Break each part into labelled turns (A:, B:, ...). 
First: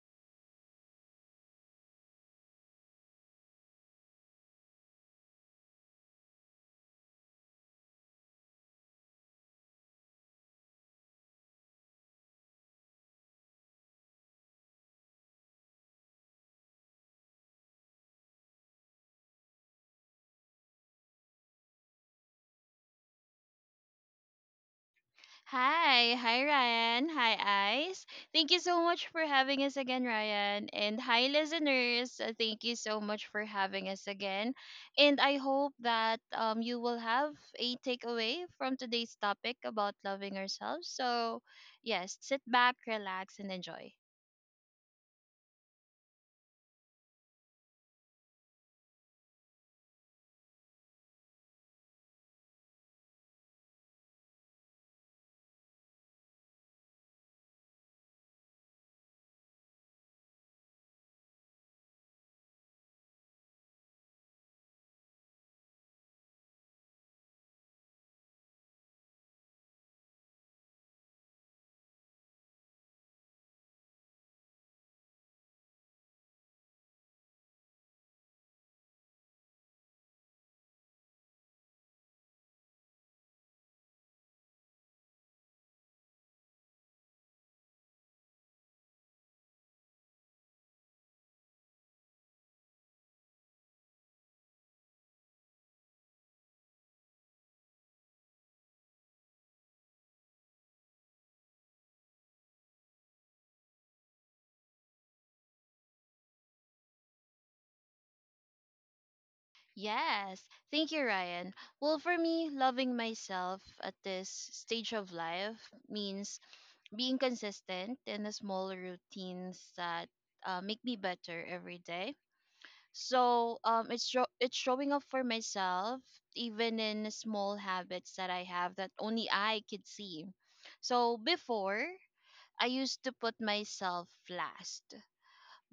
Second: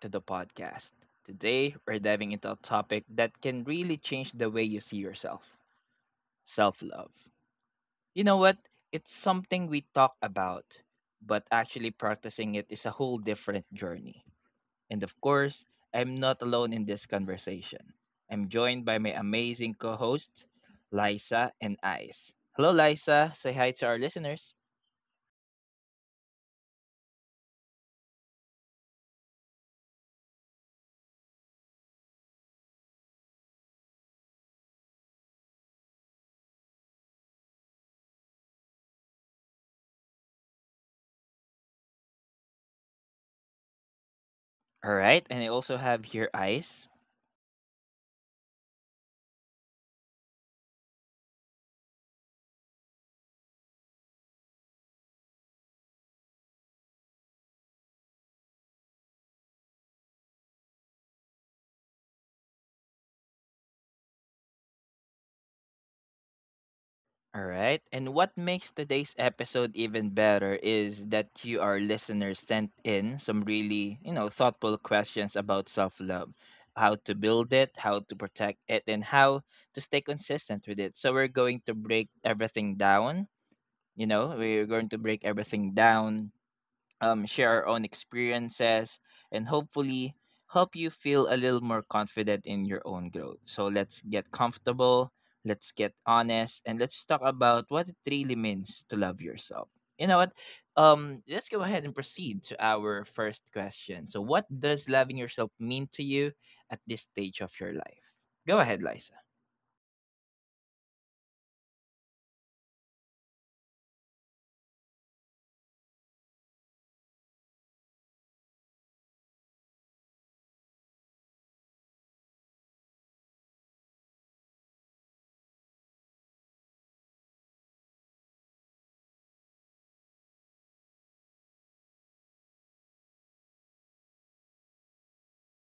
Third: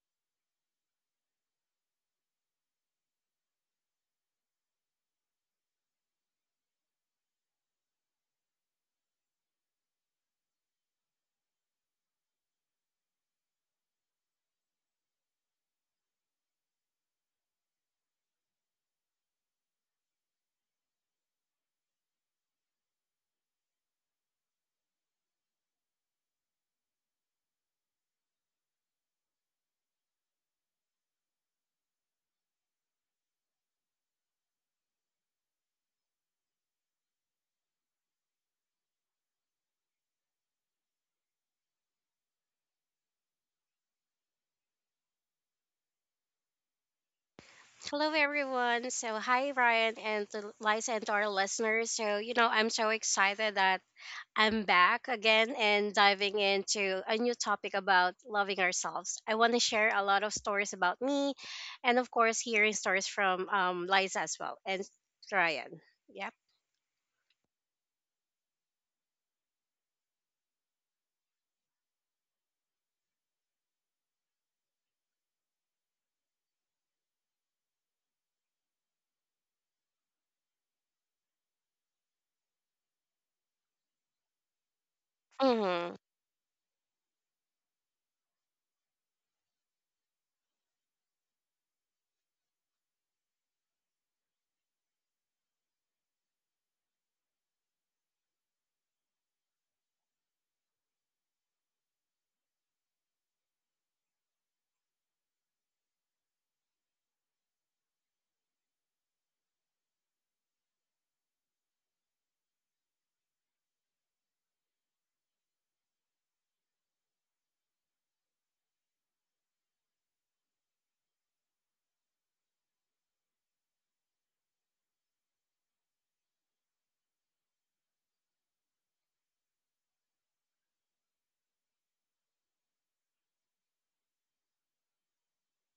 A: to the podcast. Today, we're diving into a topic that can really change the way you see yourself, self love. You know what? It's something we talk about, but actually practicing it is a whole different journey. And of course, I'm not alone in this conversation. I'm joined by my amazing co host, Liza and Ice. Hello, Liza. Say hi to our listeners.
B: Hi, hi Ryan, hi Ice. Thank you so much for having us again, Ryan. And hi listeners. Thank you so much for having us again. And I hope that you will have a takeaway from today's topic about loving ourselves. So yes, sit back, relax and enjoy.
A: All right, and I also have here Ice.
C: Hello, everyone. Hi, Ryan and to Liza and to our listeners. So, you know, I'm so excited that I'm back again and diving into a new topic about loving ourselves. I want to share a lot of stories about me and, of course, hearing stories from Liza as well and Ryan. Yep.
A: All right. And what makes today's episode even better is that you, our listeners, sent in some really, you know, thoughtful questions about self love, how to build it, how to protect it, and how to stay consistent with it. So we're going to break everything down. You know, we're going to break everything
C: Mm
A: down, share our own experiences, and hopefully help you feel a little more confident in your own growth. So let's get comfortable, let's get honest, and let's talk about what it really means to love yourself. You know what? Let's go ahead and proceed to our first question. So, what does loving yourself mean to you at this stage of your life? Go ahead, Liza.
B: Yes, thank you, Ryan. Well, for me, loving myself at this stage of life means being consistent in the small routines that make me better every day. So it's showing up for myself, even in the small habits that I have that only I could see. So before, I used to put myself last.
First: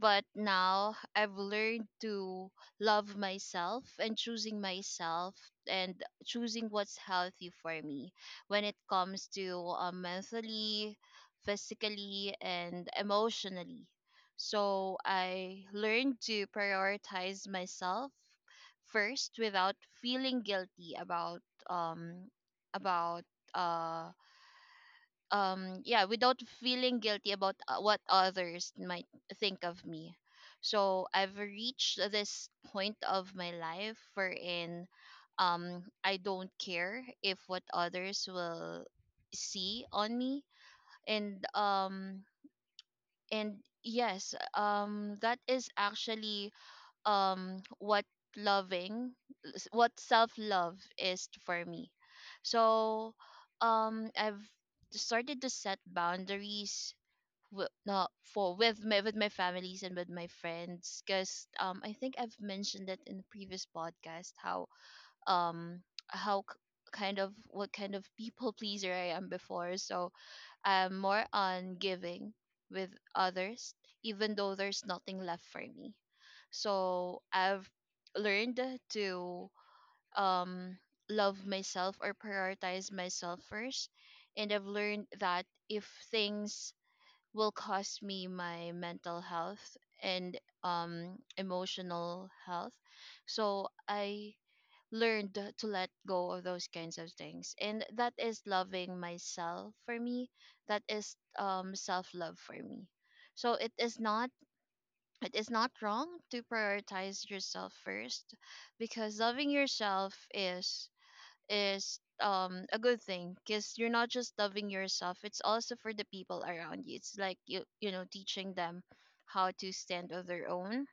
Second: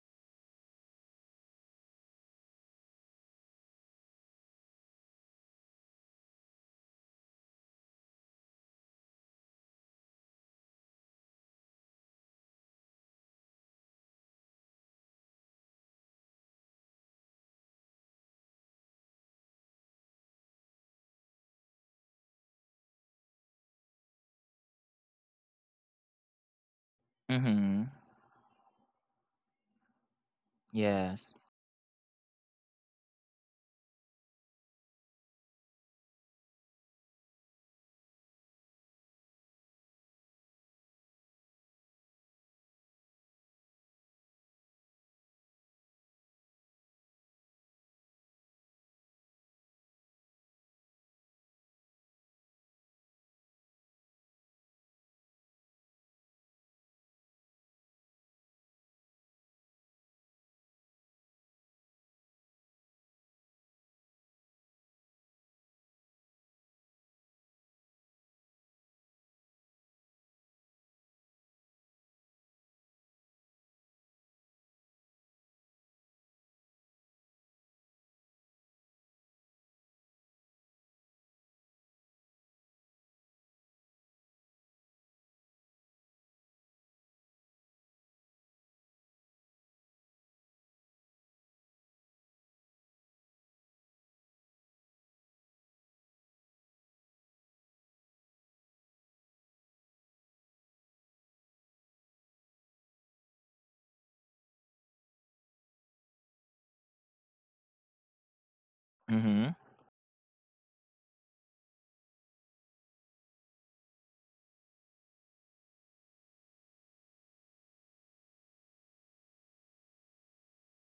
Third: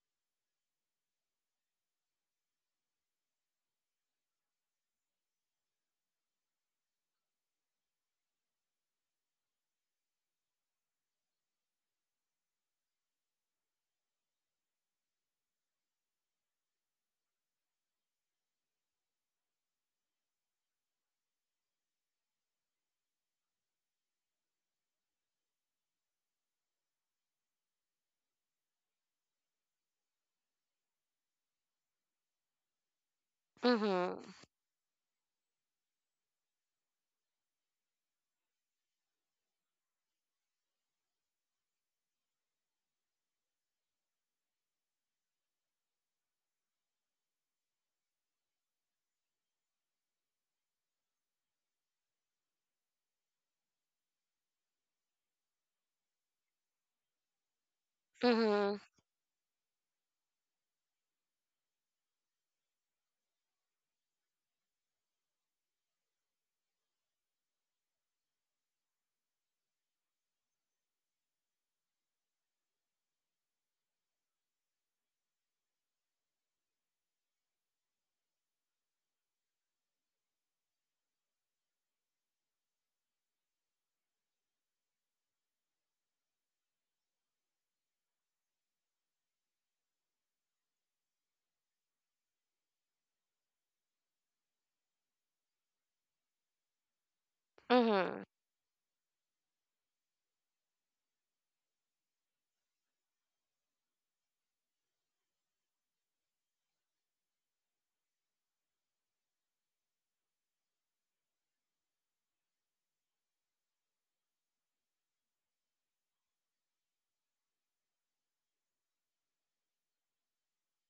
B: But now I've learned to love myself and choosing what's healthy for me when it comes to mentally, physically, and emotionally. So I learned to prioritize myself first without feeling guilty um about uh, yeah without feeling guilty about
A: Mm-hmm.
B: what others might think of me. So
A: Yes.
B: I've reached this point of my
C: hmm.
B: life
C: Mm
B: wherein I don't care if what others will see on me. And um and Yes, that is actually um what loving what self love is for me. So I've started to set boundaries with, not
C: hmm.
B: for
C: Mm
B: with my families and with my friends, because I think I've mentioned it in the previous podcast um how what kind of people pleaser I am before. So I'm more on giving with others, even though there's nothing left for me. So I've learned to um, love myself or prioritize myself first. And I've learned that if things will cost me my mental health and emotional health, so I learned to let go of those kinds of things, and
C: hmm.
B: that
C: Mm
B: is loving myself for me. That is self love for me. So it is not it is not wrong to prioritize yourself first, because loving
A: Mm-hmm.
B: yourself is a good thing, because you're not just loving yourself, it's also for the people around you. It's like you know, teaching them how to stand on their own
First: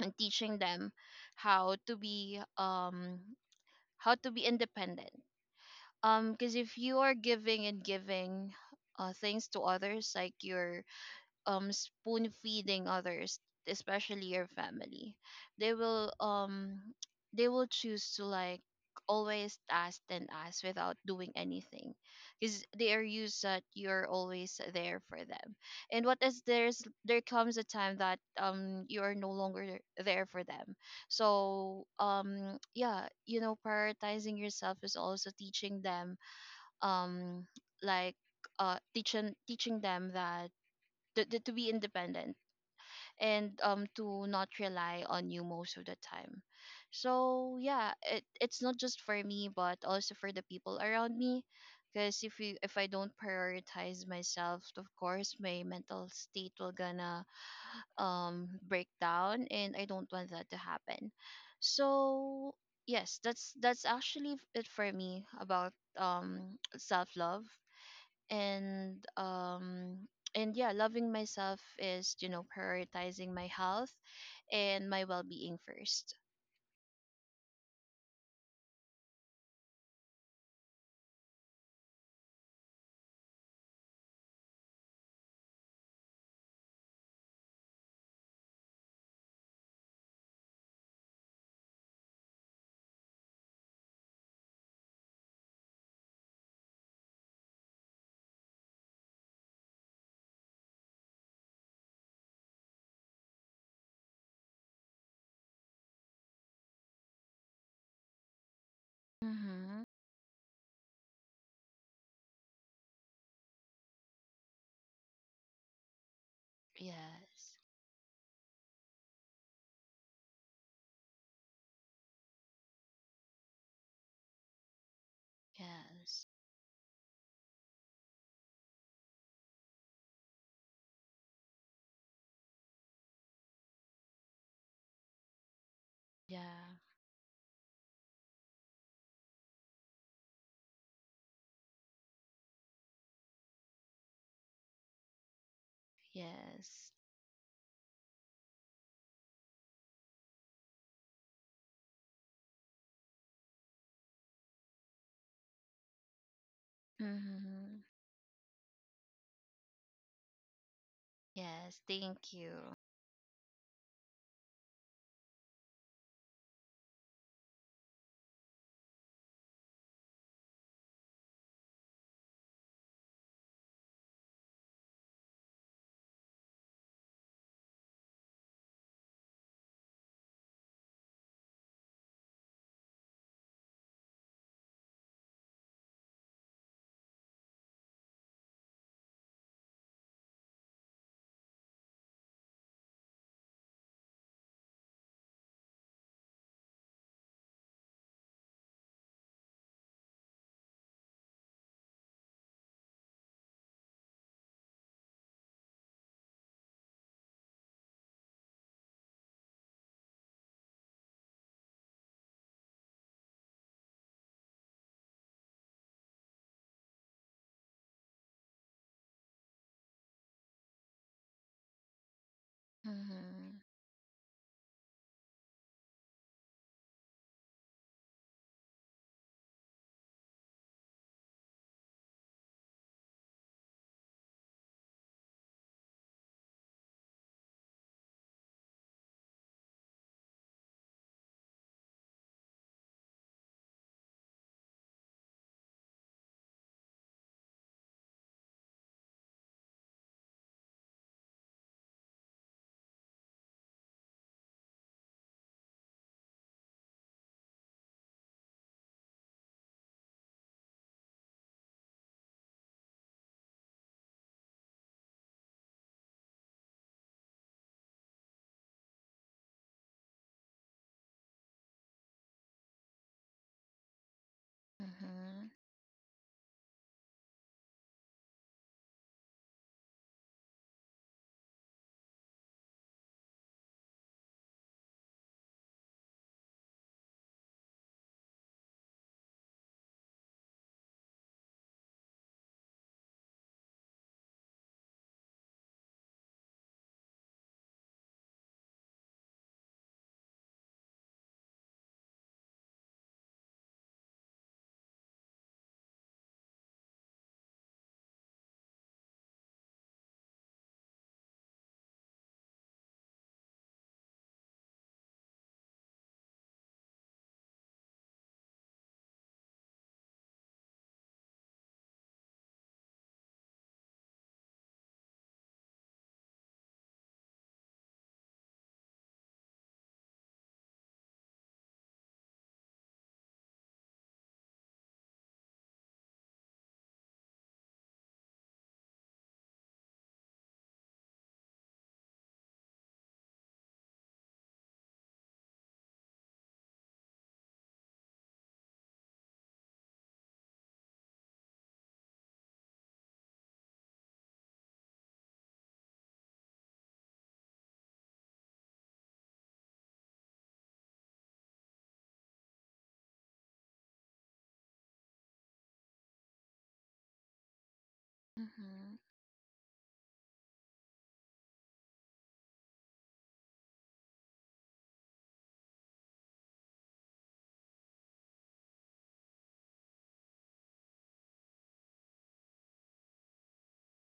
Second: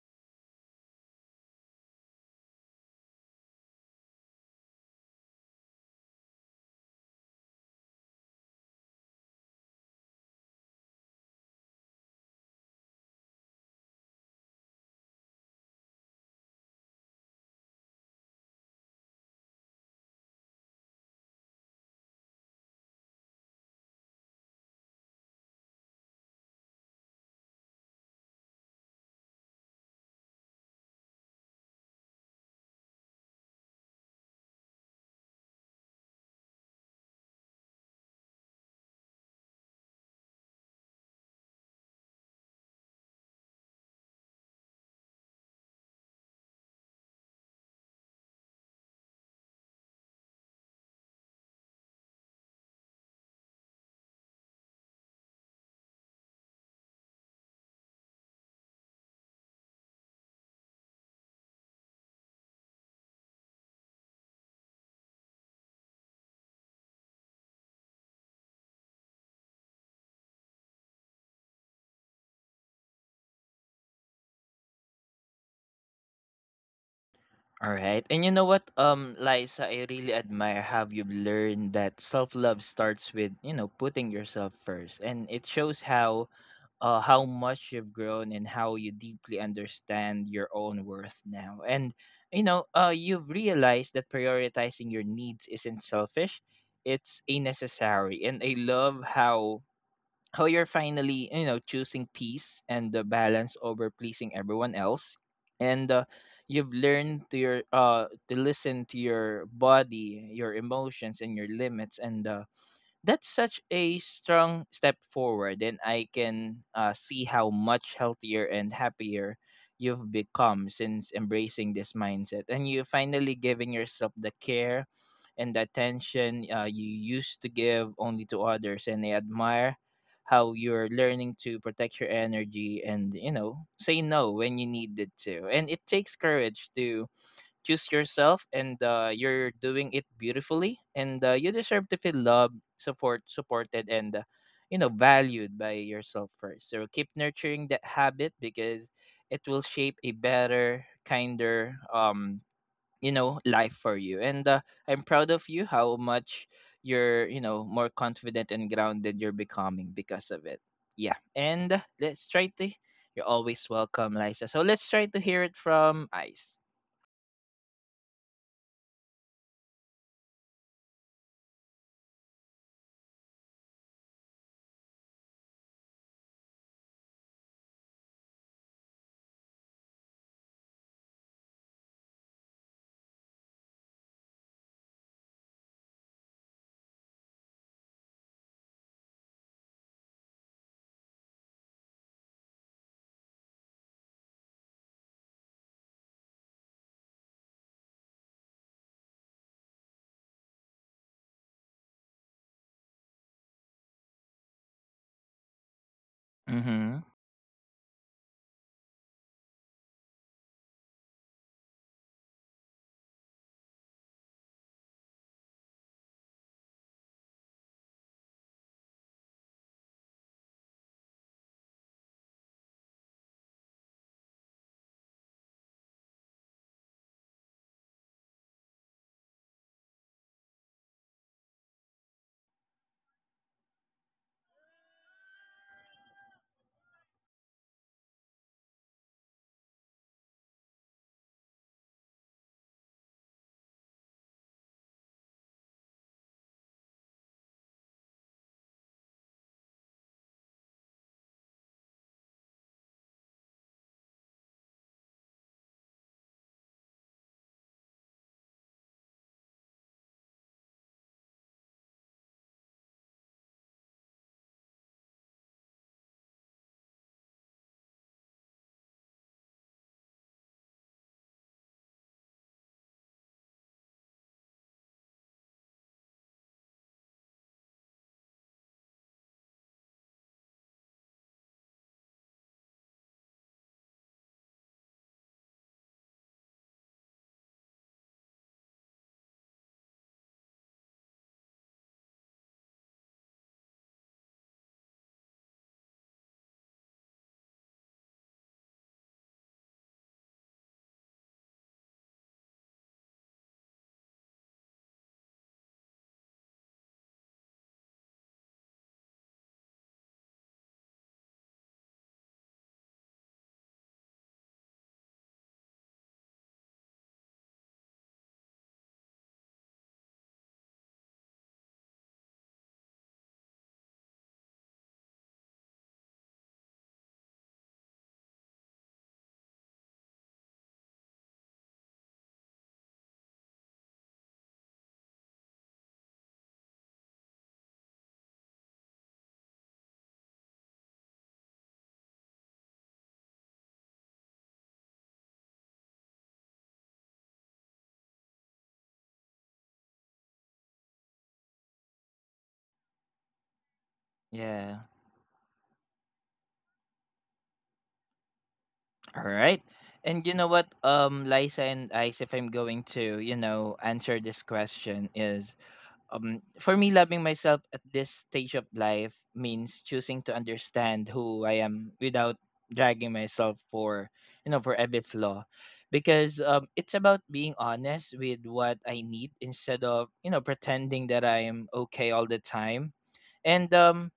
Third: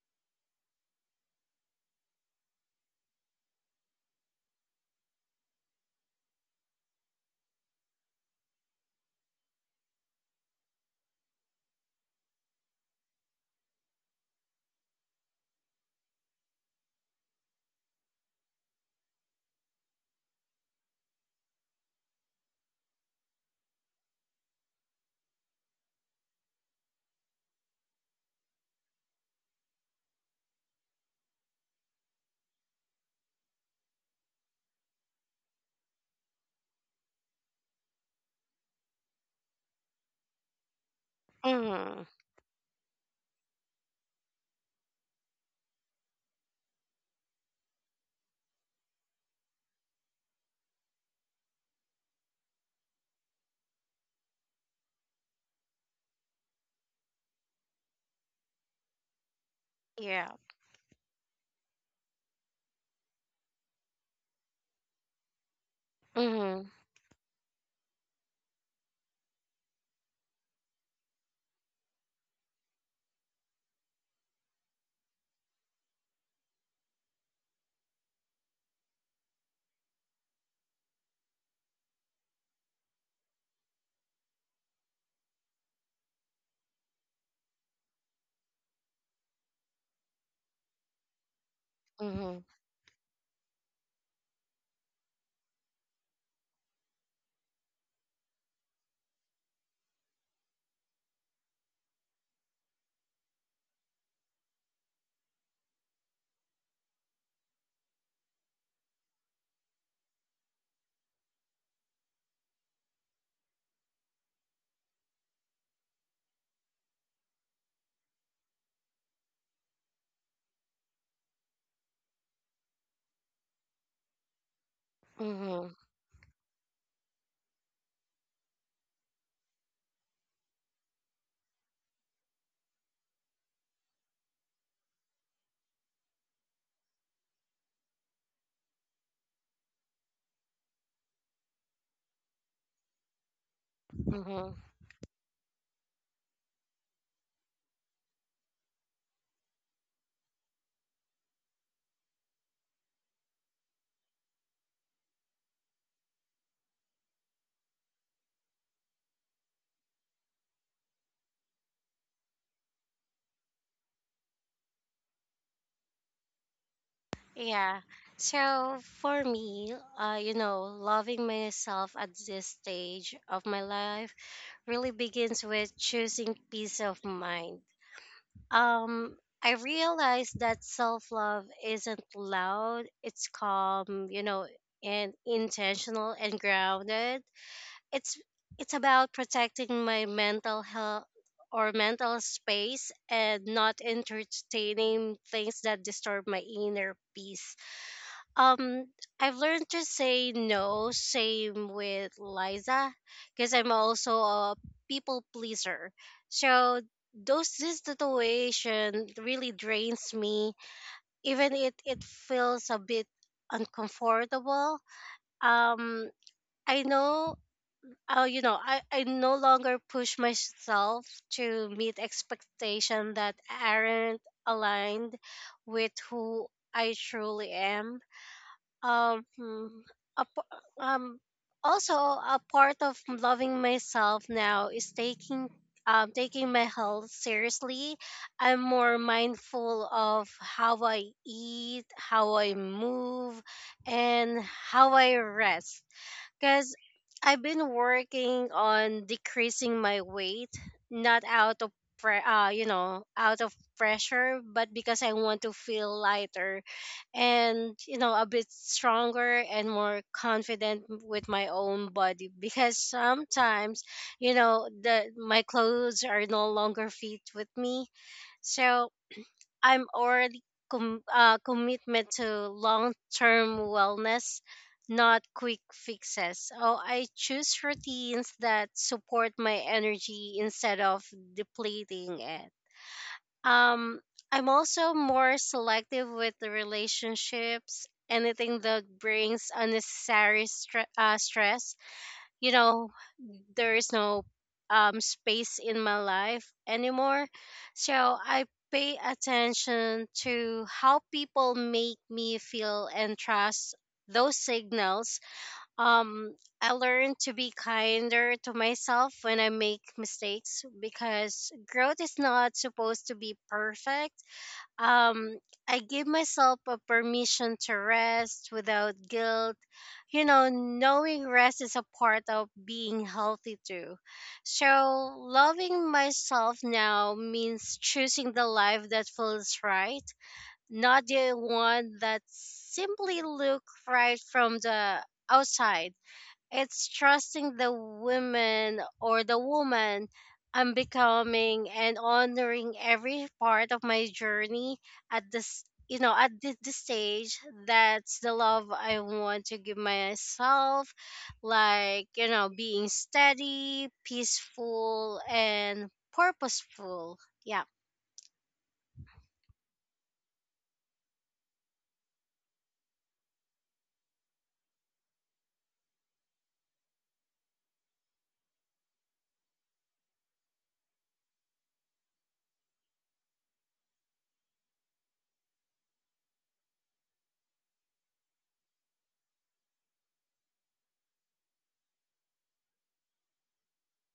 B: and teaching them how to be um how to be independent. Because if you are giving and giving things to others, like you're spoon feeding others, especially your family, they will um they will choose to, like, always ask and ask without doing anything, because they are used that you're always there for them. And what is there comes a time that you are no longer there for them. So yeah, you know, prioritizing yourself is also teaching them, um like, teaching them that to, to
C: hmm.
B: to be
C: Mm hmm.
B: independent, and to not rely on you most of the time. So yeah, it's not just for me but also for the people around me, because if I don't prioritize myself, of course my mental state will gonna break down, and I don't want
C: Yeah.
B: that to happen. So yes, that's actually it for me about
C: Mm
B: um
C: hmm.
B: self love. And um and yeah, loving myself is, you know, prioritizing my health and my well-being first.
A: All right. And you know what, Liza, I really admire how you've learned that self-love starts with, you know, putting yourself first. And it shows how much you've grown and how you deeply understand your own worth now. And you
C: Mm
A: know, you've realized that prioritizing your needs isn't selfish. It's a necessary. And I love how you're finally, you know, choosing peace and the balance over pleasing everyone else, and you've learned to your to listen to your
B: Mm-hmm.
A: body, your emotions, and your limits, and that's such a strong step forward, and I can, see how
B: Yes.
A: much healthier and happier you've become since embracing this mindset. And you finally giving yourself the care and the
C: hmm.
B: Yes.
A: attention you used to give only to others. And I admire how you're learning to protect your energy and, you know, say no when you need it to. And it takes courage
B: Yeah.
A: to choose yourself, and you're doing it beautifully, and you deserve to feel loved, support, supported, and
C: Mm hmm.
A: you know, valued by yourself first, so
B: Yes.
A: keep nurturing that habit because it will shape a better, kinder, you know, life for you, and I'm proud of you how much you're, you know,
B: Mm-hmm.
A: more confident and grounded you're becoming because of it. Yeah, and
B: Yes,
A: uh, let's
B: thank
A: try to,
B: you.
A: you're always welcome, Liza. So let's try to hear it from Ice.
C: Yeah. So for me, you know, loving myself at this stage of my life really begins with choosing peace of mind. Um, I realize that self love isn't loud, it's calm, you know, and intentional and grounded. It's it's about protecting my mental health or mental space and not entertaining things that disturb my inner peace. Um, I've learned to say no, same with Liza, because I'm also a people pleaser. So
A: Mm-hmm.
C: those this situation really drains me. Even it feels a bit uncomfortable. Um, I know. You know, I no longer push myself to meet expectations that
B: Mm-hmm.
C: aren't aligned with who I truly am. um a, p- um Also a part of loving myself now is taking taking my health seriously. I'm more mindful of how I eat, how I move, and how I rest, because I've been working on decreasing my weight, not out of you know, out of pressure, but because I want to feel lighter and, you know, a bit stronger and more confident with my own body, because sometimes, you know, the my clothes are no longer fit with me. So I'm already commitment to long-term wellness, not
B: Mm-hmm.
C: quick fixes. Oh, I choose routines that support my energy instead of depleting it. Um, I'm also more selective with the relationships. Anything that brings unnecessary stress, you know, there is no space in my life anymore. So I pay attention to how people make me feel and trust those signals. um I learned to be kinder to myself when I make mistakes, because growth is not supposed to be perfect. um I gave myself a permission to rest without guilt. You know, knowing rest is a part of being healthy too. So, loving myself now means choosing the life that feels right, not the one that simply look right from the outside. It's trusting the woman I'm becoming and honoring every part of my journey at this, you know, at this stage. That's the love I want to give myself, like, you know, being steady,
A: Yeah.
C: peaceful, and purposeful. Yeah.
A: All right. And you know what, Liza and Ice, if I'm going to, you know, answer this question is, for me loving myself at this stage of
B: Mm-hmm.
A: life means choosing to understand who I am without dragging myself for, you know, for every flaw because, it's about being honest with what I need instead of, you know, pretending that I am okay all the time. And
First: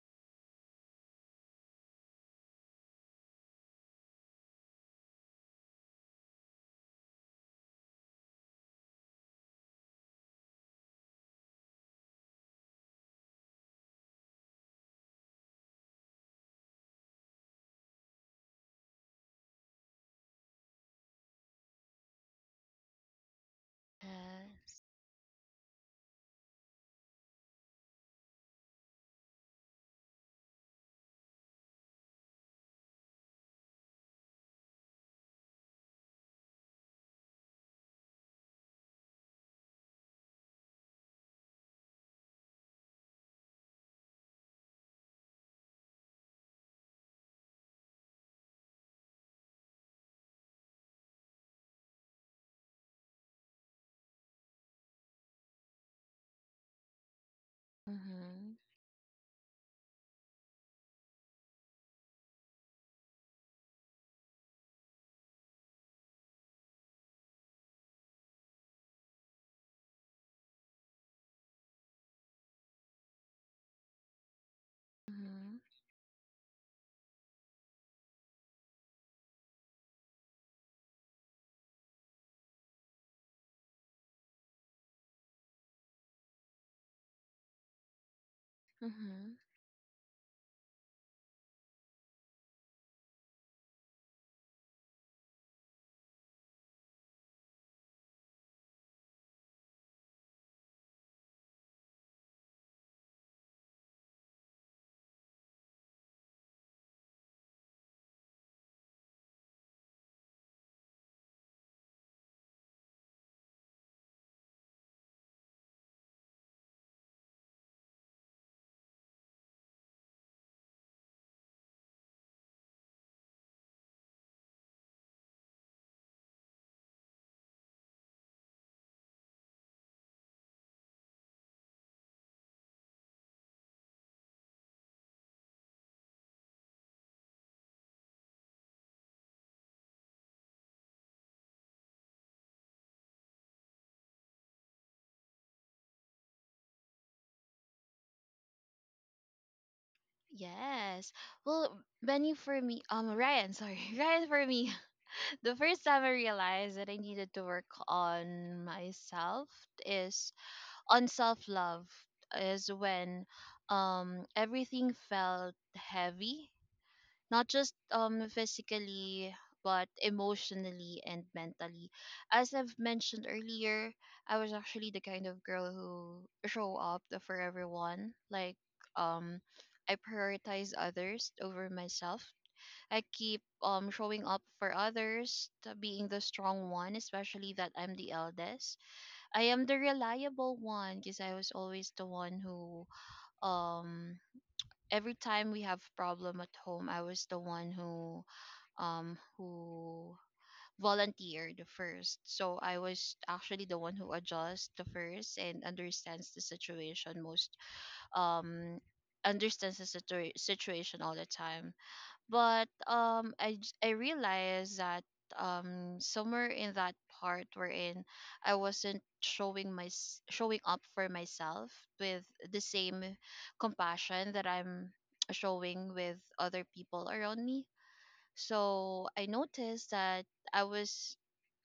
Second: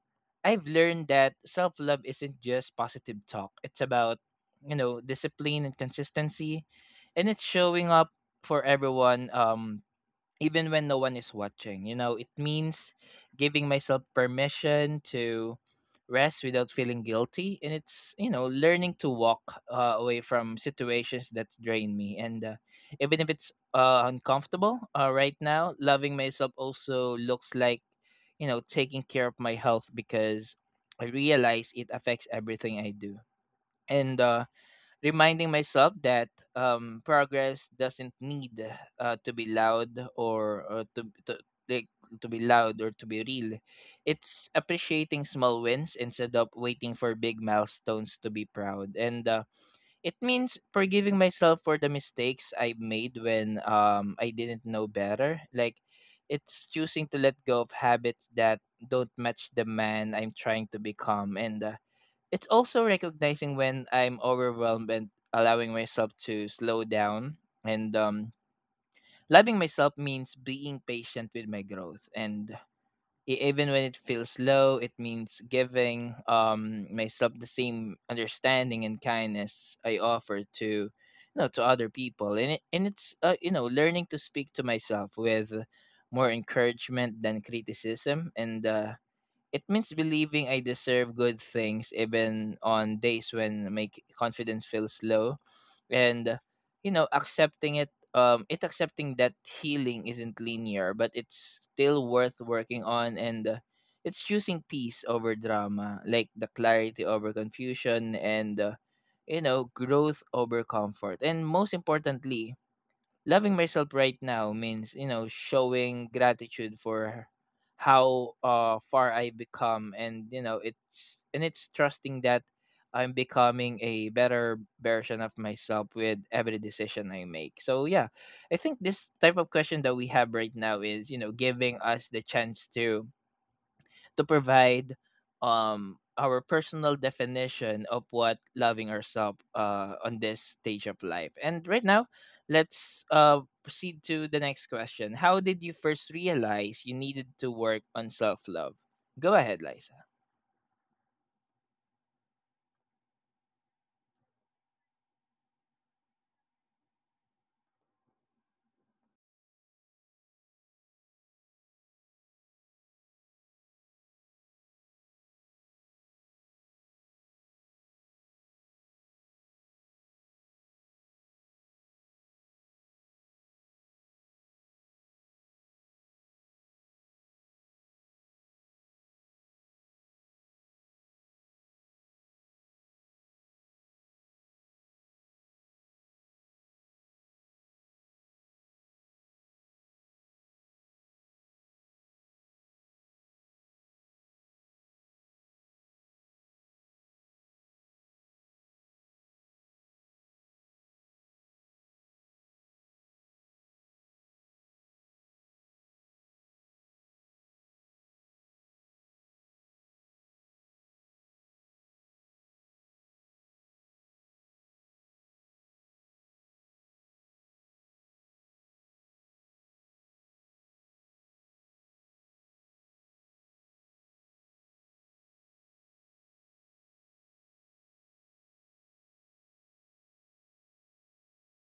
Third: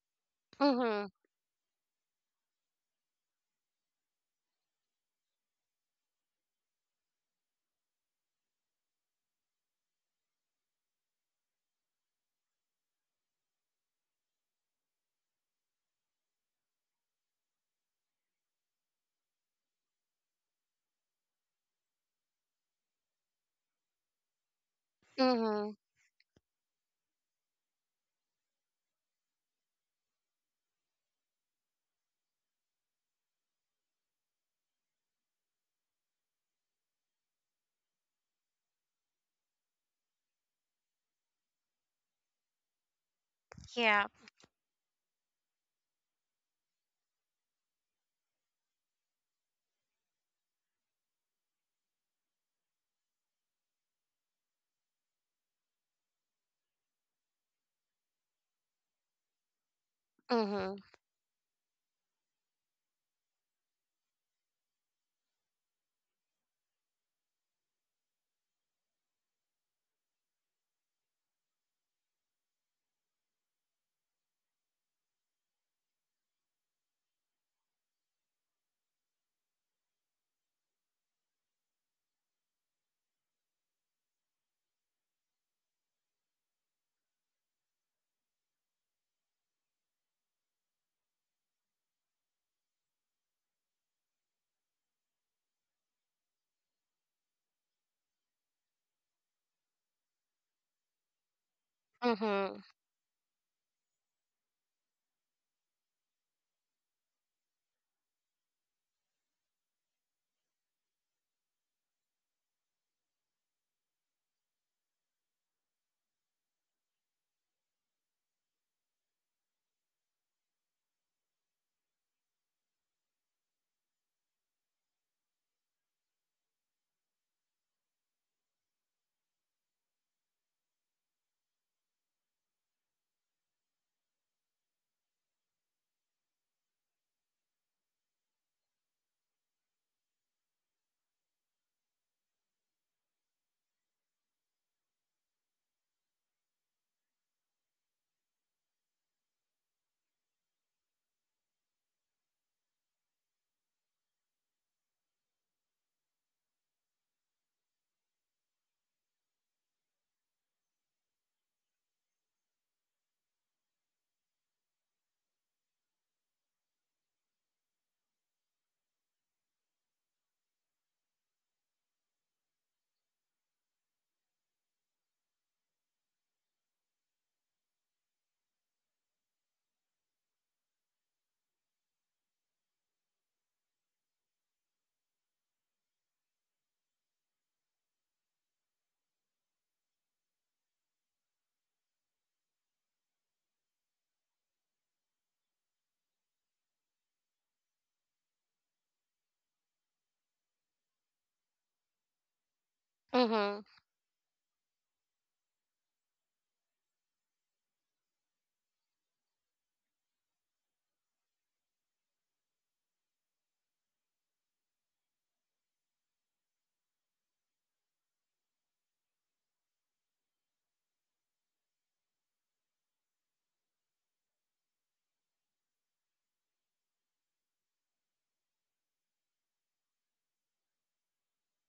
A: I've
C: Mhm.
A: learned that self-love isn't just positive talk, it's about, you know, discipline and consistency, and it's showing up for everyone, even when no one is watching. You know, it means giving myself permission to rest without feeling guilty. And it's, you know, learning to walk away from situations that drain me. And even if it's, uncomfortable
B: Yes.
A: right now,
C: Mhm.
A: loving myself also looks like, you know, taking care of my health because I realize it affects everything I do. And reminding myself that, progress doesn't need, to be loud or to like to be loud or to be real.
C: Yeah.
A: It's appreciating small wins instead of waiting for big milestones to be proud. And it means forgiving myself for the mistakes I made when, I didn't know better. Like, it's choosing to let go of habits that
B: Mm-hmm.
A: don't match the man I'm trying to
C: Mhm.
A: become. And it's also recognizing when I'm overwhelmed and allowing myself to slow down. And loving myself means being patient with my growth. And even when it feels low, it means
B: Mm-hmm.
A: giving, myself the same understanding and kindness I offer to, you know, to other people. And it's, you know, learning to speak to myself with more encouragement than criticism, and
B: Mm-hmm.
A: it means believing I deserve good things even on days when my confidence feels low, and, you know, accepting it, accepting that healing isn't linear but it's still worth
C: Mhm.
A: working on, and it's choosing peace over drama, like the clarity over confusion, and you know, growth over comfort, and most importantly, loving myself right now means, you know, showing gratitude for how far I become, and you know it's, and it's trusting that I'm becoming a better version of myself with every decision I make. So yeah, I think this type of question that we have right now is, you know, giving us the chance to provide, our personal definition of what loving ourselves on this stage of life. And right now, let's proceed to the next question. How did you first realize you needed to work on self-love? Go ahead, Liza.
B: Yes. Well benny for me um ryan sorry Ryan, for me, the first time I realized that I needed to work on myself is on self love is when everything felt heavy, not just physically but emotionally and mentally. As I've mentioned earlier, I was actually the kind of girl who show up for everyone. Like, um I prioritize others over myself. I keep showing up for others, to being the strong one, especially that I'm the eldest. I am the reliable one, because I was always the one who, um every time we have problem at home, I was the one who um who volunteered first. So I was
C: Mhm.
B: actually the one who adjusts the first and understands the situation most, um situation all the time. But I realized that somewhere in that part, wherein I wasn't showing up for myself with the same compassion that I'm showing with other people around me. So I noticed that I was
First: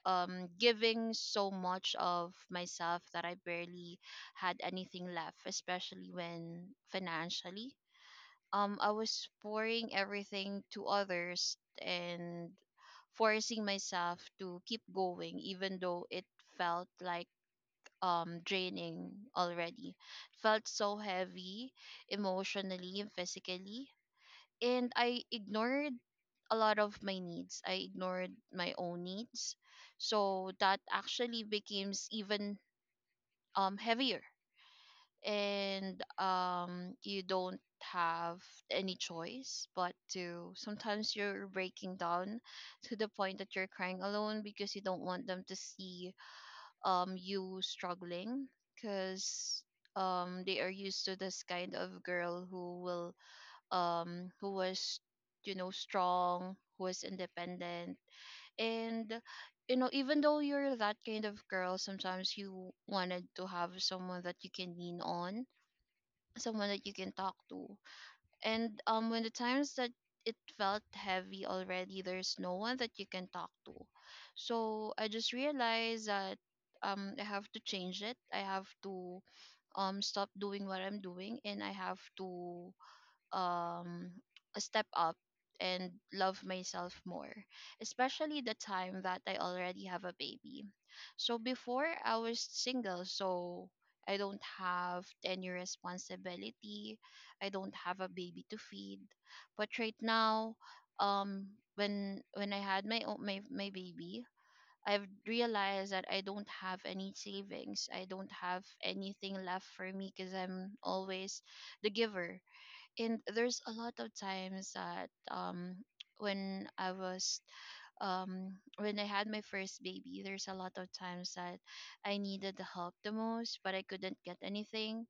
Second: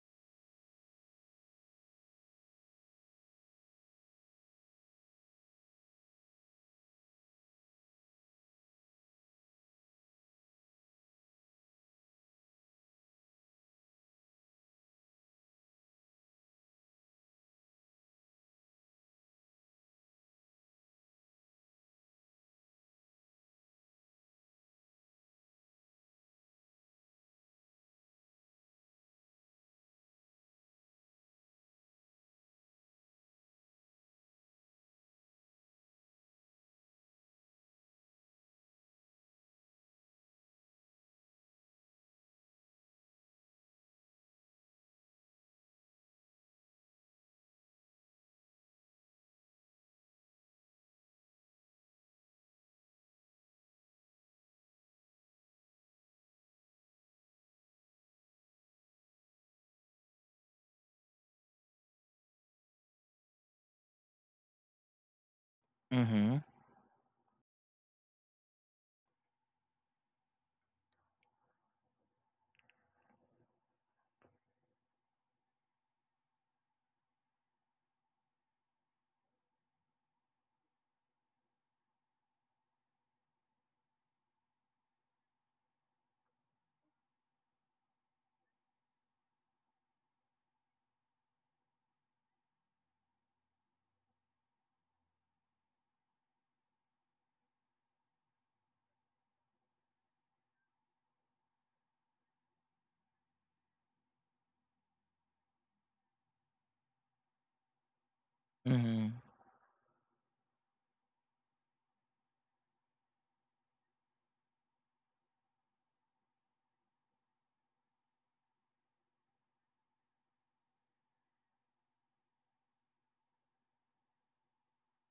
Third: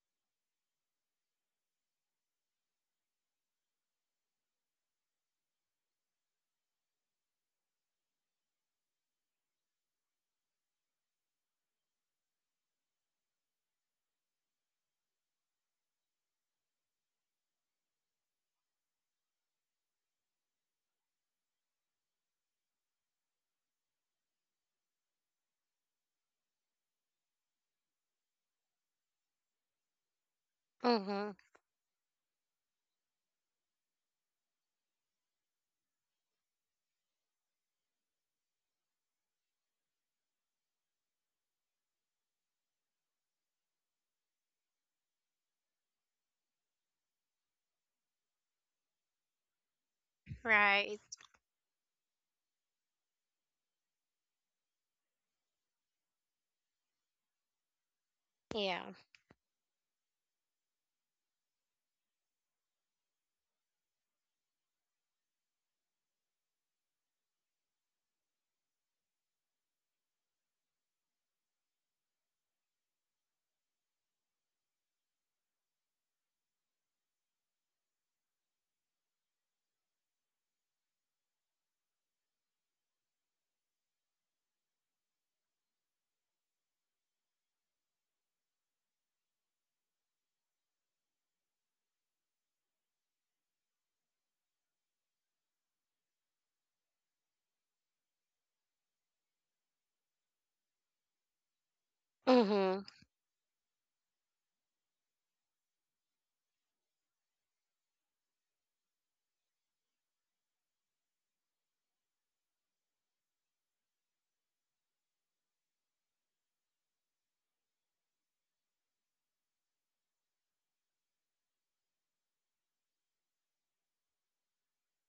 B: giving so much of myself that I barely had anything left, especially when financially, I was pouring everything to others and forcing myself to keep going even though it felt like draining already. It felt so heavy emotionally and physically, and I ignored a lot of my needs. I ignored my own needs. So that
C: Mhm.
B: actually becomes even heavier, and you don't have any choice but to, sometimes you're breaking down to the point that you're crying alone, because you don't want them to see you struggling, because they are
C: Right.
B: used to this kind of girl who will who was, you know, strong, who was independent.
C: Yeah.
B: And you know, even though you're that kind of girl, sometimes you wanted to have someone that you can lean on,
A: Mm-hmm.
B: someone that you can talk to. And when the times that it felt heavy already, there's no one that you can talk to. So I just realized that I have to change it. I have to stop doing what I'm doing, and I have to um a step up and love myself more, especially the time that I already have a baby. So before, I was single, so I don't have any responsibility. I don't have a baby to feed. But right now, um when when I
C: Mhm.
B: had my baby, I've realized that I don't have any savings. I don't have
A: Mm-hmm.
B: anything left for me, because I'm always the giver. And there's a lot of times that, when I was when I had my first baby, there's a lot of times that I needed the help the most, but I couldn't get anything.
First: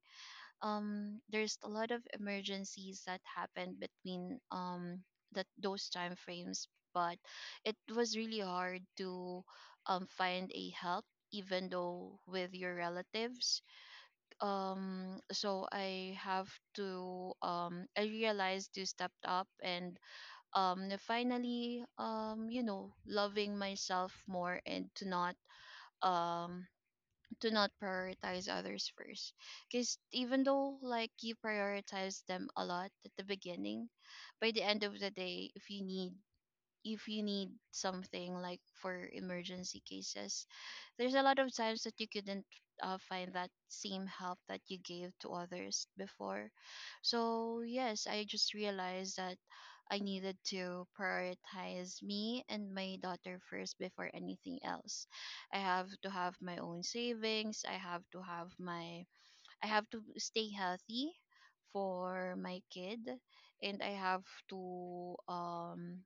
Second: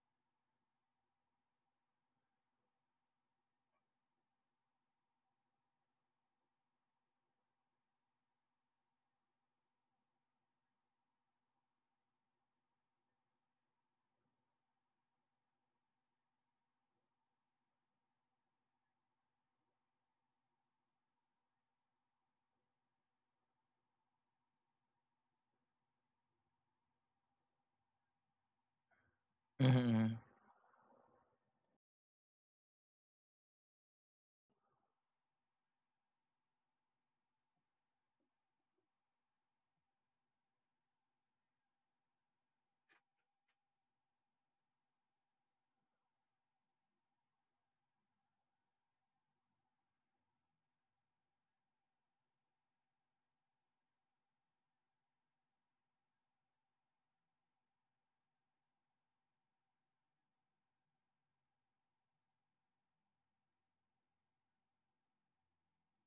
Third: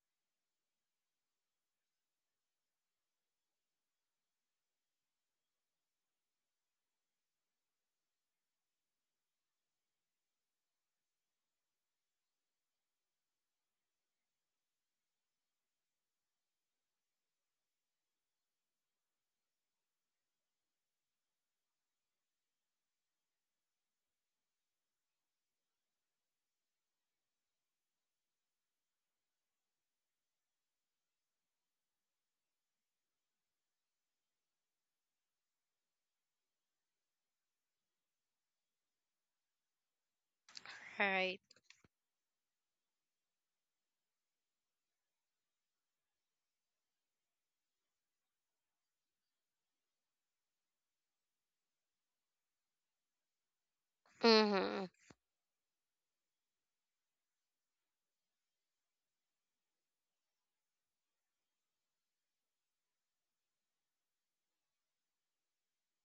B: There's a lot of emergencies that happened between, that those time frames, but it was really hard to find a help, even though with your relatives. So I have to, I realized to step up and finally, you know, loving myself more and to not, um to not prioritize others first. Because
A: Mm-hmm.
B: even though like you prioritize them a lot at the beginning, by the end of the day, if you need something like for emergency cases, there's a lot
C: Right.
B: of times that you couldn't find that same help that you gave to others before. So yes, I just realized that I needed to prioritize me and my daughter first before anything
C: Mhm.
B: else. I have to have my own savings. I have to stay healthy for my kid, and I have to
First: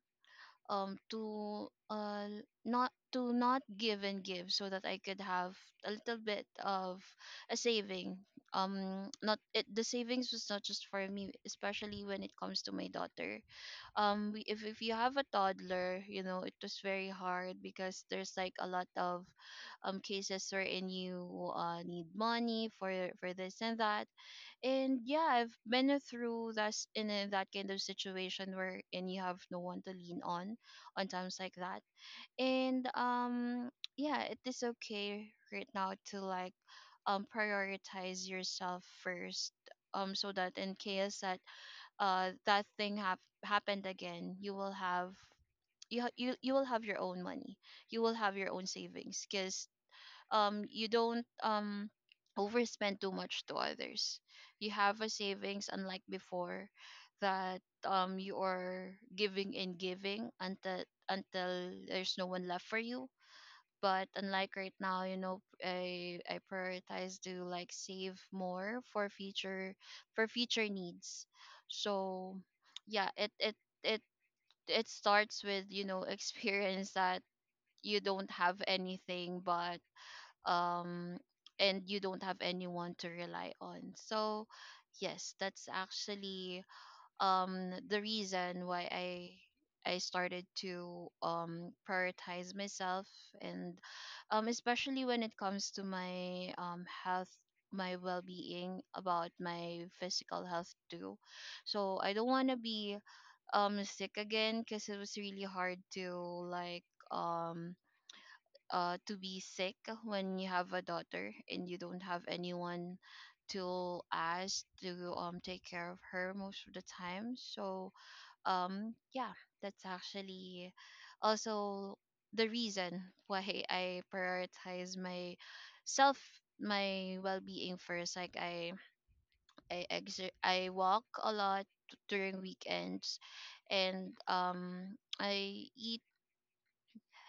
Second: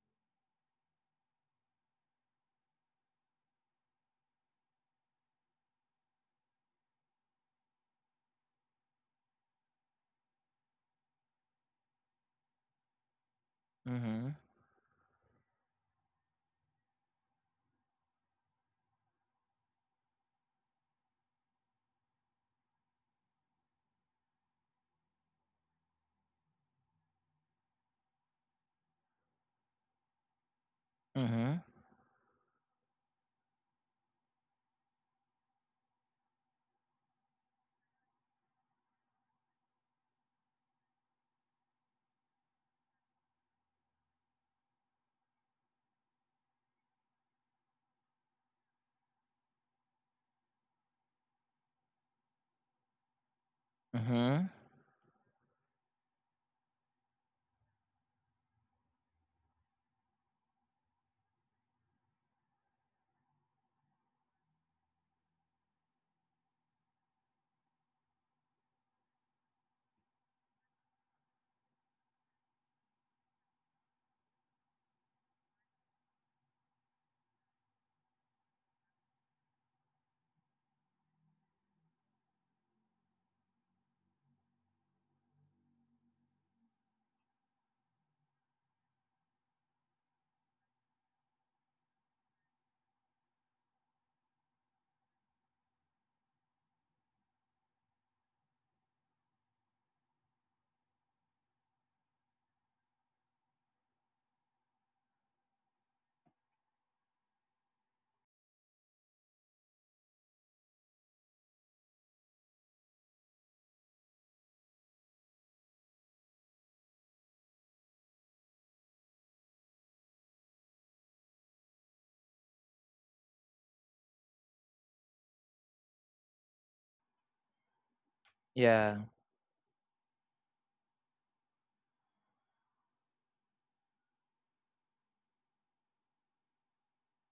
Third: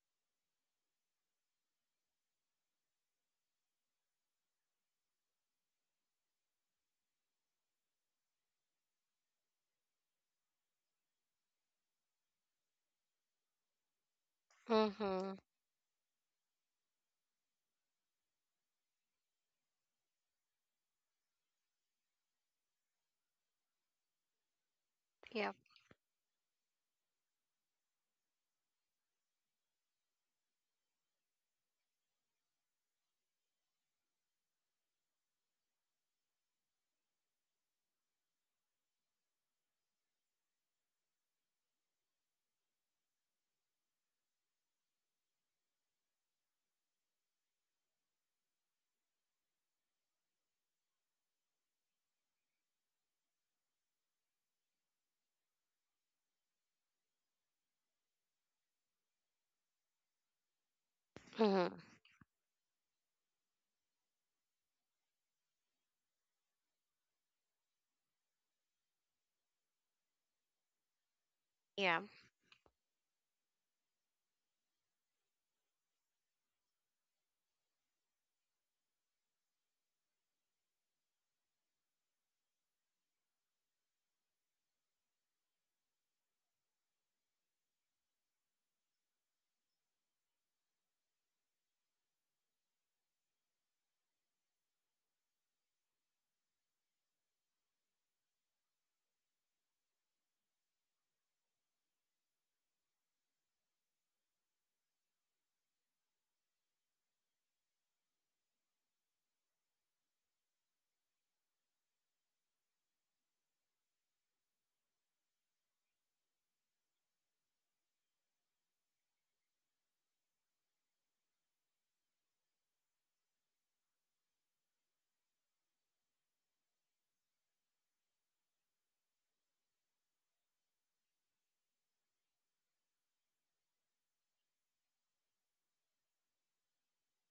B: um to uh not, to not give and give, so that I could have a little bit of a saving. Um, not, it the savings was not just for me, especially when it comes to my daughter.
A: Mm-hmm.
B: Um, we, if you have a
C: Mhm.
B: toddler, you know it was very hard, because there's like a lot of cases wherein you need money for this and that. And yeah,
C: Yep.
B: I've been through that, that kind of situation where, and you have no one to lean on times like
A: Mm-hmm.
B: that. And yeah, it is okay right now to, like, prioritize yourself first, so that in case that that thing happened again, you will have, you you will have your own money, you will have your own savings, because you don't overspend too much to others.
A: Mm-hmm.
B: You have a savings, unlike before, that you are giving and giving until
C: Mhm.
B: there's no one left for you. But unlike right now, you know, I prioritize to, like, save more for future, for future needs.
C: Yeah.
B: So yeah, it it starts with, you know, experience that you don't have anything, but um, and you don't have anyone to rely on. So yes, that's actually the reason why I started to, prioritize myself, and especially when it comes to my health, my well-being, about my physical health too. So I don't want to be sick again, because it was really hard to, like, um to be sick when you have a daughter and you don't have anyone to ask to take care of her most of the time. So yeah, that's actually also the reason why I prioritize my self, my well-being first. Like I,
A: Yeah.
B: I walk a lot during weekends, and I eat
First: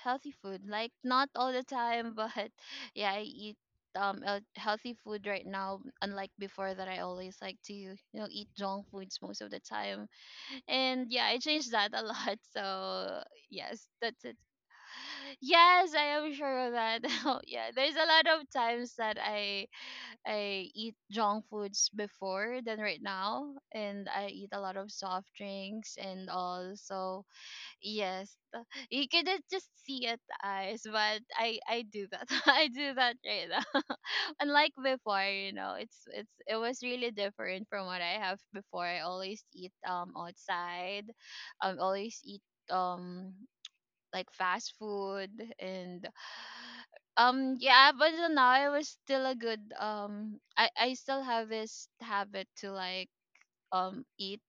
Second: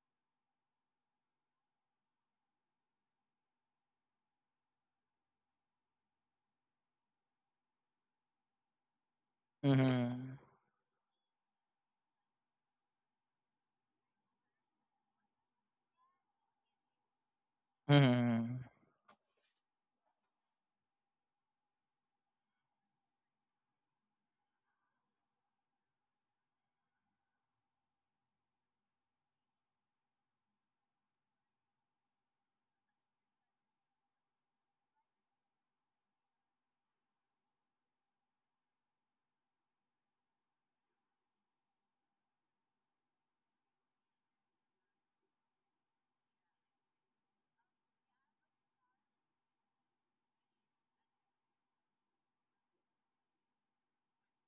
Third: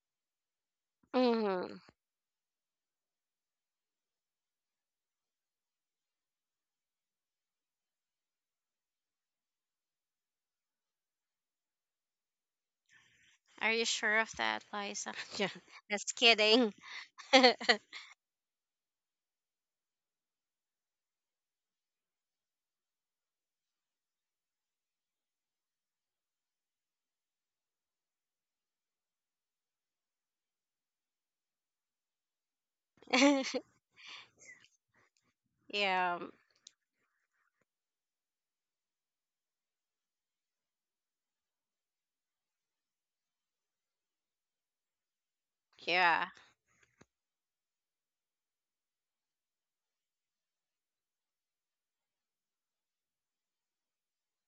B: healthy food. Like, not all the
C: Mhm.
B: time, but yeah, I eat healthy food right now. Unlike before, that I always like to eat junk foods most of the time.
A: Mm-hmm.
B: And yeah, I changed that a lot. So
C: Are you
B: yes,
C: sure
B: that's
C: of
B: it.
C: that, Liza? Yeah.
B: Yes, I
C: Just
B: am sure of
C: kidding.
B: that. Oh, yeah, there's a lot of
A: Mm-hmm.
B: times that I eat junk foods before than right now, and I eat a lot of soft drinks and all. So yes, you couldn't just see it eyes, but I do that. I do that right now. Unlike before, you know, it's
C: Yeah.
B: it's it was really different from what I have before. I always eat outside. Always eat um like fast food and
C: Yeah.
B: yeah, but until now I was still a good um, I still have this habit to like eat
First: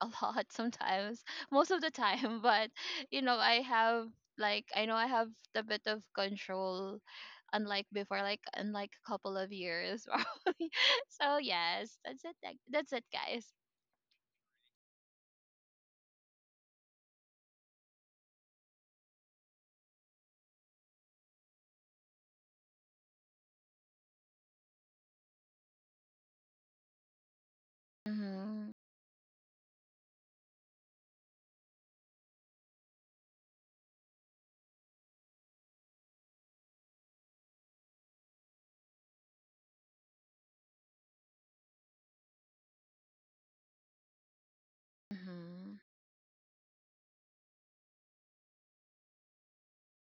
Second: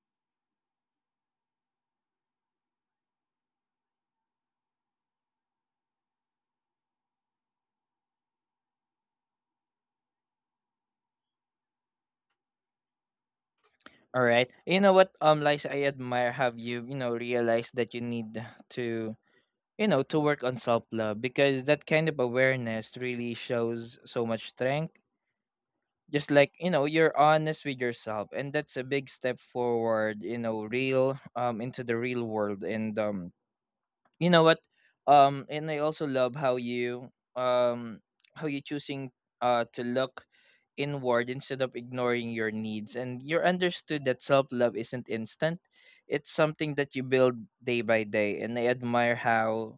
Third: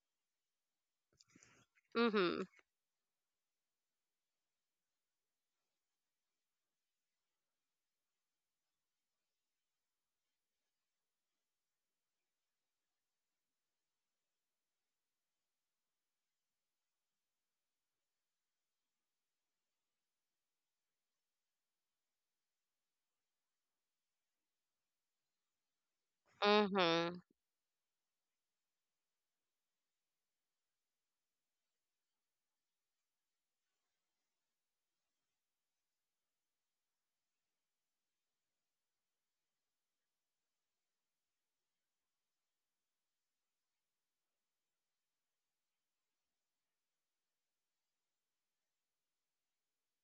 B: a lot sometimes, most of the time.
C: Mhm.
B: But you know, I have like I know I have a bit of control, unlike before, like unlike a couple of years probably. So yes, that's it. That's it, guys.
A: All right. You know what, Liza, I admire have you, you know, realized that you need to, you know, to work on self love because that kind of awareness really shows so much strength, just like, you know, you're
C: Mhm.
A: honest with yourself, and
B: Mm-hmm.
A: that's a big step forward, you know, real into the real world, and you know what, and I also love how you, um how you choosing to look inward instead of ignoring your needs, and you're understood that self love isn't
B: Mm-hmm.
A: instant, it's something that you build day by day. And I admire how,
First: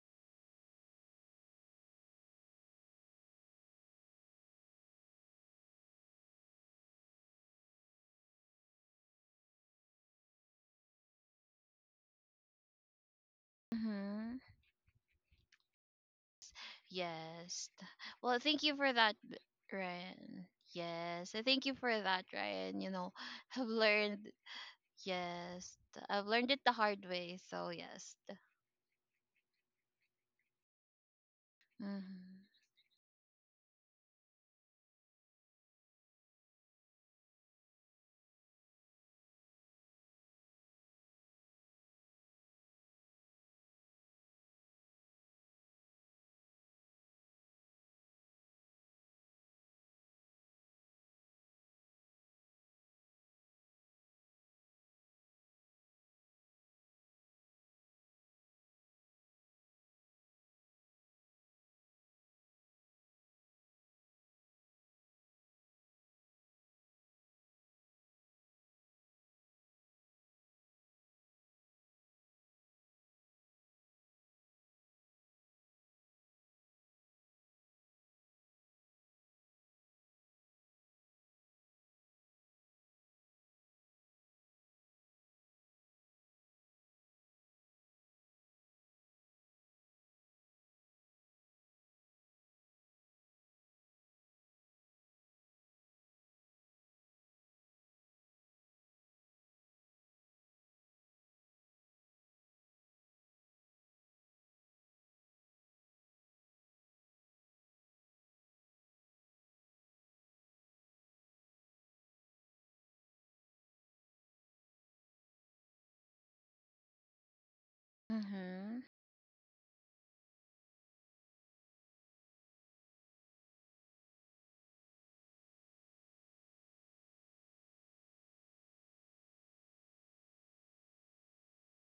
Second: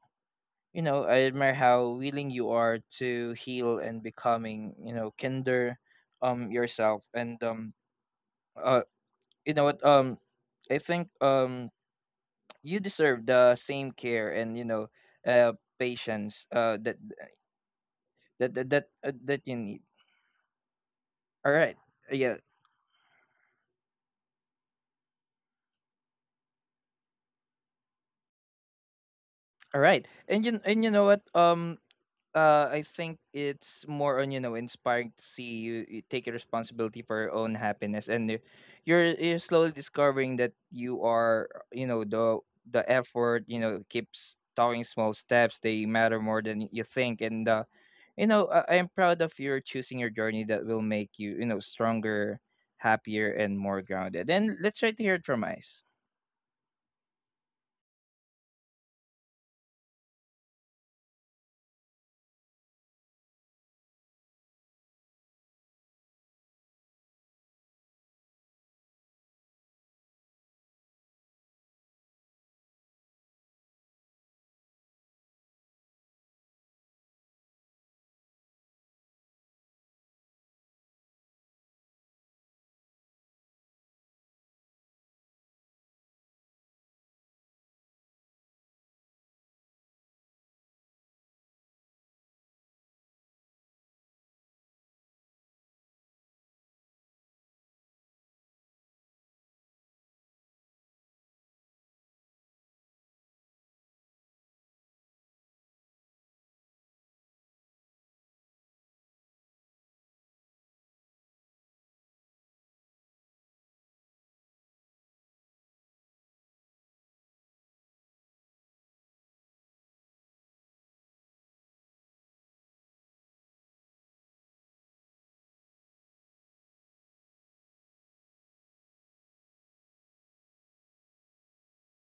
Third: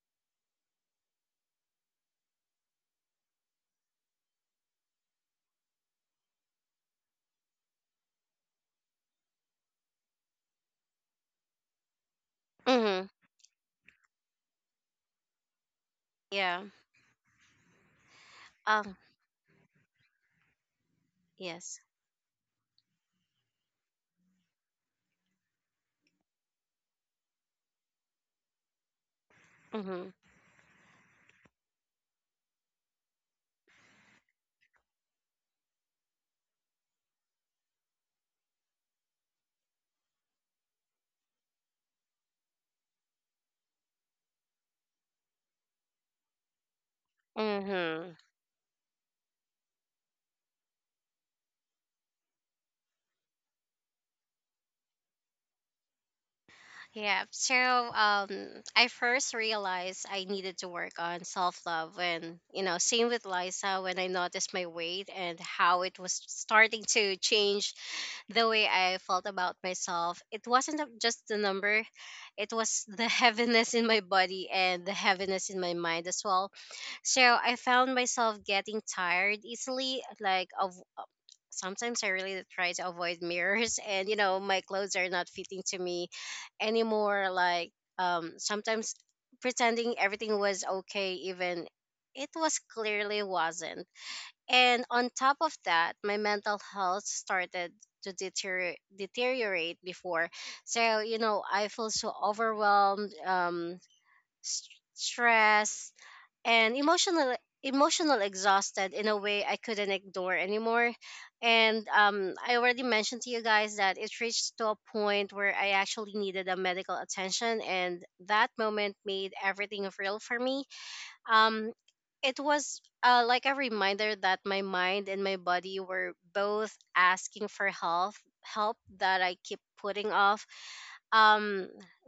A: you know, I admire how willing you are to heal and becoming, you know, kinder, yourself, and uh you know what, I think, you
C: Mhm.
A: deserve the same care
B: Mm-hmm.
A: and, you know, uh patience
C: Yeah.
A: that
B: Yes. th- Well,
A: that
B: thank
A: that
B: you
A: that,
B: for
C: Um.
A: uh,
B: that,
A: that you need.
B: Ryan. Yes, I
A: All
B: thank you
A: right.
C: Yes.
B: for that,
A: Yeah.
B: Ryan. You know, I've learned. Yes, I've learned it the hard way. So yes.
A: All right.
C: Mhm.
A: And you know what,
B: Mm-hmm.
A: I think it's more on, you know, inspiring to see you, you take responsibility for your own happiness, and you're slowly discovering that you are, you know, the effort, you know, keeps talking small steps, they matter more than you think, and
C: Mhm.
A: you know, I'm proud of your choosing your journey that will make you, you know, stronger, happier, and more grounded. And let's try to hear it from Ice.
C: Yeah. So I first realized I needed to work on self love and, you know, same with Liza, when I noticed my weight and how it was starting to change the way I felt about myself. It wasn't a- just the number, it was the heaviness in my body and the heaviness in my mind as well. So I found myself getting tired easily, like of sometimes I really try to avoid mirrors, and you know my clothes are not fitting to me anymore. Like, sometimes pretending everything was okay even it was clearly wasn't. And on top of that, my mental health started to deteriorate before. So, you know, I feel so overwhelmed, s- stress, and emotional exhausted in a way I couldn't ignore anymore. And I already mentioned to you guys that it reached to a point where I actually needed a medical attention, and that
B: Mm-hmm.
C: moment made everything real for me. um it was, like a reminder that my mind and my body were both asking for help, help that I keep putting off. um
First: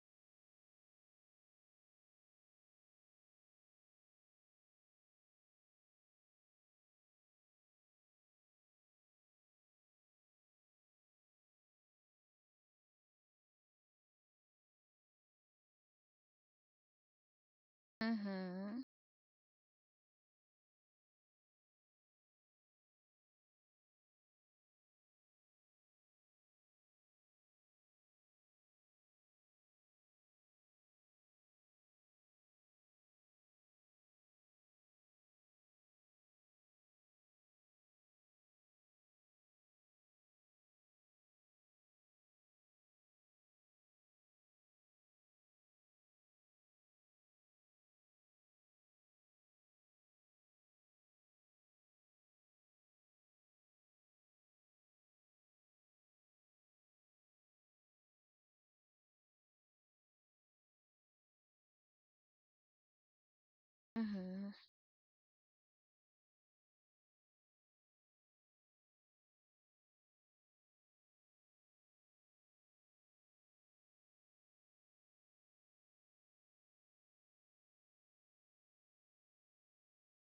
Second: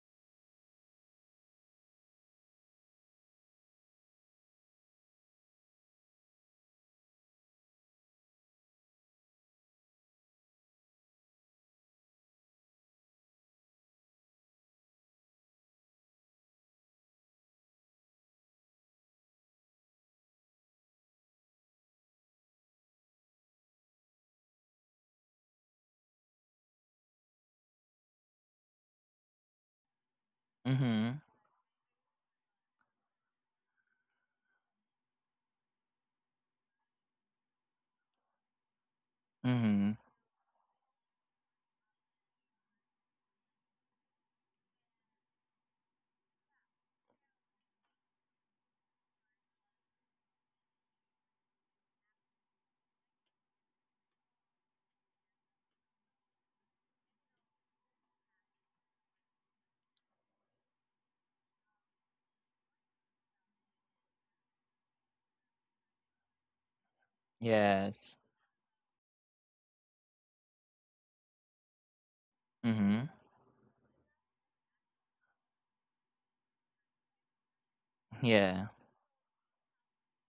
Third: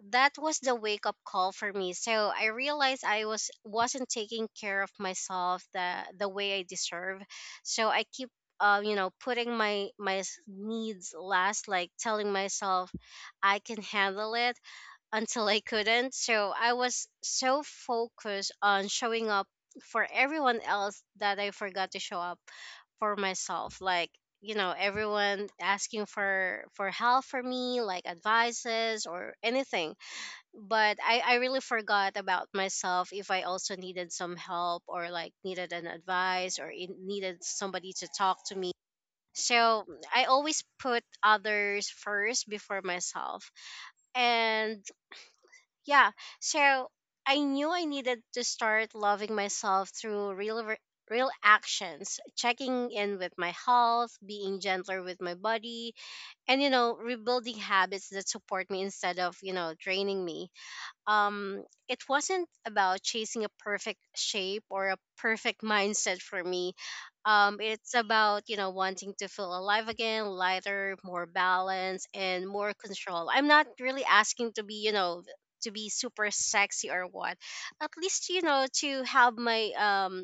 C: that was the wake up call for me. So I realized I wasn't taking care of myself the way I deserve. So I keep, you know, putting my my needs last, like telling myself I can handle it, until I couldn't. So I was so focused
B: Mhm.
C: on showing up for everyone else that I forgot to show up for myself. Like, you know, everyone asking for help for me, like advices or anything. But
A: Mm-hmm.
C: I really forgot about myself if I also needed some help, or like needed an advice, or it needed somebody to talk to me. So
A: Mm-hmm.
C: I always put others first before myself. And yeah. So I knew I needed to start loving myself through real actions, checking in with my health, being gentler with my body, and, you know, rebuilding habits that support me instead of, you know, draining me. um, it wasn't about chasing a perfect
B: Mhm.
C: shape or a perfect mindset for me. It's
A: Yes.
C: about, you know, wanting to feel alive again, lighter, more balanced, and more
A: Mm-hmm.
C: control. I'm not really asking to be, you know, to be super sexy or what. At least, you
A: Yeah.
C: know, to have my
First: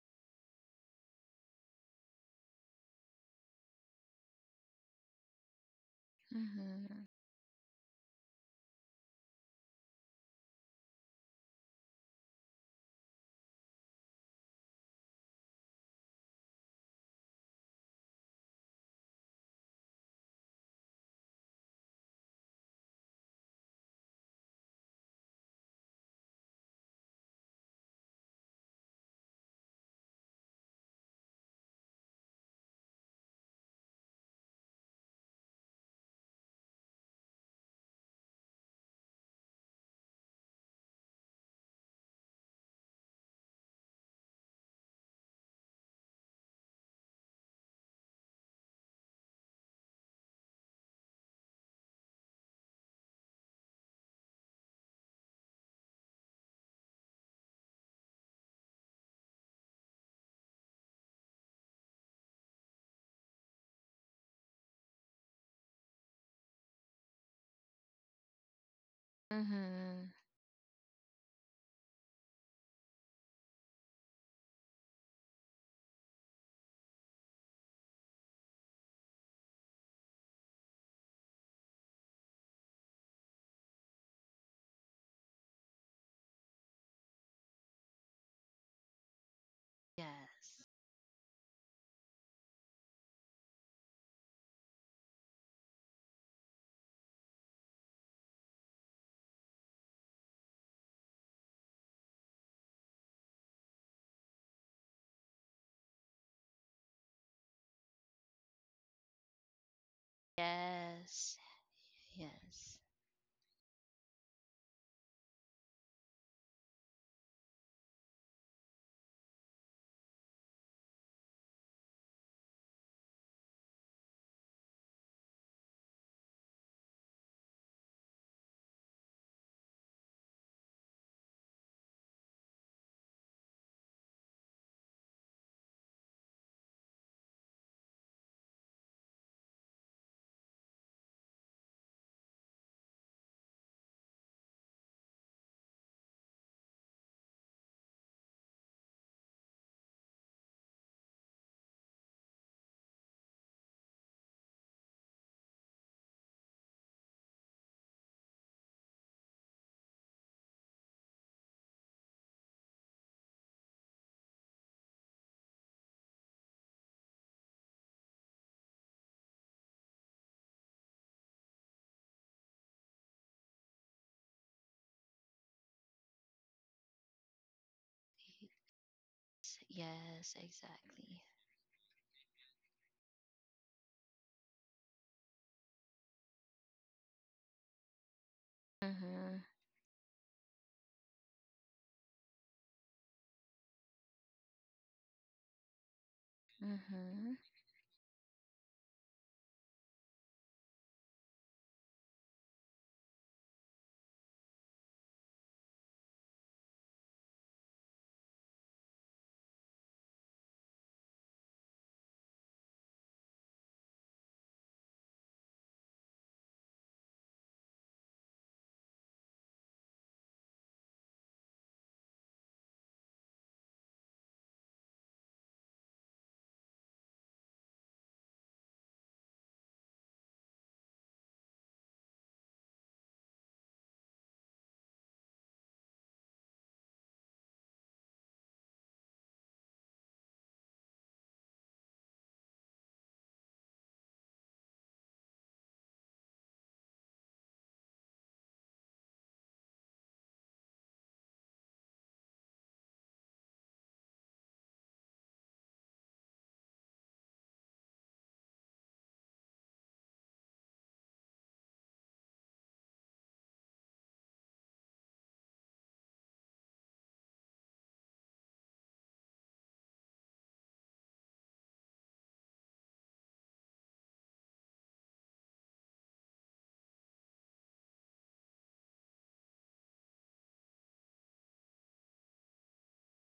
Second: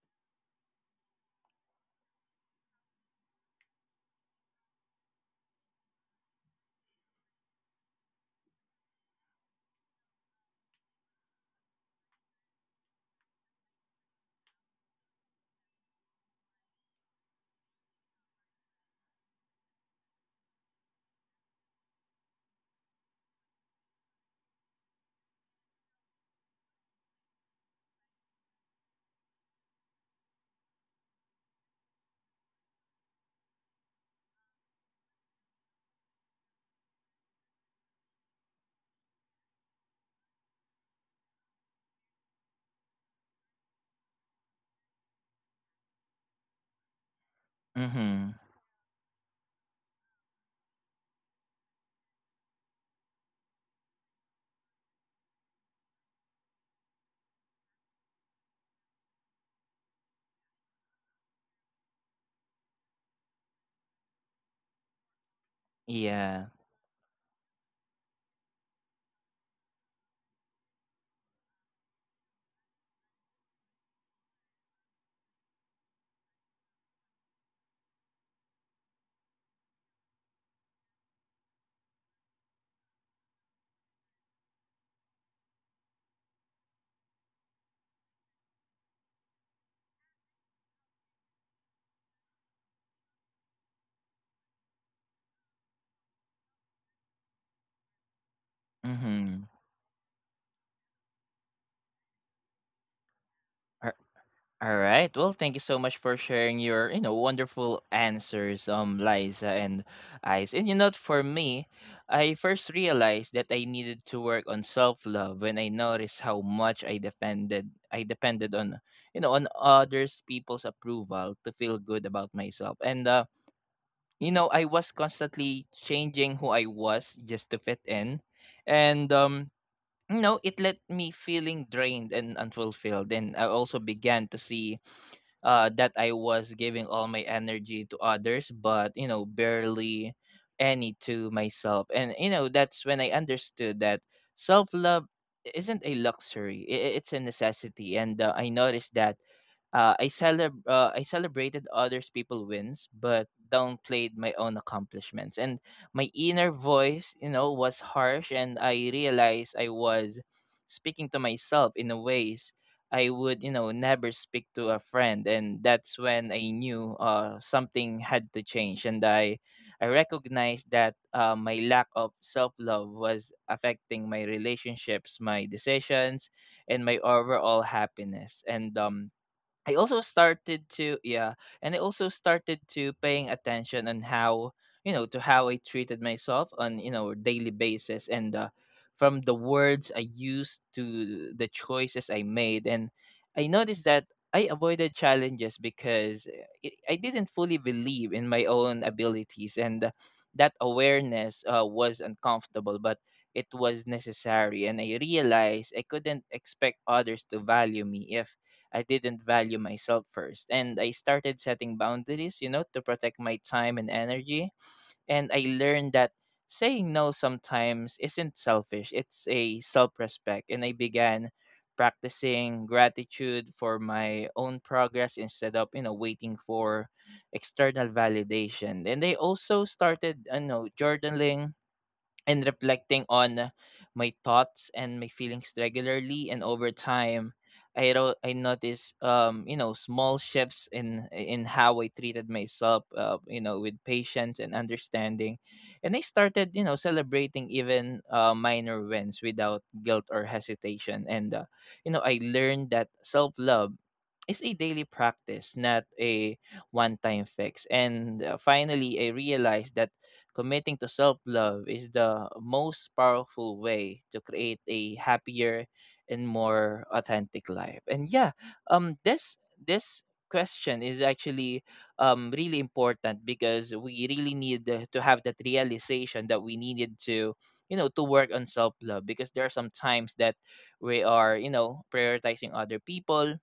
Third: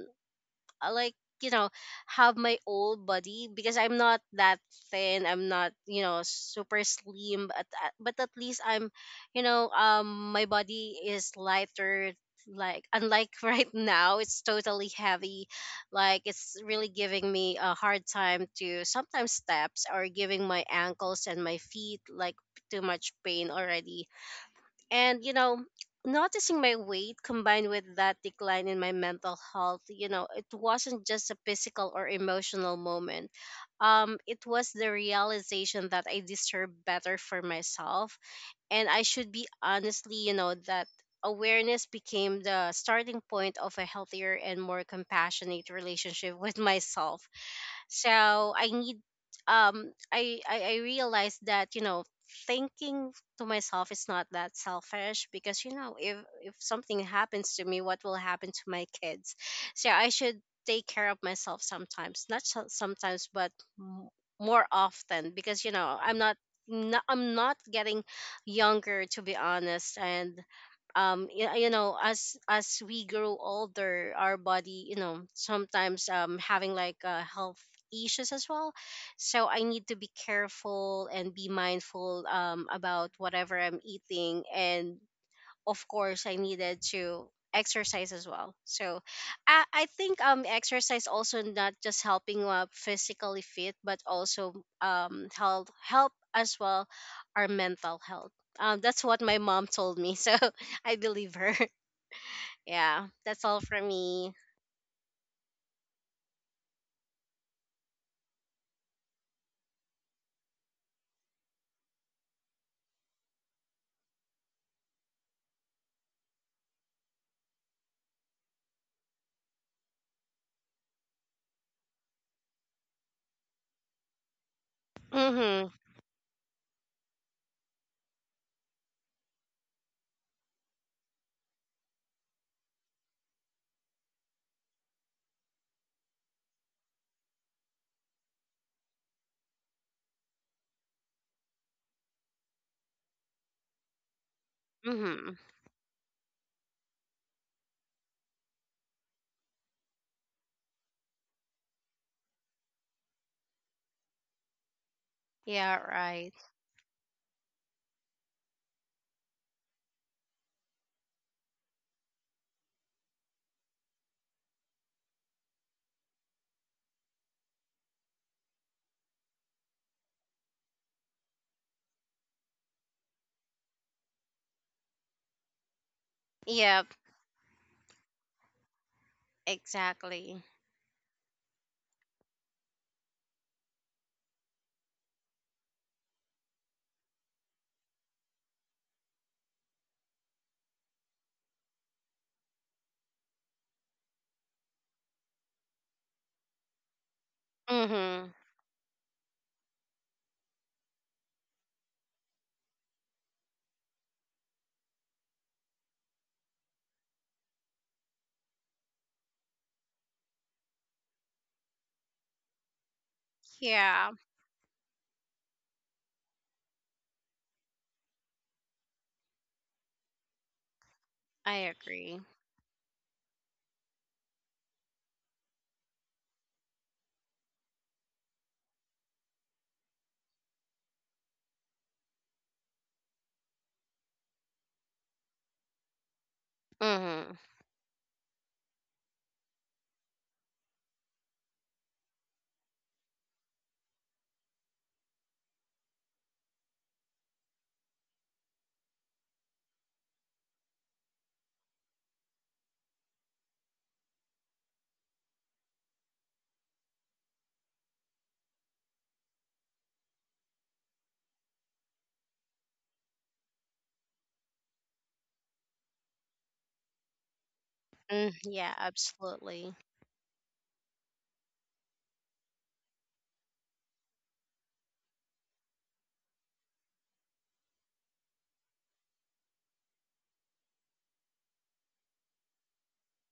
C: I like, you know, have my old body, because I'm not that thin, I'm not, you know, super
B: Mhm.
C: slim, but at least I'm, you know, my body is lighter. Like unlike right now it's totally heavy. Like it's really giving me a hard time to sometimes steps, or giving my ankles and my feet like too much pain already. And, you know, noticing my weight combined with that decline in my mental health, you know, it wasn't just a physical or emotional moment. It was the realization that I deserve better for myself. And I should be honestly, you know, that awareness became the starting point of a healthier and more compassionate relationship with myself.
A: Mm-hmm.
C: So I need, I realized that, you know, thinking to myself is not that selfish, because, you know, if something happens to me what will happen to my kids. So I should take care of myself sometimes, not so- sometimes, but m- more often, because, you know, I'm not,
A: Yeah.
C: I'm not getting younger to be honest.
B: Mhm.
C: And you you know, as we grow older, our body, you know, sometimes having like a health issues as well. So I need to be careful and be mindful about whatever I'm eating. And of course, I needed to exercise as well. So I think
B: Yes.
C: exercise also not just helping up physically fit, but also help as well our mental health. That's what my
A: Mm-hmm.
C: mom told me. So I believe her. Yeah, that's all for me.
A: All right. Well, thank you so much for sharing your, you know, wonderful answers, Liza and Ice. And you know, for
B: Yes.
A: me, I first
B: Yes.
A: realized that I needed to work on self-love when I noticed how much I depended on, you know, on others, people's approval to feel good about myself. And you know, I was
C: Mm-hmm.
A: constantly changing who I was just to fit in, and you know, it let me feeling drained and unfulfilled. And I also began to see, that I was giving all my energy to others, but, you know, barely any to myself. And you know, that's when I understood that self love
C: Mm-hmm.
A: isn't a luxury; it's a necessity. And I noticed that, I celebrated others people wins, but downplayed my own accomplishments. And
C: Yeah,
A: my
C: right.
A: inner voice, you know, was harsh, and I realized I was speaking to myself in a way I would, you know, never speak to a friend, and that's when I knew, something had to change, and I recognized that, my lack of self love was affecting my relationships, my decisions, and
C: Yeah,
A: my overall happiness.
B: Yes.
A: And I also
B: Yes,
C: exactly.
A: started to,
B: exactly.
A: yeah, and I also started to paying attention on how, you know, to how I treated myself on, you know, daily basis, and from the
B: Mhm.
A: words I used to the choices I made, and I noticed that I avoided challenges because I didn't
B: Mhm.
A: fully believe in
C: Mm-hmm.
A: my own abilities, and that awareness, was uncomfortable but it was necessary, and I realized I couldn't expect others to value me if I didn't value myself first. And I started setting boundaries, you know, to protect my time and
C: Yeah,
A: energy. And I learned that saying no sometimes isn't selfish, it's a self respect. And I began
C: I agree.
A: practicing gratitude for my own progress instead of, you know, waiting for external validation. And I also started, journaling and reflecting on my thoughts and my feelings regularly, and over time
C: Mm-hmm.
A: I noticed small shifts in how I treated myself, with patience and understanding. And I started celebrating even minor wins without guilt or hesitation. And uh, you know i learned that self love is a daily practice, not a one time fix. And finally, I realized that committing to self love is the most powerful way to create a happier and more authentic life. And yeah.
C: Mm, yeah,
A: um, this
C: absolutely.
A: this question is actually really important, because we really need to have that realization that we needed to, to work on self love, because there are some times that we are, prioritizing other people,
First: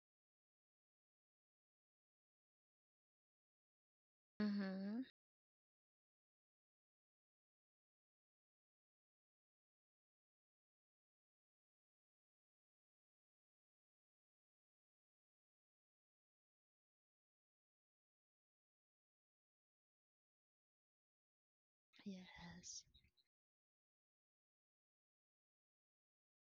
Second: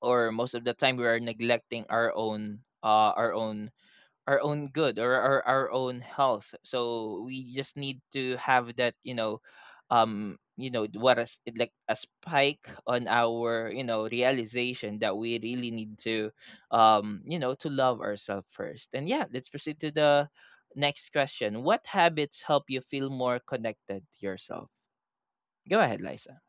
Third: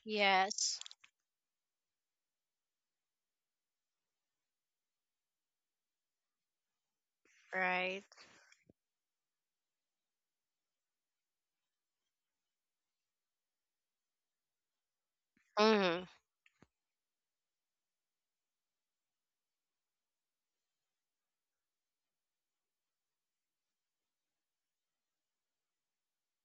A: or most of the
C: Yes.
A: time we are neglecting our own good,
B: Mhm.
A: or our own health. So we just need
C: Right.
A: to have that, what is it, like a spike on our, realization that we really need
C: Mm-hmm.
A: to, to love ourselves first. And yeah, let's proceed to the next question. What habits help you
B: Yes.
A: feel more connected to yourself? Go ahead, Liza.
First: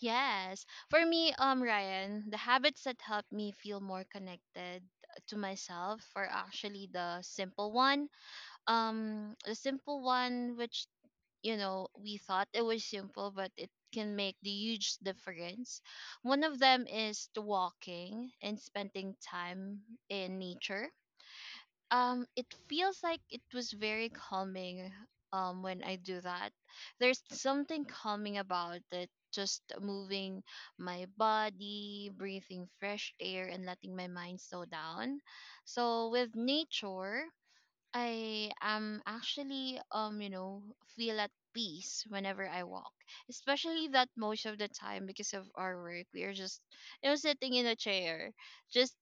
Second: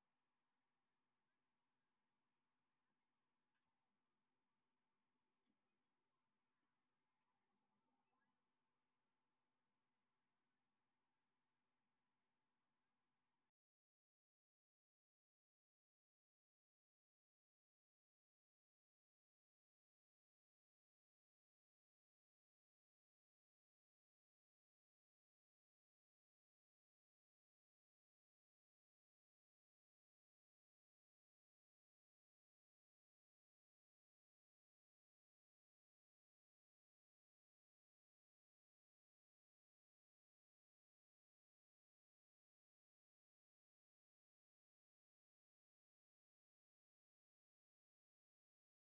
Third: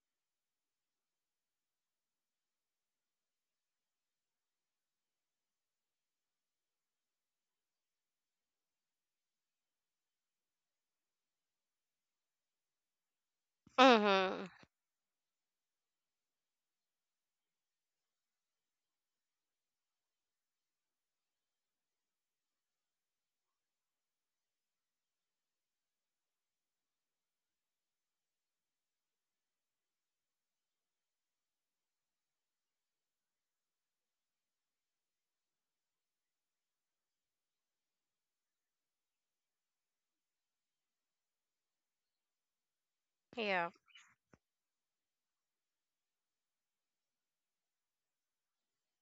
B: Yes. For me, Ryan, the habits that help me feel more connected to myself are actually the simple one. The simple one which you know we thought it was simple but it can make
C: Mm-hmm.
B: the huge difference. One of them is the walking and spending time in nature. Um, it feels like it was very calming when I do that. There's something calming about it, just moving my body, breathing fresh air, and letting my mind slow down. So with nature I am actually, you know, feel at peace whenever I walk,
C: Yeah.
B: especially that most of the time because of our work we are just, you know, sitting in a chair, just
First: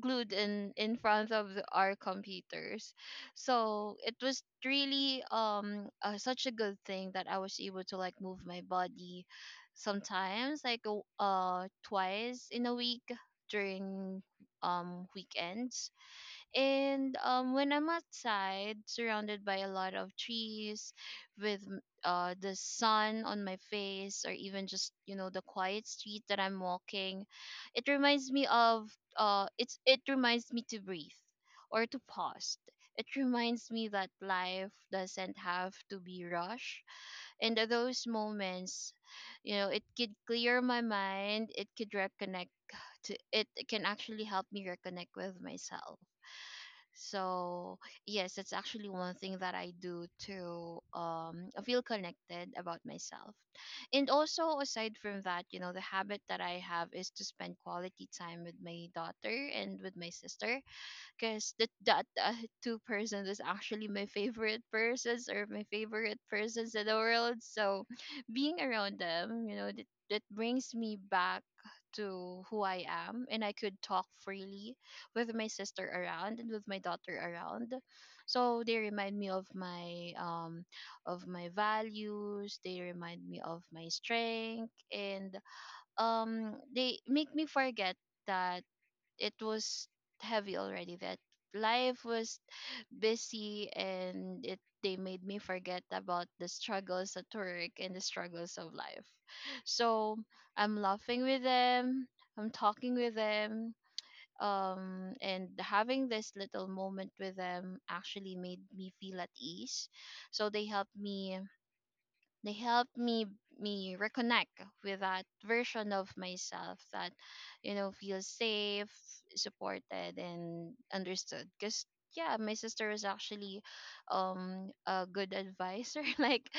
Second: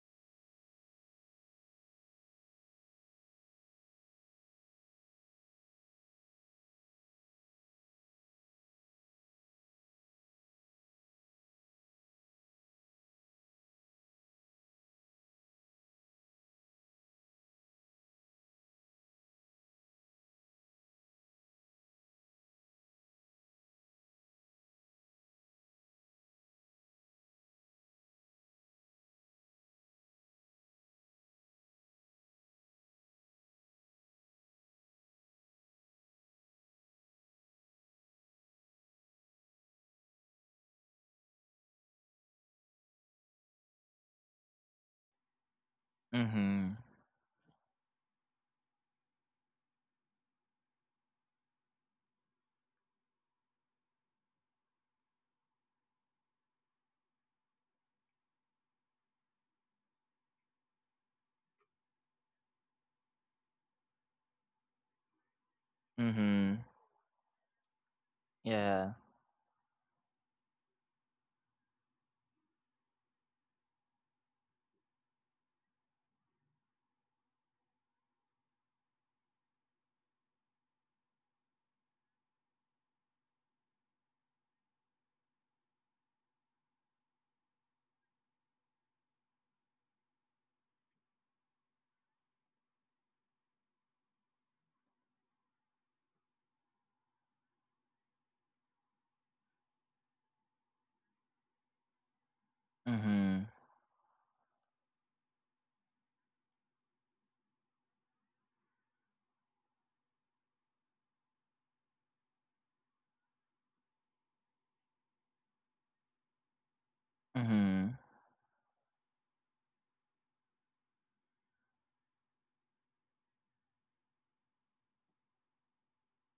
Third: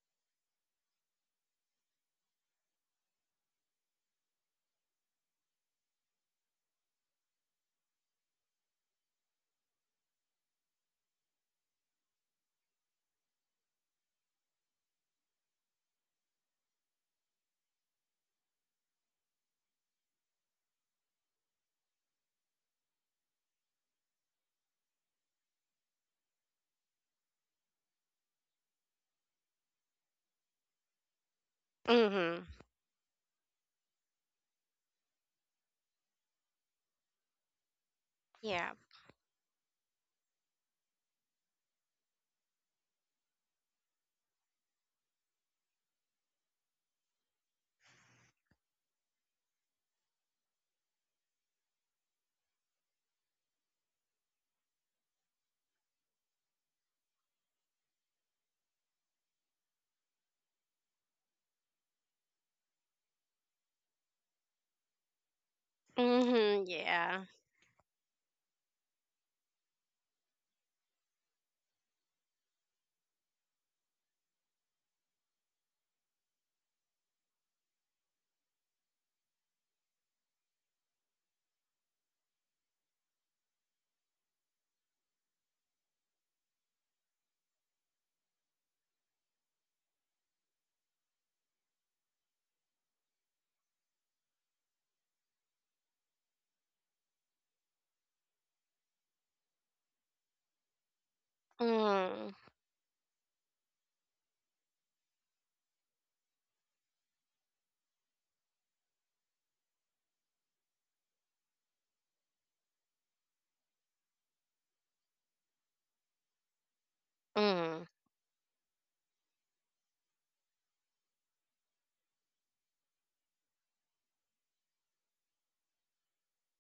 B: glued in front of our computers. So it was really such a good thing that I was able to like move my body sometimes like twice in a week during weekends. And when I'm outside, surrounded by a lot of trees, with the sun on my face, or even just, you know, the quiet street that I'm walking, it reminds me of it's It reminds me to breathe or to
C: Mm-hmm.
B: pause. It reminds me that life doesn't have to be rushed, and that those
C: Yeah.
B: moments, you know, it could clear my mind. It can actually help me reconnect with myself.
A: Lisa. Mhm.
B: So yes, that's actually one thing that I do to, feel connected about myself. And also aside from that, you know, the habit that I have is to spend quality time with my daughter and with my sister, because that that two persons is actually my favorite persons or my favorite
C: Mm-hmm.
A: Mhm.
B: persons in the
C: Yeah.
B: world. So being around
A: Yeah.
B: them, you know, that brings me back to who I am, and I could talk freely with my sister around and with my daughter around. So they remind me of my values. They remind me of my strength, and they make me forget that it was heavy already, that life was busy, and it they made me forget about the struggles at work and the struggles of life. So I'm laughing with them,
C: Mm-hmm.
B: I'm talking with
A: Mhm.
B: them, and having this little moment with them actually made me feel at ease. So they helped me reconnect with that version of myself that, you know,
A: Mhm.
B: feels safe, supported, and understood. Cause yeah, my sister was actually a good advisor. Like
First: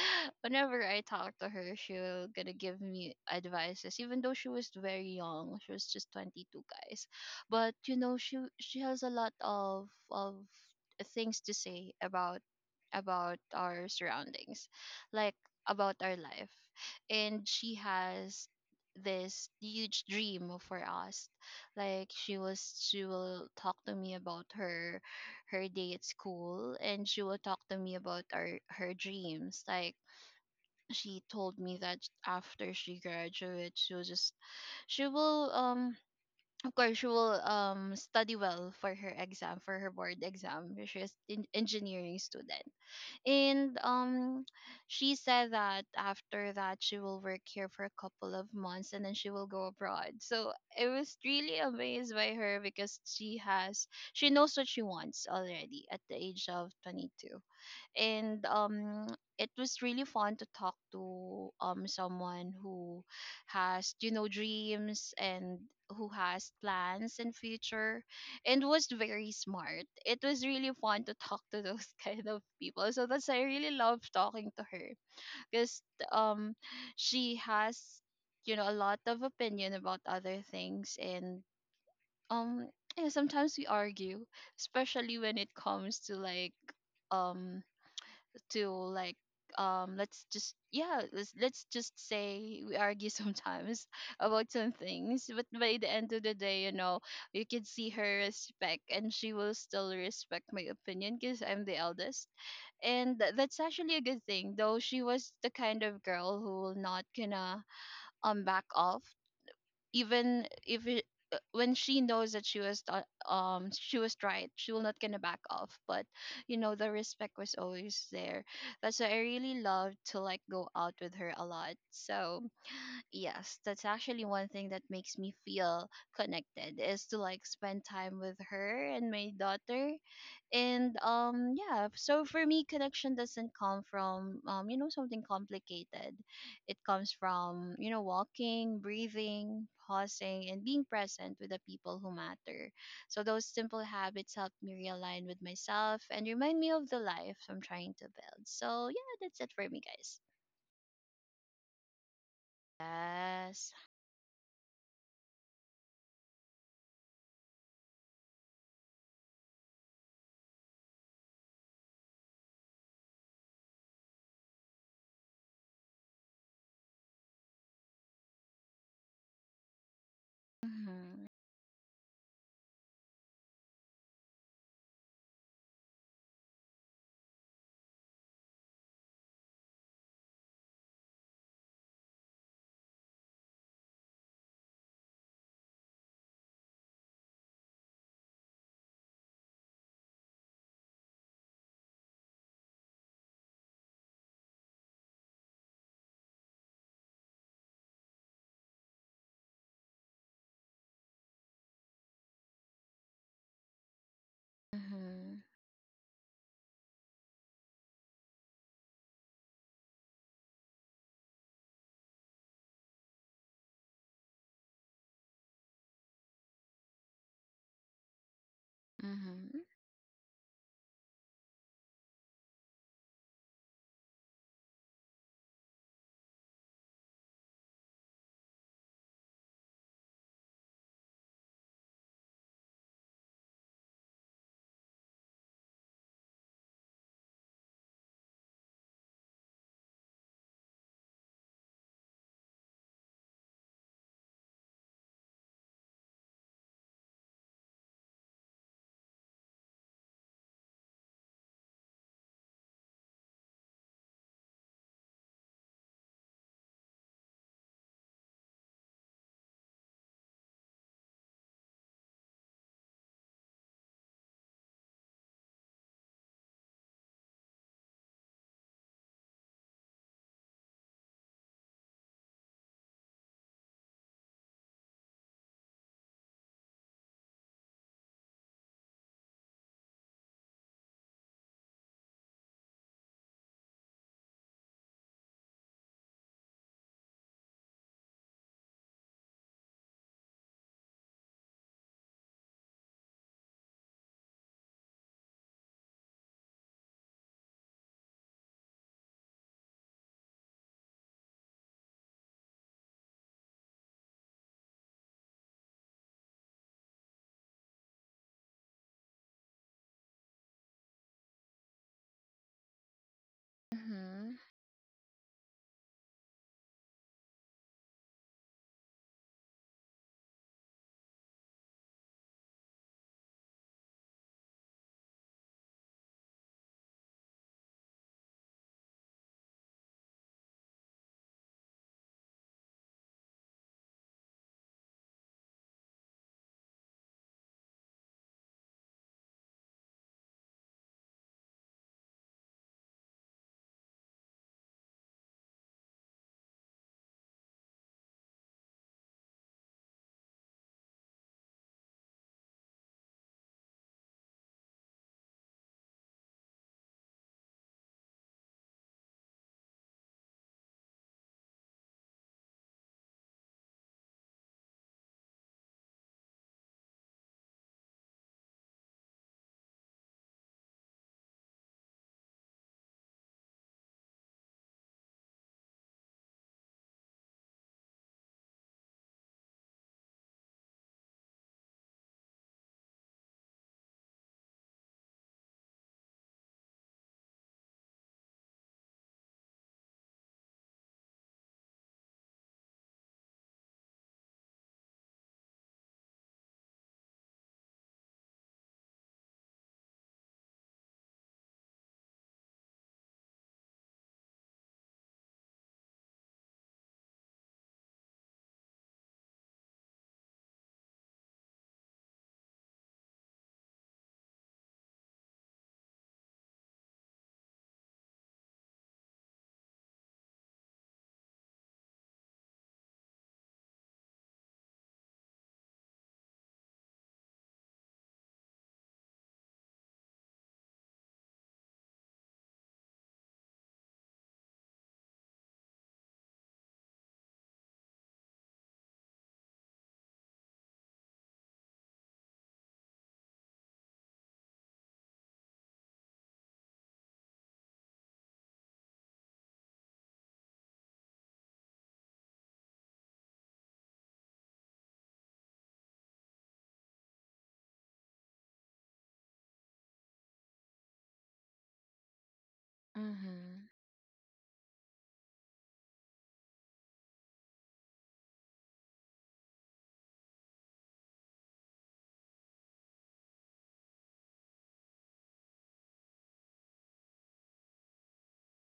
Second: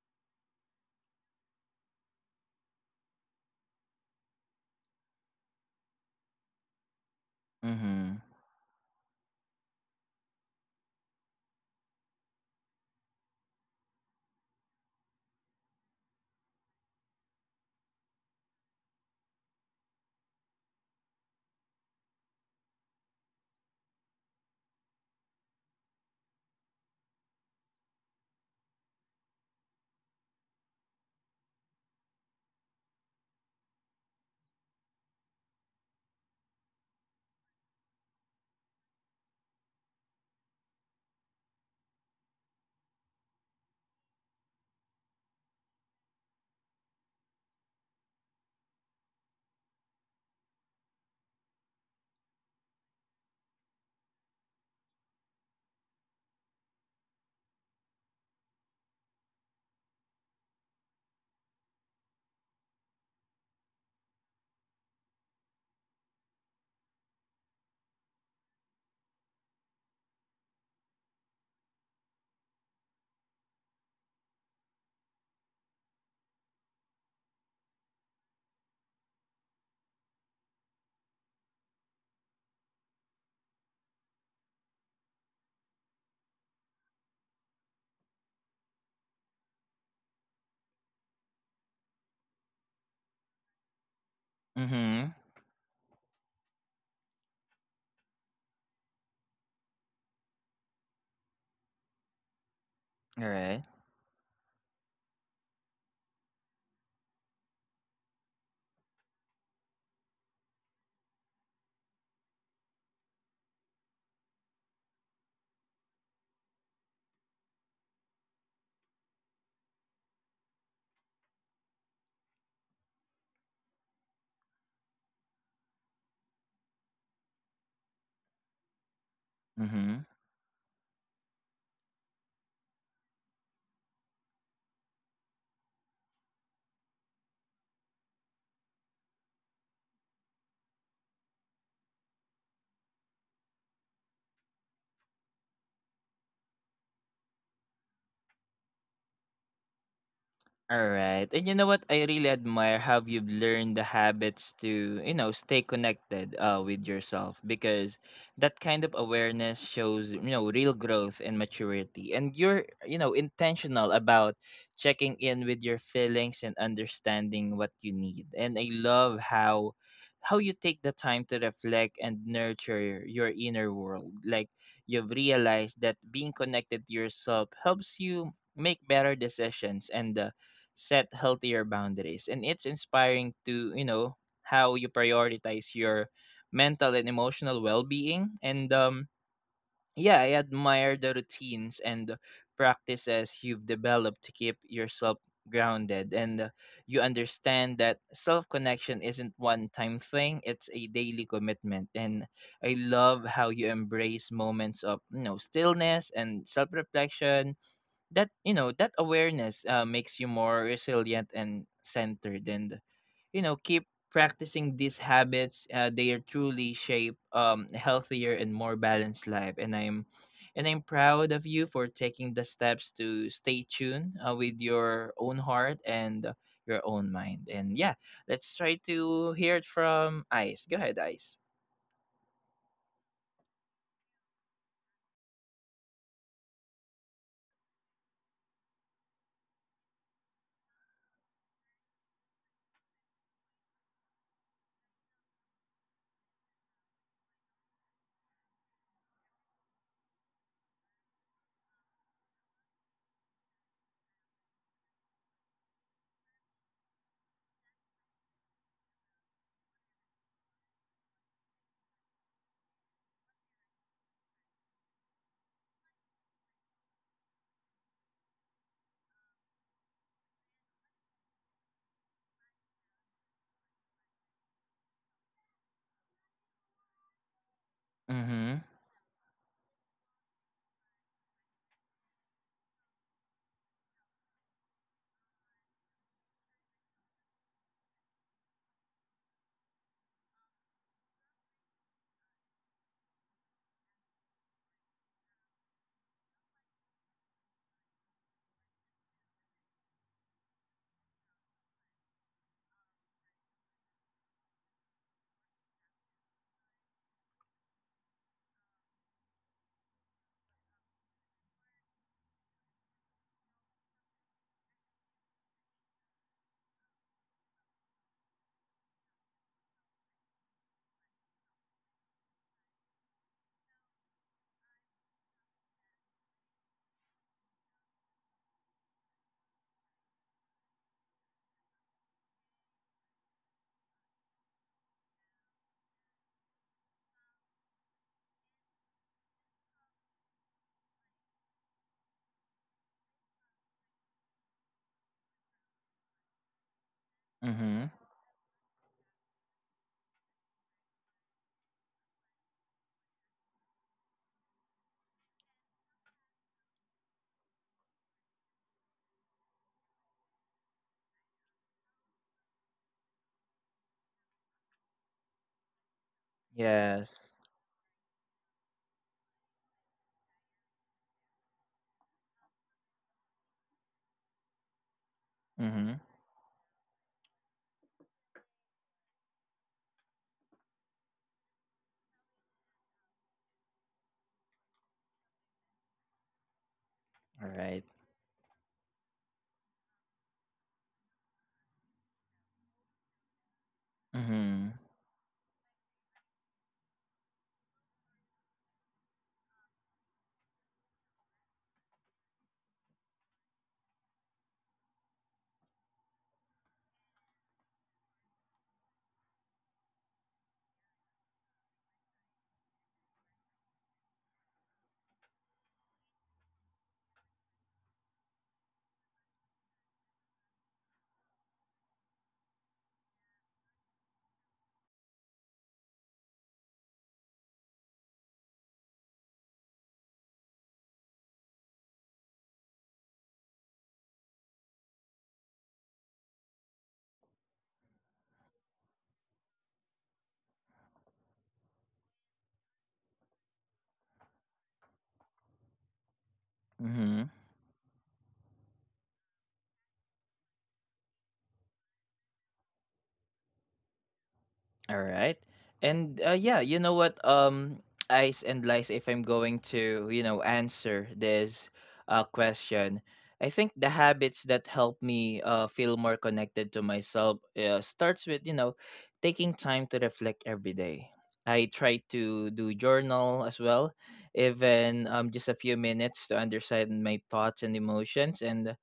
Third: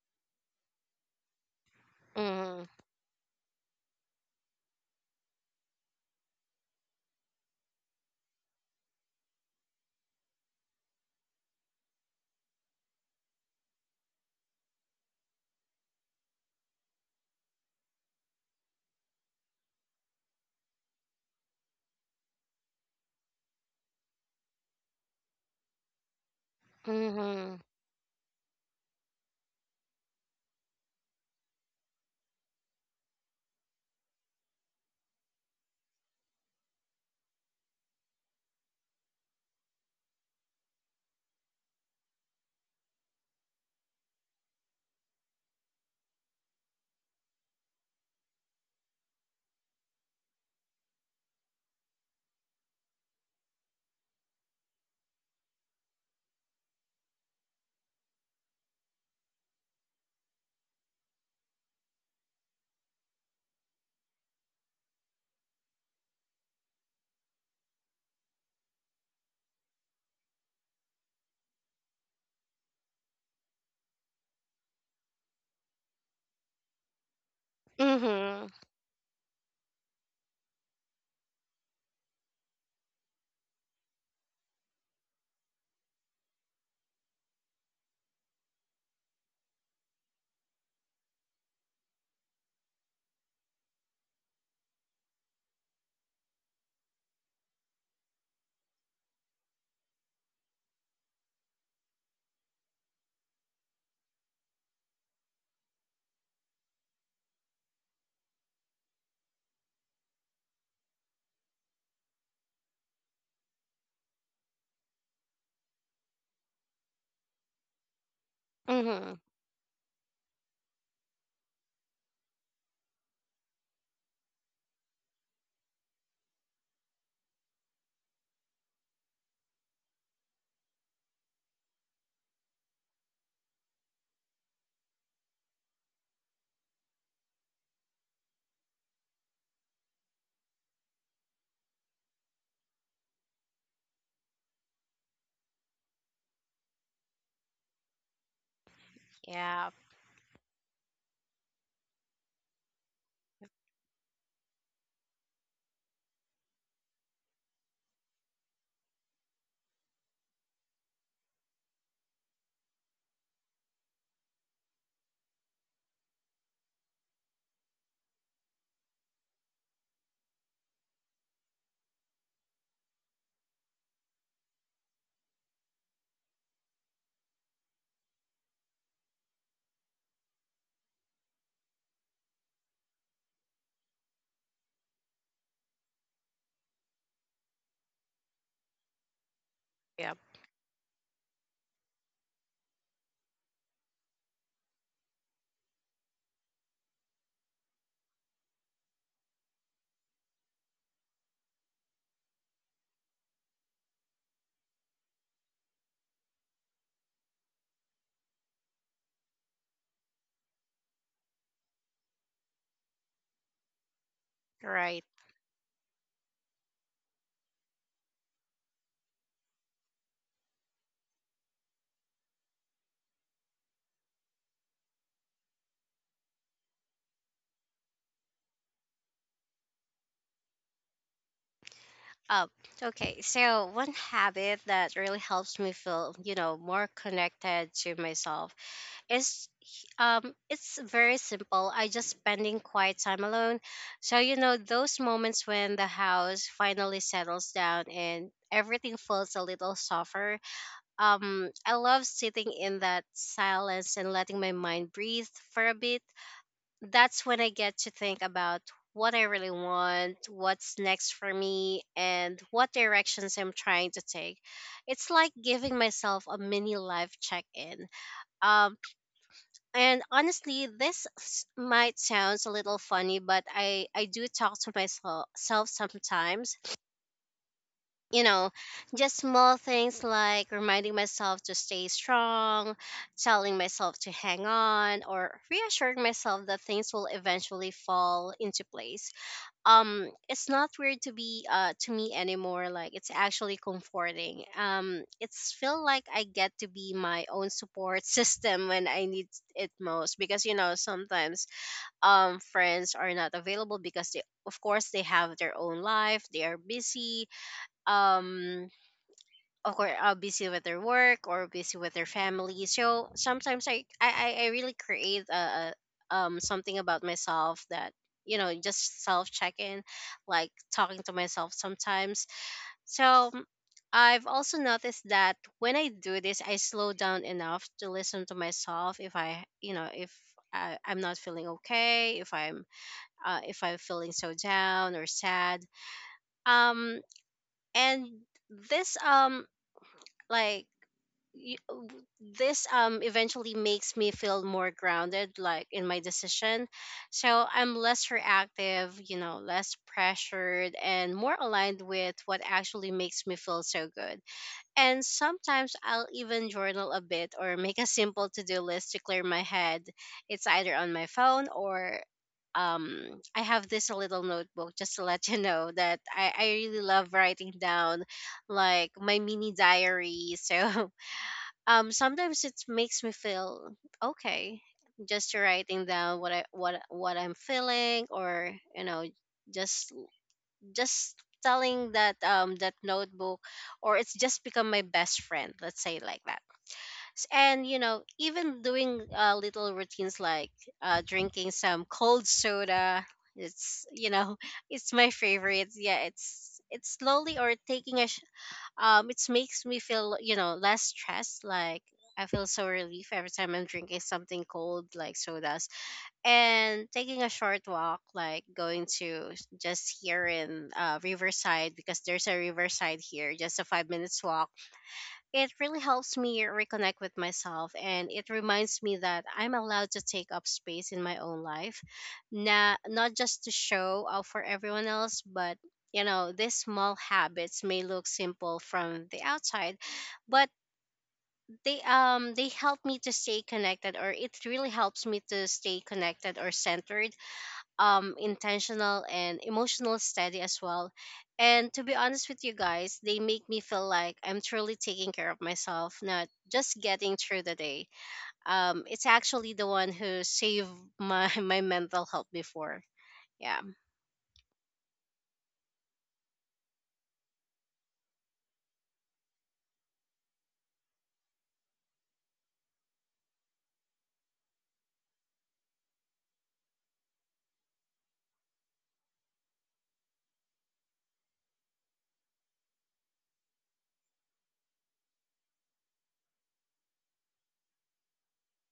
B: whenever I talk to her, she'll gonna
C: Mm-hmm.
B: give me advices. Even though she was very young, she was just 22, guys. But you know,
A: Mhm.
B: she has a lot of things to say about our surroundings, like about our life. And she has this huge dream for us. Like she will talk to me about her day at school, and she will talk
C: Mm-hmm.
B: to me about our her dreams. Like she told me that after she graduates she will just she will of course she will study well for her exam, for her board exam. She's an engineering student, and she said that after that she will work here for a couple of months and then she will go abroad. So I was really amazed by her because she knows what she wants already at the age of 22. And it was really fun to talk to someone who has, you know, dreams and who has plans in future, and was very smart. It was really fun to talk to those kind of people. So that's, I really love talking to her because um she has,
C: Mm-hmm. Mm-hmm.
B: you know, a lot of opinion about other things. And um yeah, sometimes we argue, especially when it comes to like um to like let's just yeah let's just say we argue sometimes about some things.
A: Mhm.
B: But by the end of the day, you know, you can see her respect, and she will still respect my opinion because I'm the eldest. And
A: All
B: that's
A: right.
B: actually a good thing, though. She was the kind of girl who will not gonna back off even if it, when she knows that she was she was right, she will not gonna back off, but you know, the respect was always there. That's why
C: Mm-hmm.
B: I really love to like go out with her a lot. So yes, that's actually one thing that makes me feel connected, is to like spend time with her and my daughter.
A: Mm-hmm.
B: And yeah, so for me connection doesn't come from, you know, something complicated. It comes from, you know, walking, breathing, pausing, and being present with the people who matter. So those simple habits help me realign with myself and remind me of the life I'm trying to build. So yeah, that's it for
C: Yeah.
B: me, guys.
A: All right. And you know what? I really admire how you've
B: Yes.
A: learned the habits to, you know, stay connected with yourself, because that kind of awareness shows, you know, real growth and maturity. And you're, you know, intentional about checking in with your feelings and understanding what you need. And I love how you take the
B: Mhm.
A: time to reflect and nurture your inner world. Like, you've realized that being connected to yourself helps you make better decisions and set healthier boundaries. And it's inspiring to, how you prioritize your mental and emotional well-being. And
C: Yep.
A: yeah, I admire the routines and practices you've developed to keep yourself grounded, and you understand that self-connection isn't one-time thing, it's a daily commitment. And I love how you embrace moments of, you
B: Mhm.
A: know, stillness and self-reflection. That awareness makes you more resilient and centered, and, you know, keep practicing these
C: Right.
A: habits. They are truly shape healthier and more balanced life,
B: Mhm.
A: and I'm proud of you for taking the steps to stay tuned with your own heart and your own mind. And yeah, let's try to hear it from Ice. Go ahead, Ice.
C: Oh, okay. So one habit that really helps me feel, you know, more connected to myself is, it's very simple. I just spending quiet time alone. So, you know, those moments when the house finally settles down and everything feels a little softer. I love sitting in that silence and letting my mind breathe for a bit. That's when I get to think about what I really want, what's next for me, and what directions I'm trying to take. It's like giving myself a mini life check in. Um, and honestly, this might sound a little funny, but I do talk to myself self sometimes, you know,
A: Mm-hmm.
C: just small things like reminding myself to stay strong, telling myself to hang on, or reassuring myself that things will eventually fall into place. It's not weird to be to me anymore. Like it's actually comforting. It's feel like I get to be my own support system when I need it most because you know sometimes friends are not available because they of course they have their own life, they are busy um of course busy with their work or busy with their family. So sometimes i i,
B: Mhm.
C: I I really create a something about myself that, you know, just self check-in, like talking to myself sometimes. so mm, I've also noticed that when I do this, I slow down enough to listen to myself, if I, you know, if I'm not feeling okay, if I'm feeling so down or sad. Um and this like y- w- this eventually makes me feel more grounded, like in my decision, so I'm
A: Mm-hmm.
C: less reactive, you know, less pressured and more aligned with what actually makes me feel so good. And sometimes I'll even journal a bit or make a simple to-do list to clear my head. It's either on my phone or um I have this little notebook, just to let you know that I really love
A: Yes.
C: writing down, like my mini diary. Sometimes it makes me feel okay, just writing
A: Mm-hmm.
C: down what I what I'm feeling, or just just telling that that notebook. Or it's just become my best friend, let's say, like that.
A: All
C: And
A: right.
C: you know, even doing little routines like drinking some cold soda, it's, you know,
A: Mm-hmm.
C: it's my favorite. Yeah, it's slowly or taking a sh-. It makes me feel, you know, less stressed. Like I feel so relief every time I'm drinking something cold, like sodas. And taking a short walk, like going to just here in riverside, because there's a riverside here just a 5 minute walk. It really helps me reconnect with myself, and it reminds me that I'm allowed to take up space in my own life. Not, not just to show off for everyone else, but you know, these small habits may look simple from the outside, but they help me to stay connected, or it really helps me to stay connected or centered, intentional and emotional steady as well. And to be honest with you guys, they make me feel like I'm truly taking care of myself, not just getting
A: Mm-hmm.
C: through the day. It's actually the one who saved my my mental health before. Yeah.
A: All right. And yeah, you know what? Ice and Lice, if I'm going to, you know, answer this question, I think
B: Mhm.
A: the habits that help me feel more connected to myself starts with, you know, taking time to reflect every day. I try to do journal as well, even just a few minutes to understand my thoughts and emotions. And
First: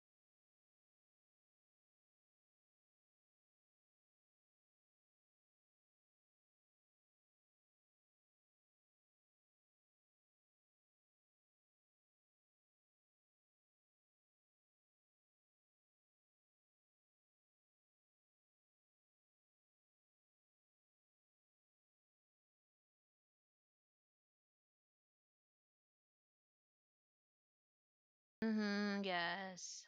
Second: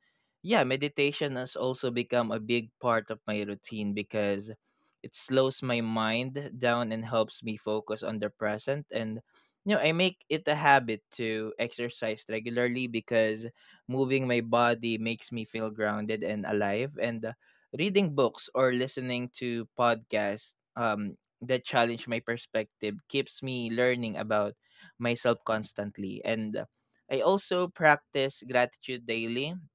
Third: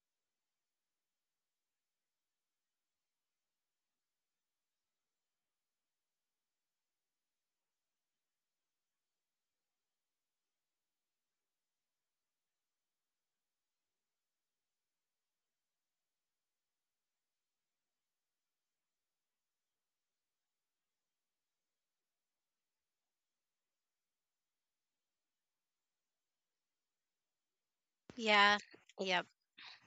A: yeah, meditation has also become a big part of my routine, because it slows my mind down and helps me focus on the present. And, you know, I make it a habit to exercise regularly, because moving my body makes me feel grounded and alive. And reading books or listening to podcasts that challenge my perspective keeps me learning about myself constantly. And I also practice
C: Yeah.
B: Mhm.
A: gratitude
C: Yep.
A: daily,
B: Yes.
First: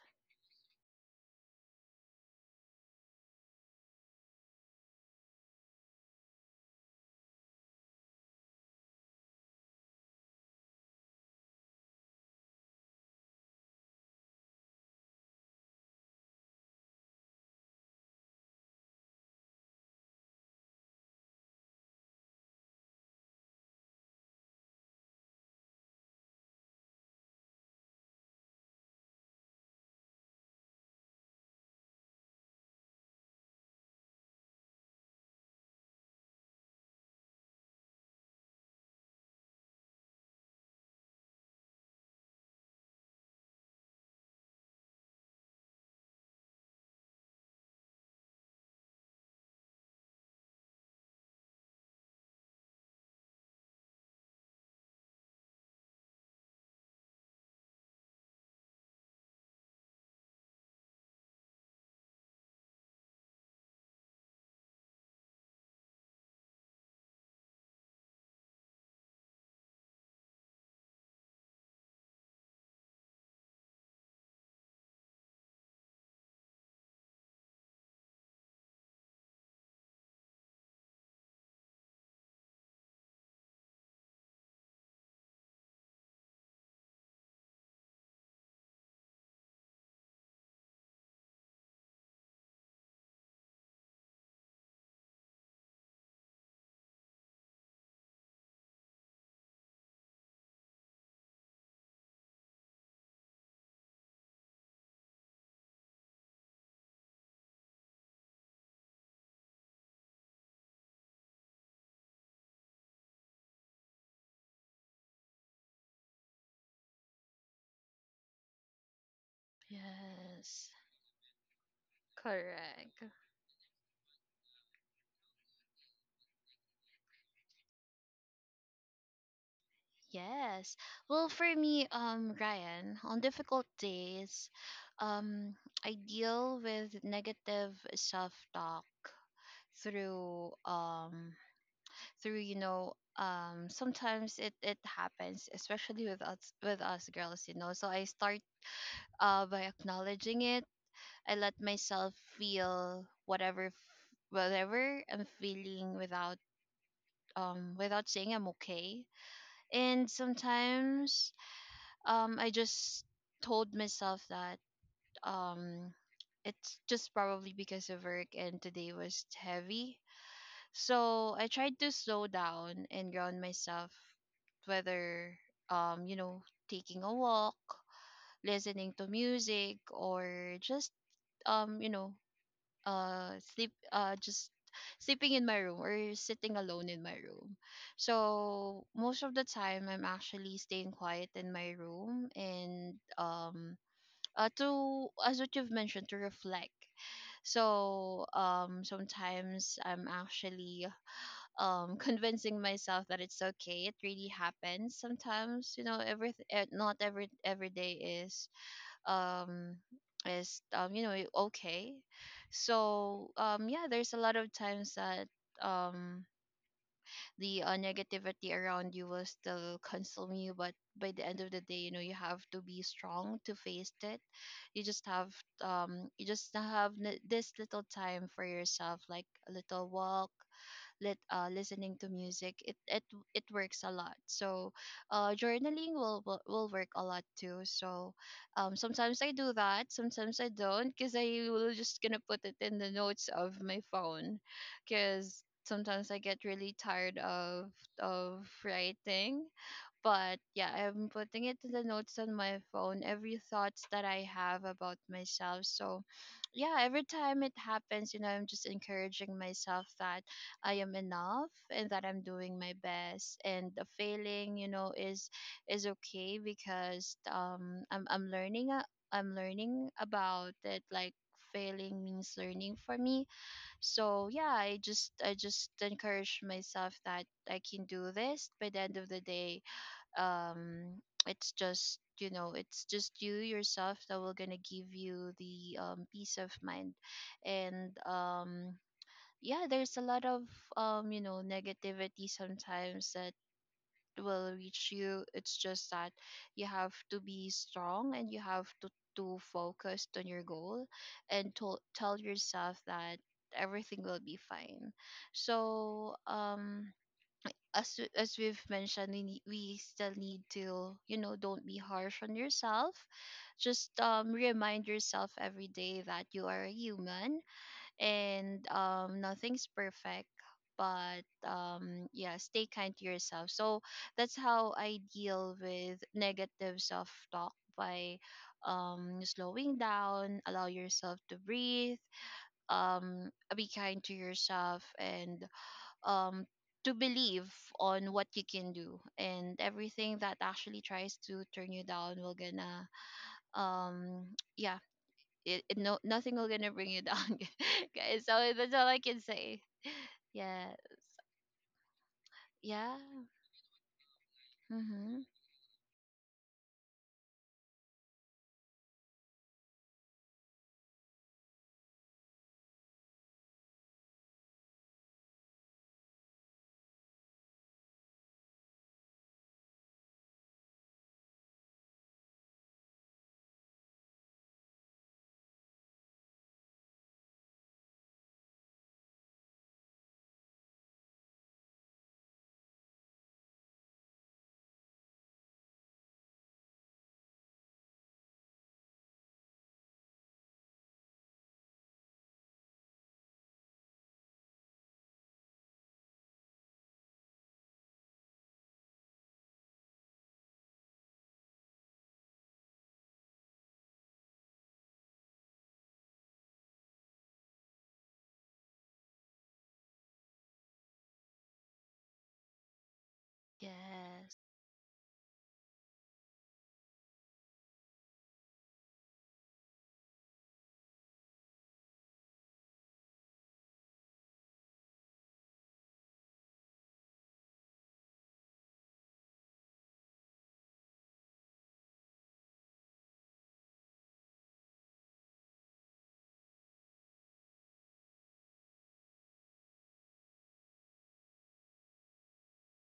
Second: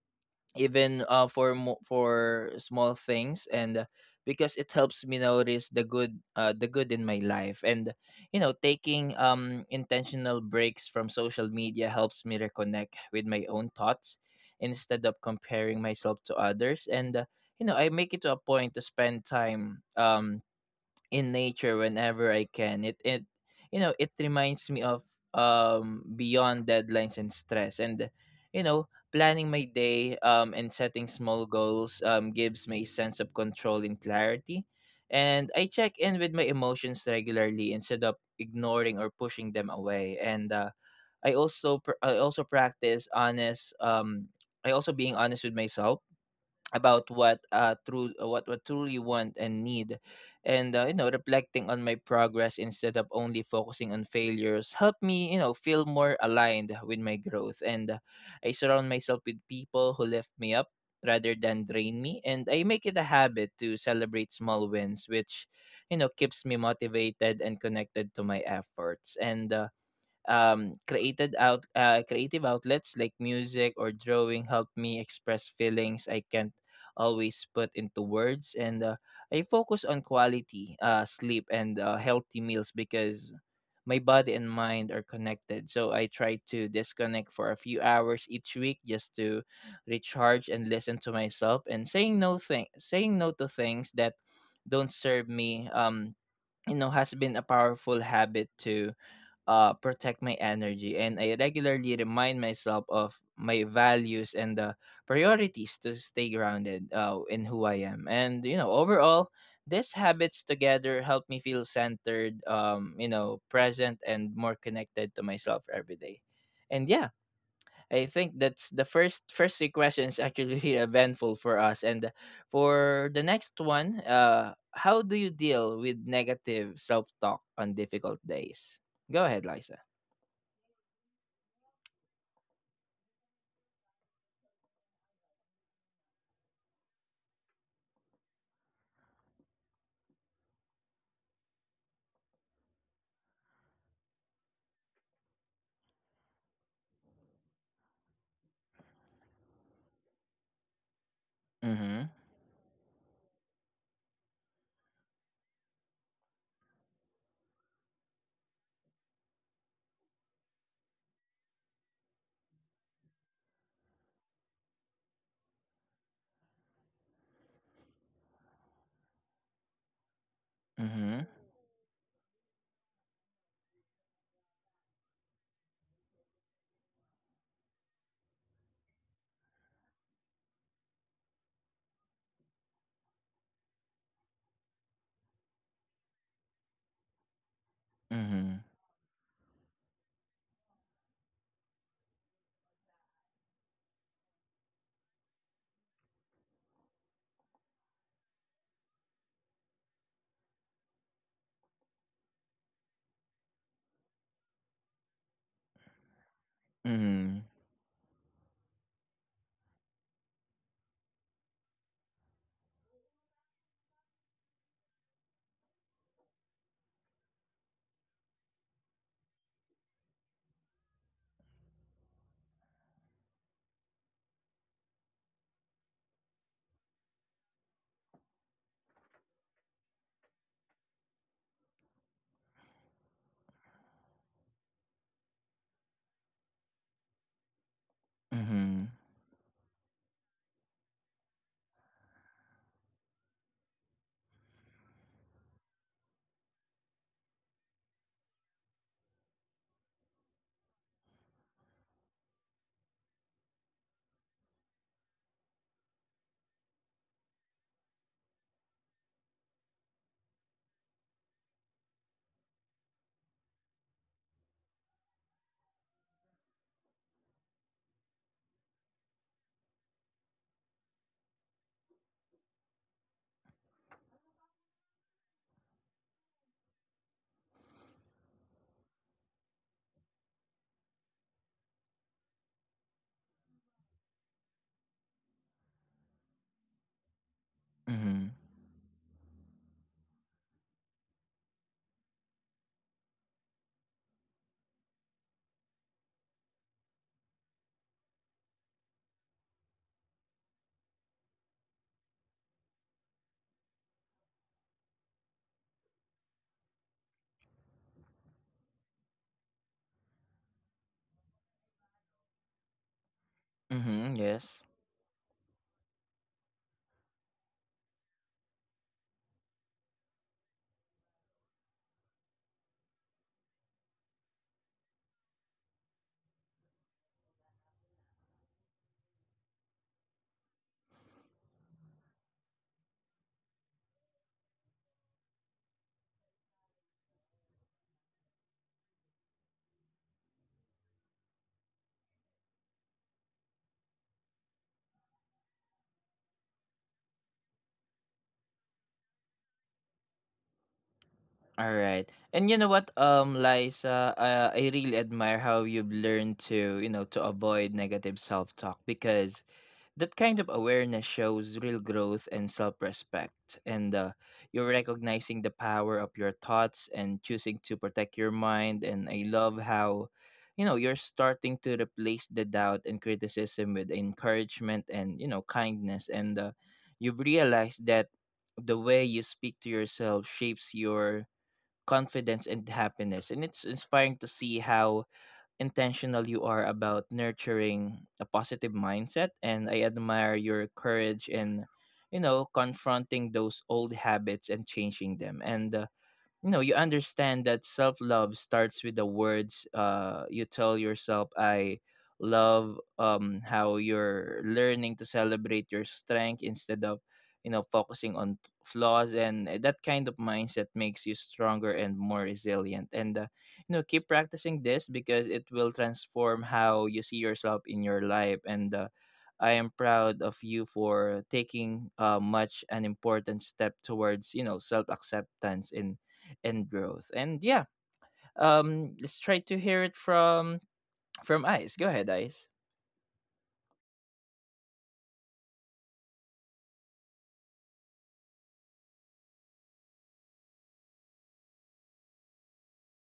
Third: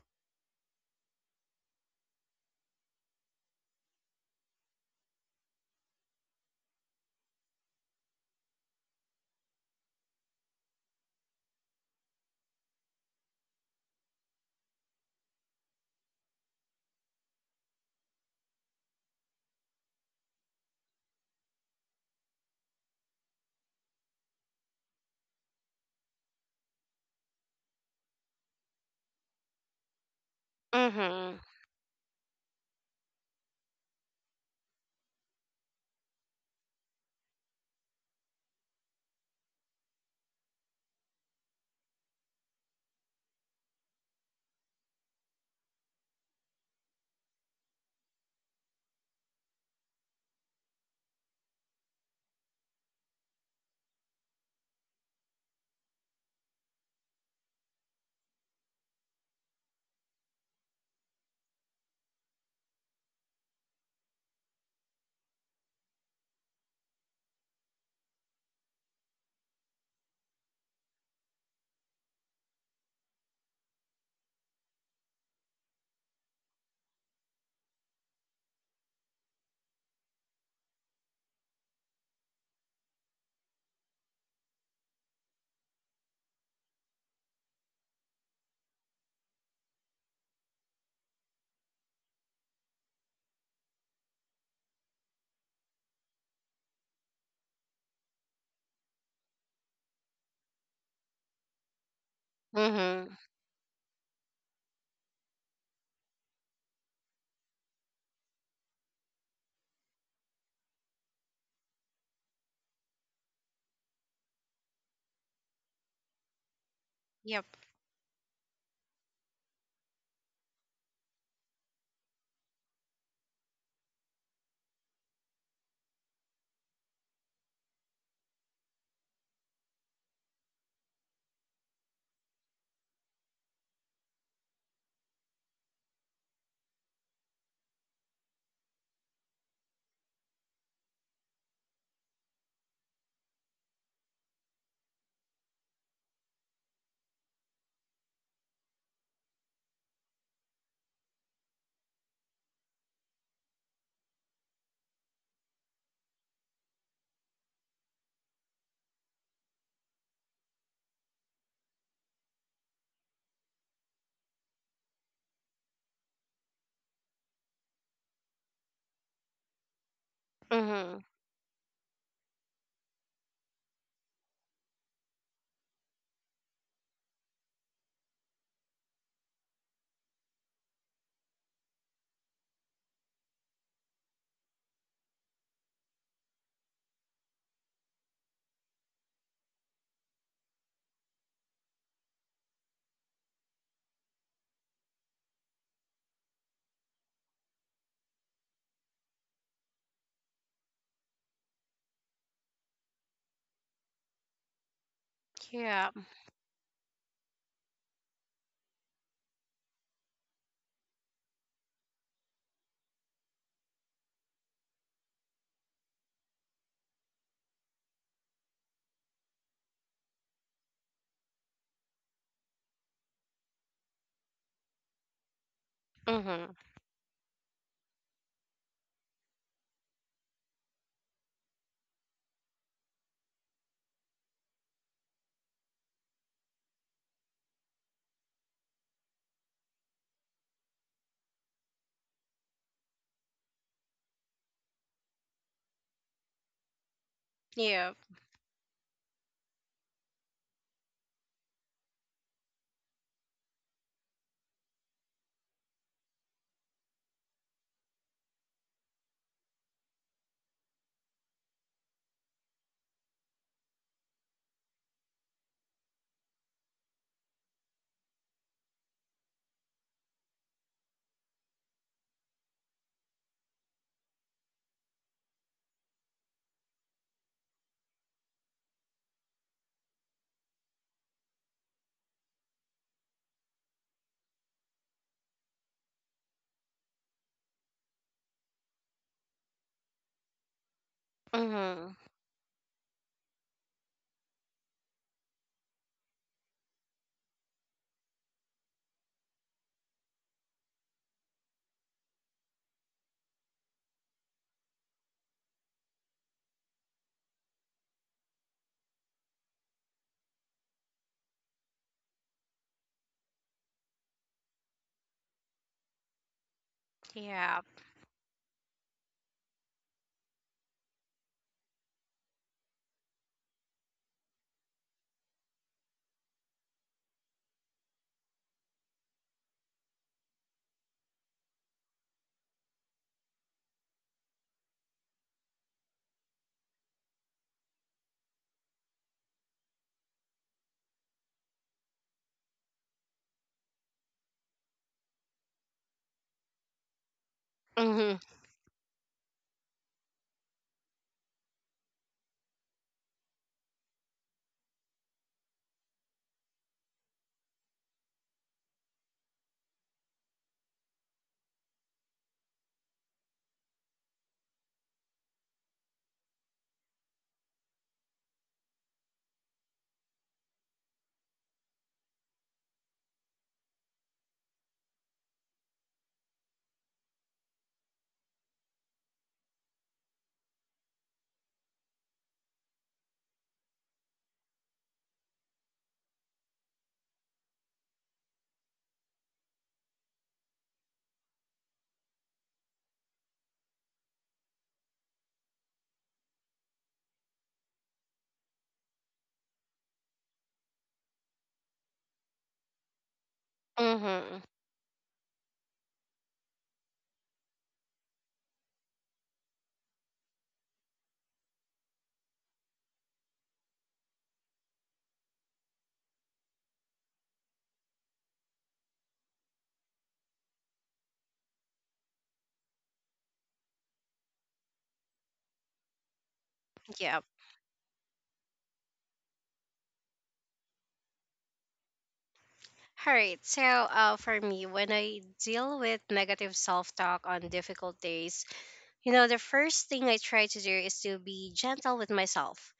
A: even for small things, and because it helps me notice the good in my life. And, you know, taking intentional breaks from social media helps me reconnect with my own thoughts instead of comparing myself to others. And you know, I make it to a point to spend time in nature whenever I can. It you know, it reminds me of beyond deadlines and stress. And, you know, planning my day and setting
C: Mhm.
A: small goals gives me a sense of control and clarity. And I check in with my emotions regularly instead of ignoring or pushing them away. And I also practice honest I also being honest with myself about what truly want and need. And you know, reflecting on my progress instead of only focusing on failures help me, you know, feel more aligned with my growth. And I surround myself with people who lift me up rather than drain me, and I make it a habit to celebrate small wins, which, you know, keeps me motivated and connected to my efforts. And created out creative outlets like music or drawing help me express feelings I can't always put into words. And I focus on quality sleep and healthy meals, because my body and mind are connected. So I try to disconnect for a few hours each week just to recharge and listen to myself. And saying no to things that don't serve me you know, has been a powerful habit to protect my energy. And I regularly remind myself
C: Mhm.
A: of my values and the priorities to stay grounded in who I am. And, you know, overall, these habits together help me feel centered, you know, present and more connected to myself every day. And yeah,
C: Yep.
A: I think that's the first three questions actually
B: Yes.
A: eventful for us. And
B: Correct.
A: for the next one, how do you deal with negative self talk on difficult days? Go ahead, Liza.
B: Yes. Well, for me, Ryan, on difficult days, um, I deal with negative self-talk through um through, you know, sometimes it it happens, especially with us girls, you know. So I start by acknowledging it. I let myself
A: Mhm.
B: feel whatever I'm feeling without without saying I'm okay. And sometimes I just told myself that um it's just probably because of work and today was heavy.
C: Mhm.
A: Mhm.
B: So I tried to slow down and ground myself, whether you know, taking a walk, listening to music, or just, you know, sleep just sleeping in my room or sitting alone in my room.
A: Mhm.
B: So most of the time I'm actually staying quiet in my room, and to as what you've mentioned, to reflect. So sometimes I'm actually convincing myself that it's okay. It really happens sometimes, you
C: Yeah.
B: know. Not every
A: Mhm.
B: every day is um you know okay. So yeah, there's a lot of times that um the negativity around you will still consume you, but by the end of the day, you know, you have to be strong to face it. You just have you just
C: Mhm.
B: have this little time for yourself, like a little walk, lit listening to music. It it works a lot. So journaling will work a lot too. So
A: Mhm.
B: sometimes I do that, sometimes I don't, because I will just gonna put it in the notes of my phone, because sometimes I get really tired
C: Yep.
B: of writing. But yeah, I'm putting it to the notes on my phone, every thoughts that I have about myself. So yeah, every time it happens, you know, I'm just encouraging myself that I am enough and that I'm doing my best. And the failing, is okay because I'm I'm learning about it. Like, failing means learning for me. So yeah, I just encourage myself that I can do this by the end of the day. um it's just, it's just you yourself that will gonna give you the peace of mind. And
A: Mhm.
B: Yeah, there's a lot of
C: Mhm.
B: negativity sometimes that will reach you. It's just that you have to be strong and you have to focus on your goal and to tell yourself that everything will be fine. so um as we've mentioned, we still need to, don't be harsh on yourself. Just
A: Mhm. Yes.
B: remind yourself every day that you are a human,
C: Yeah.
B: and nothing's perfect. But yeah, stay kind to yourself. So that's how I deal with negative self talk by slowing down, allow yourself to breathe, um be kind to yourself, and um to believe on what you can do. And everything that actually tries to turn you down will gonna um yeah, it no nothing will gonna bring you down.
C: Mhm.
B: Guys, so that's all I can say. Yeah.
A: All right. And you know what,
B: Yeah.
A: Liza, I really admire
B: Mm-hmm.
A: how you've learned to, you know, to avoid negative self-talk, because that kind of awareness shows real growth and self-respect. And you're recognizing the power of your thoughts and choosing to protect your mind, and I love how, you know, you're starting to replace the doubt and criticism with encouragement and, you know, kindness. And you've realized that the way you speak to yourself shapes your confidence and happiness, and it's inspiring to see how intentional you are about nurturing a positive mindset. And I admire your courage in, you know, confronting those old habits and changing them. And you know, you understand that self love starts with the words you tell yourself. I love how you're
C: Mhm.
A: learning to celebrate your strength instead of, you know, focusing on flaws. And that kind of mindset makes you stronger and more resilient. And you know, keep
B: Yes.
A: practicing this, because it will transform how you see yourself in your life. And I am proud of you for taking much an important step towards, you know, self acceptance in and growth.
C: Yeah.
A: And yeah, let's try to hear it from Ice. Go ahead, Ice.
C: All right. So, for me, when I deal with negative self talk on difficult days, you know, the first thing I try to do is to be gentle with myself.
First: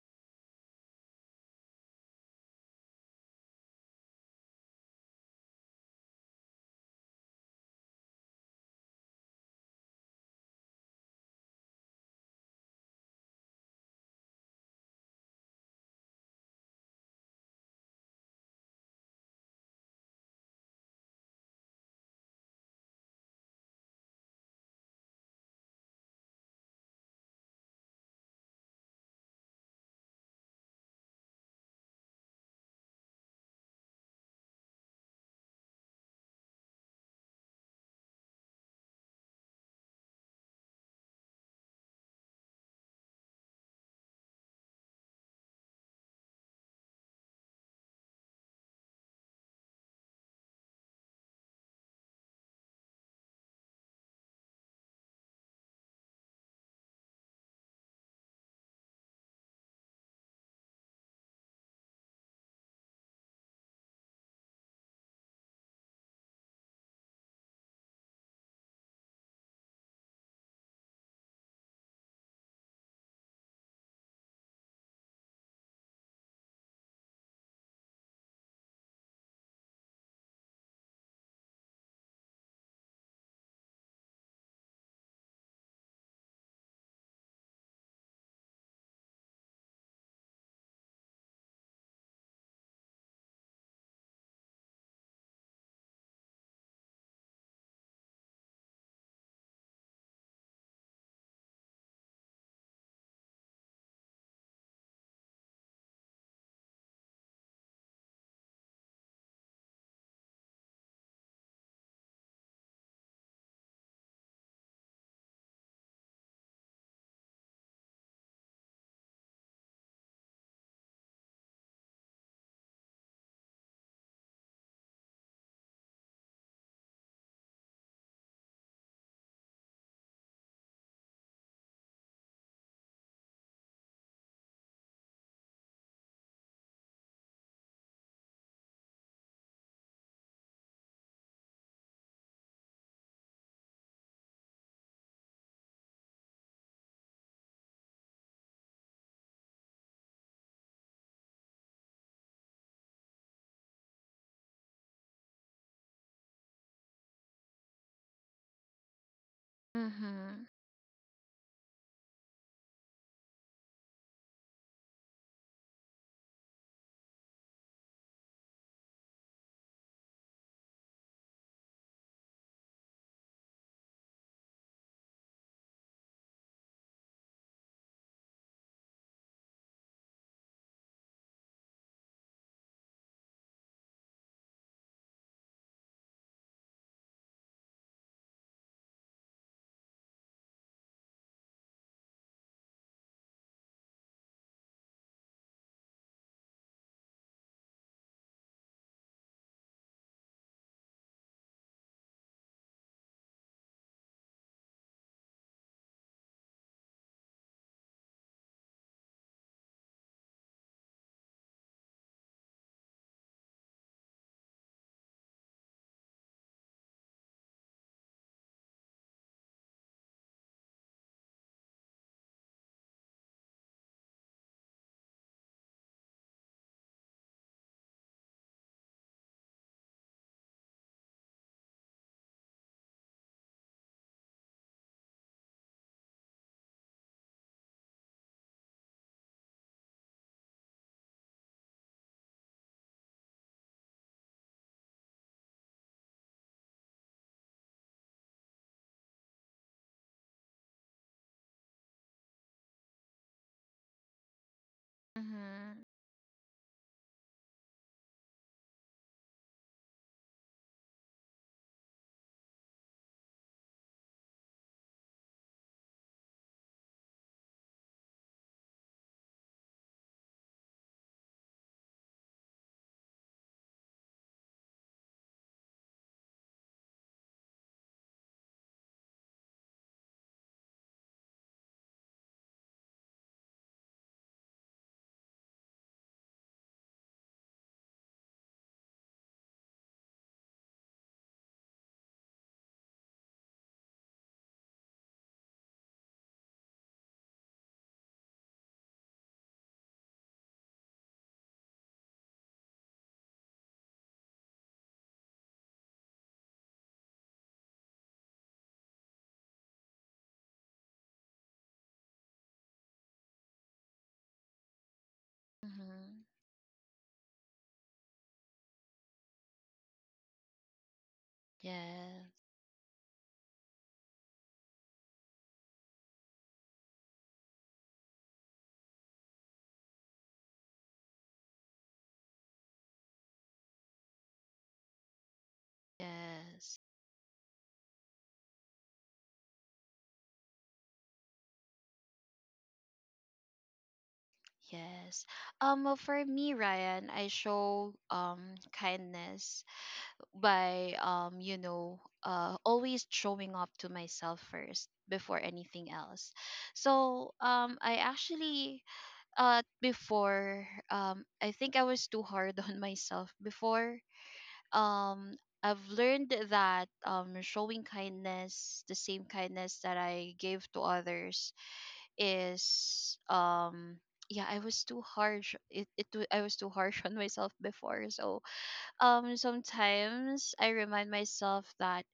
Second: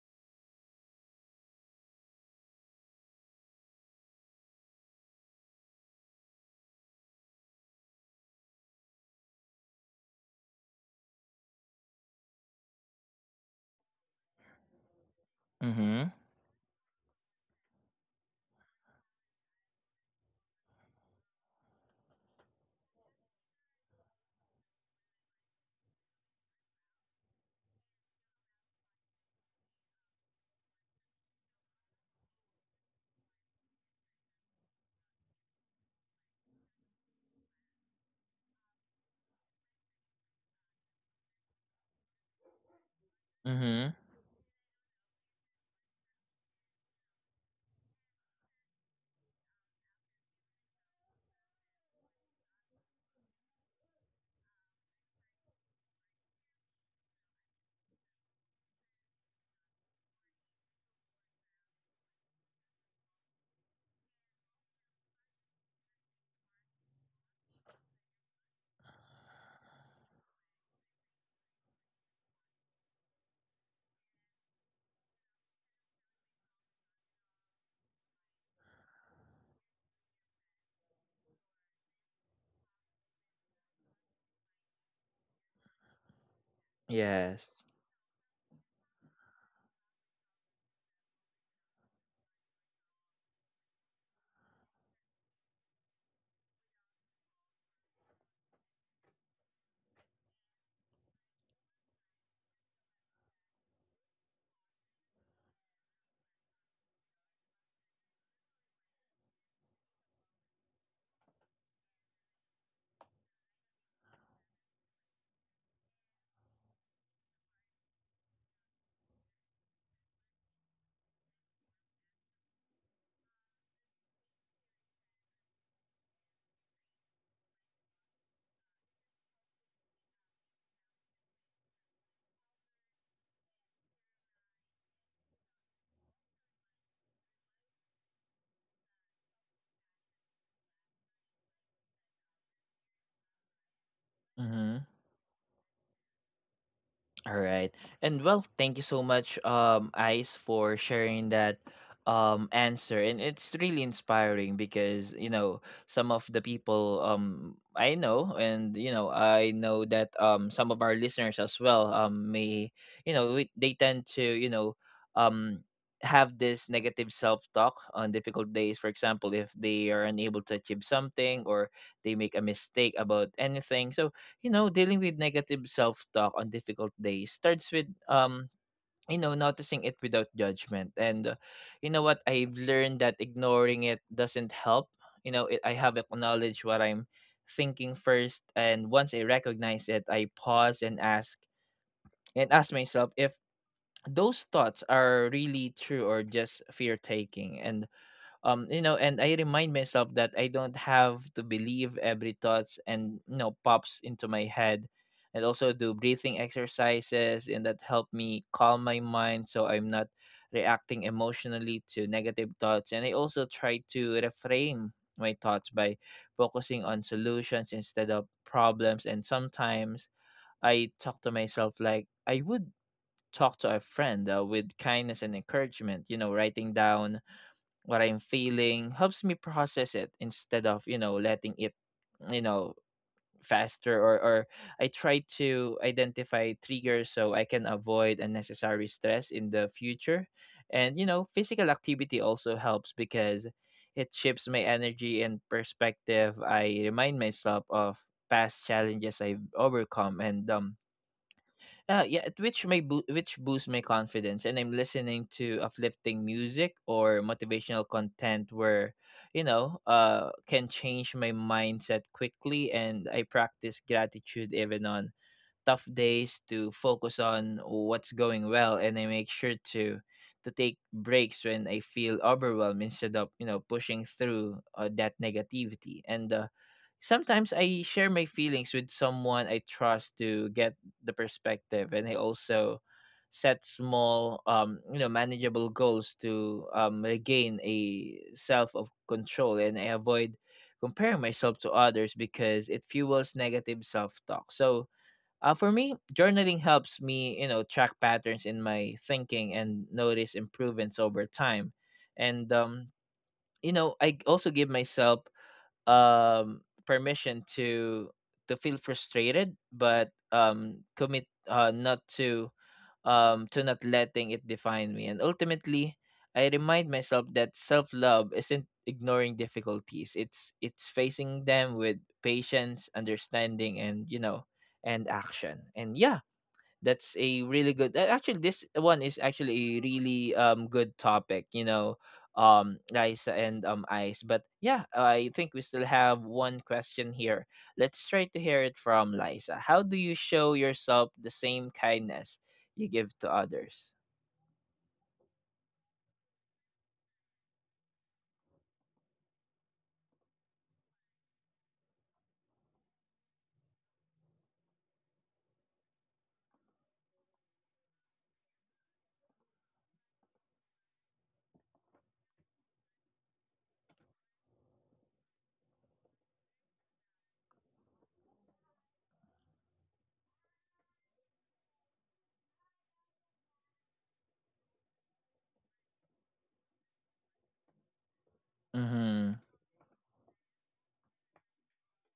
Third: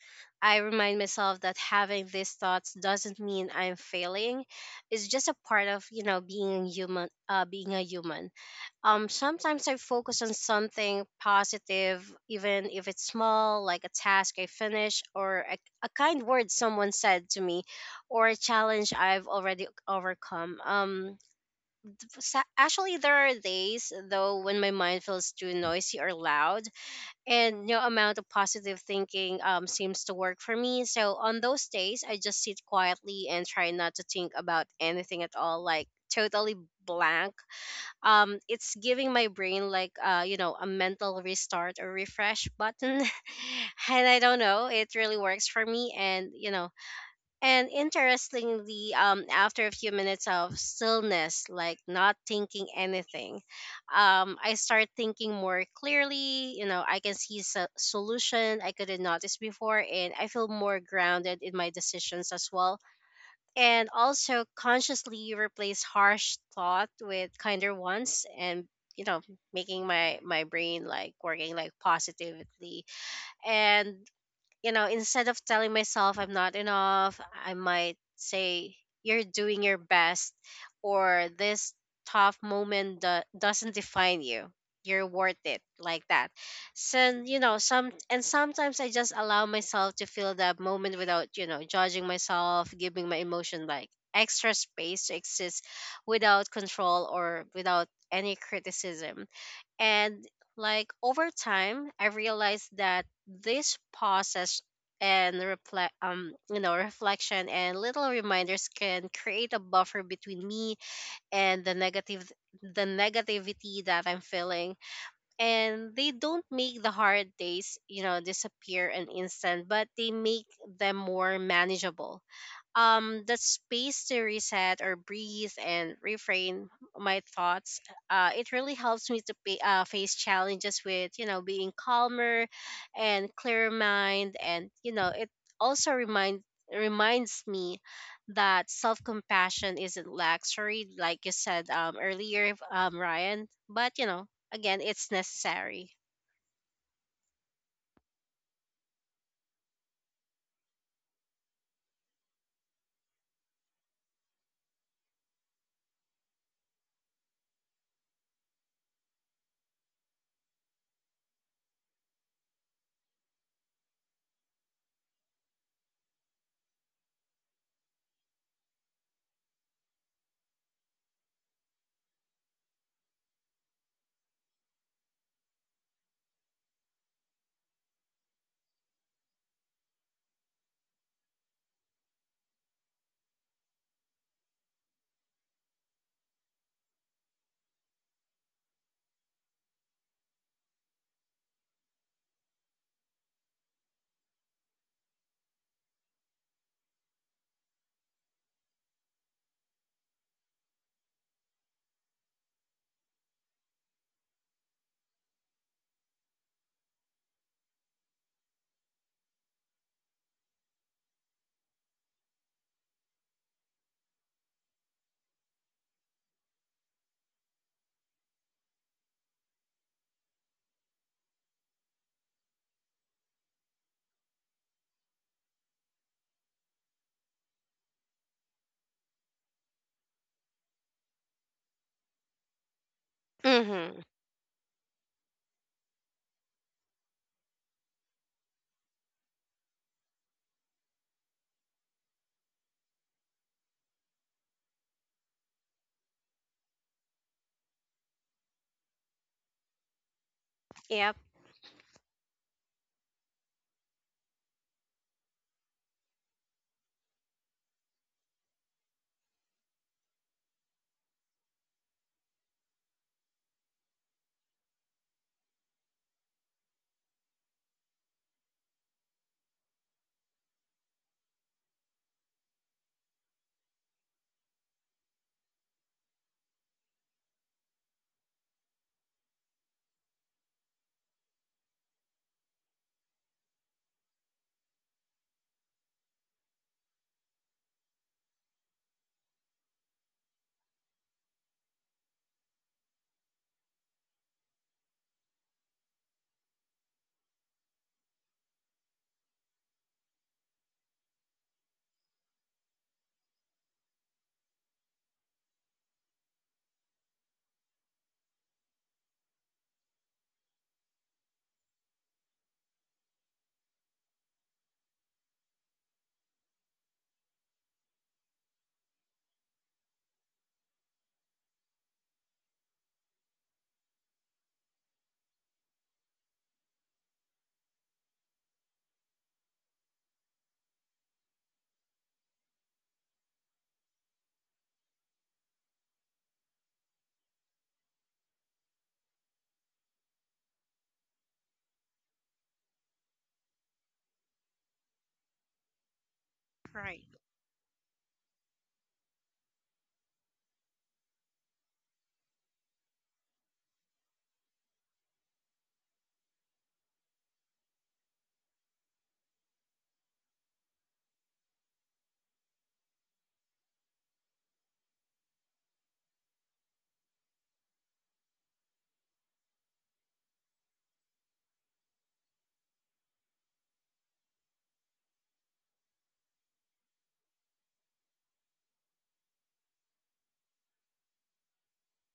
C: I remind myself that having these thoughts doesn't mean I'm failing. It's just a part of, you know, being human, being a human. Sometimes I focus on something positive, even if it's small, like a task I finish, or a
A: Mm-hmm.
C: kind word someone said to me, or a challenge I've already overcome. Actually, there are days though when my mind feels too noisy or loud, and no amount of positive thinking seems to work for me. So on those days I just sit quietly and try not to think about anything at all, like totally blank. It's giving my brain like you know a mental restart or refresh button.
A: Mm-hmm.
C: And I don't know, it really works for me. And you know, and interestingly, after a few minutes of stillness, like not thinking anything, I start thinking more clearly, you know, I can see a solution I couldn't notice before, and I feel more grounded in my decisions as well. And also consciously replace harsh thought with kinder ones. And you know, making my brain like working like positively. And you know, instead of telling myself I'm not enough, I might say, you're doing your best, or this tough moment doesn't define you. You're worth it, like that. So, you know,
A: Yes.
C: sometimes I just allow myself to feel that moment without, you know, judging myself, giving my emotion like extra space to exist without control or without any criticism. And like over time, I realized that this process and reflect you know reflection and little reminders can create a buffer between me and the negativity that I'm feeling, and they don't make the hard days, you know, disappear in instant, but they make them more manageable. The space to reset or breathe and reframe my thoughts, it really helps me to face challenges with, you know, being calmer and clearer mind. And you know, it also reminds me that self-compassion isn't luxury, like you said earlier, Ryan, but you know, again,
A: Mm-hmm.
C: it's necessary.
A: All right. And well, thank you so much, Ice, for sharing that answer. And it's really inspiring, because, you know, some of the people I know, and you know, I know that
B: Mm-hmm.
A: some of our listeners as well may, you know, they tend to, you know, um have this negative self-talk on difficult days, for example if they are unable to achieve something or they make a mistake about anything. So, you know, dealing with negative self talk on difficult days starts with, you know, noticing it without judgment. And you know what? I've learned that ignoring it doesn't help. You know, it, I have acknowledged what I'm thinking first. And once I recognize it, I pause and ask myself if those thoughts are really true, or just fear taking. And you know, and I remind myself that I don't have to believe every thoughts and, you know, pops into my head. And also do breathing exercises, and that help me calm my mind, so I'm not reacting emotionally to negative thoughts. And I also try to reframe my thoughts by focusing on solutions instead of problems. And sometimes I talk to myself like I would talk to a friend, with kindness and encouragement. You know, writing down what I'm feeling helps me process it instead of, you know, letting it, you know, faster
C: Mm-hmm.
A: or I try to identify triggers so I can avoid unnecessary stress in the future. And, you know, physical activity also helps, because it shifts my energy and perspective. I remind myself of past challenges I've overcome, and
C: Yep.
A: yeah, which boosts my confidence. And I'm listening to
B: Mm-hmm.
A: uplifting music or motivational content where, you know, can change my mindset quickly. And I practice gratitude even on tough days to focus on what's going well. And I make sure to take breaks when I feel overwhelmed instead of, you know, pushing through that negativity. And sometimes I share my feelings with someone I trust to get the perspective. And I also set small, you know, manageable goals to regain a self of control. And I avoid comparing myself to others, because it fuels negative self talk. So for me, journaling helps me, you know, track patterns in my thinking and notice improvements over time. And you know, I also give myself permission to feel frustrated, but commit not to to not letting it define me. And ultimately,
B: Mm-hmm.
A: I remind myself that self love isn't ignoring difficulties. It's facing them with
B: Yes.
A: patience, understanding, and, you know, and action. And yeah, that's a really good actually this one is actually a really good topic, you know, Liza and Ice. But yeah, I think we still have one
B: Yes.
A: question here. Let's try to hear it from Liza. How do you show yourself the same kindness you give to others?
B: Yes. Well, for me,
C: Right.
B: Ryan, I show kindness by, always showing up to myself first before anything else. So I actually, before I think I was too hard on myself before. um I've learned that showing kindness, the same kindness that I gave to others, is yeah, I was too harsh. I was too harsh on myself before. So
A: Mm-hmm.
B: sometimes I remind myself that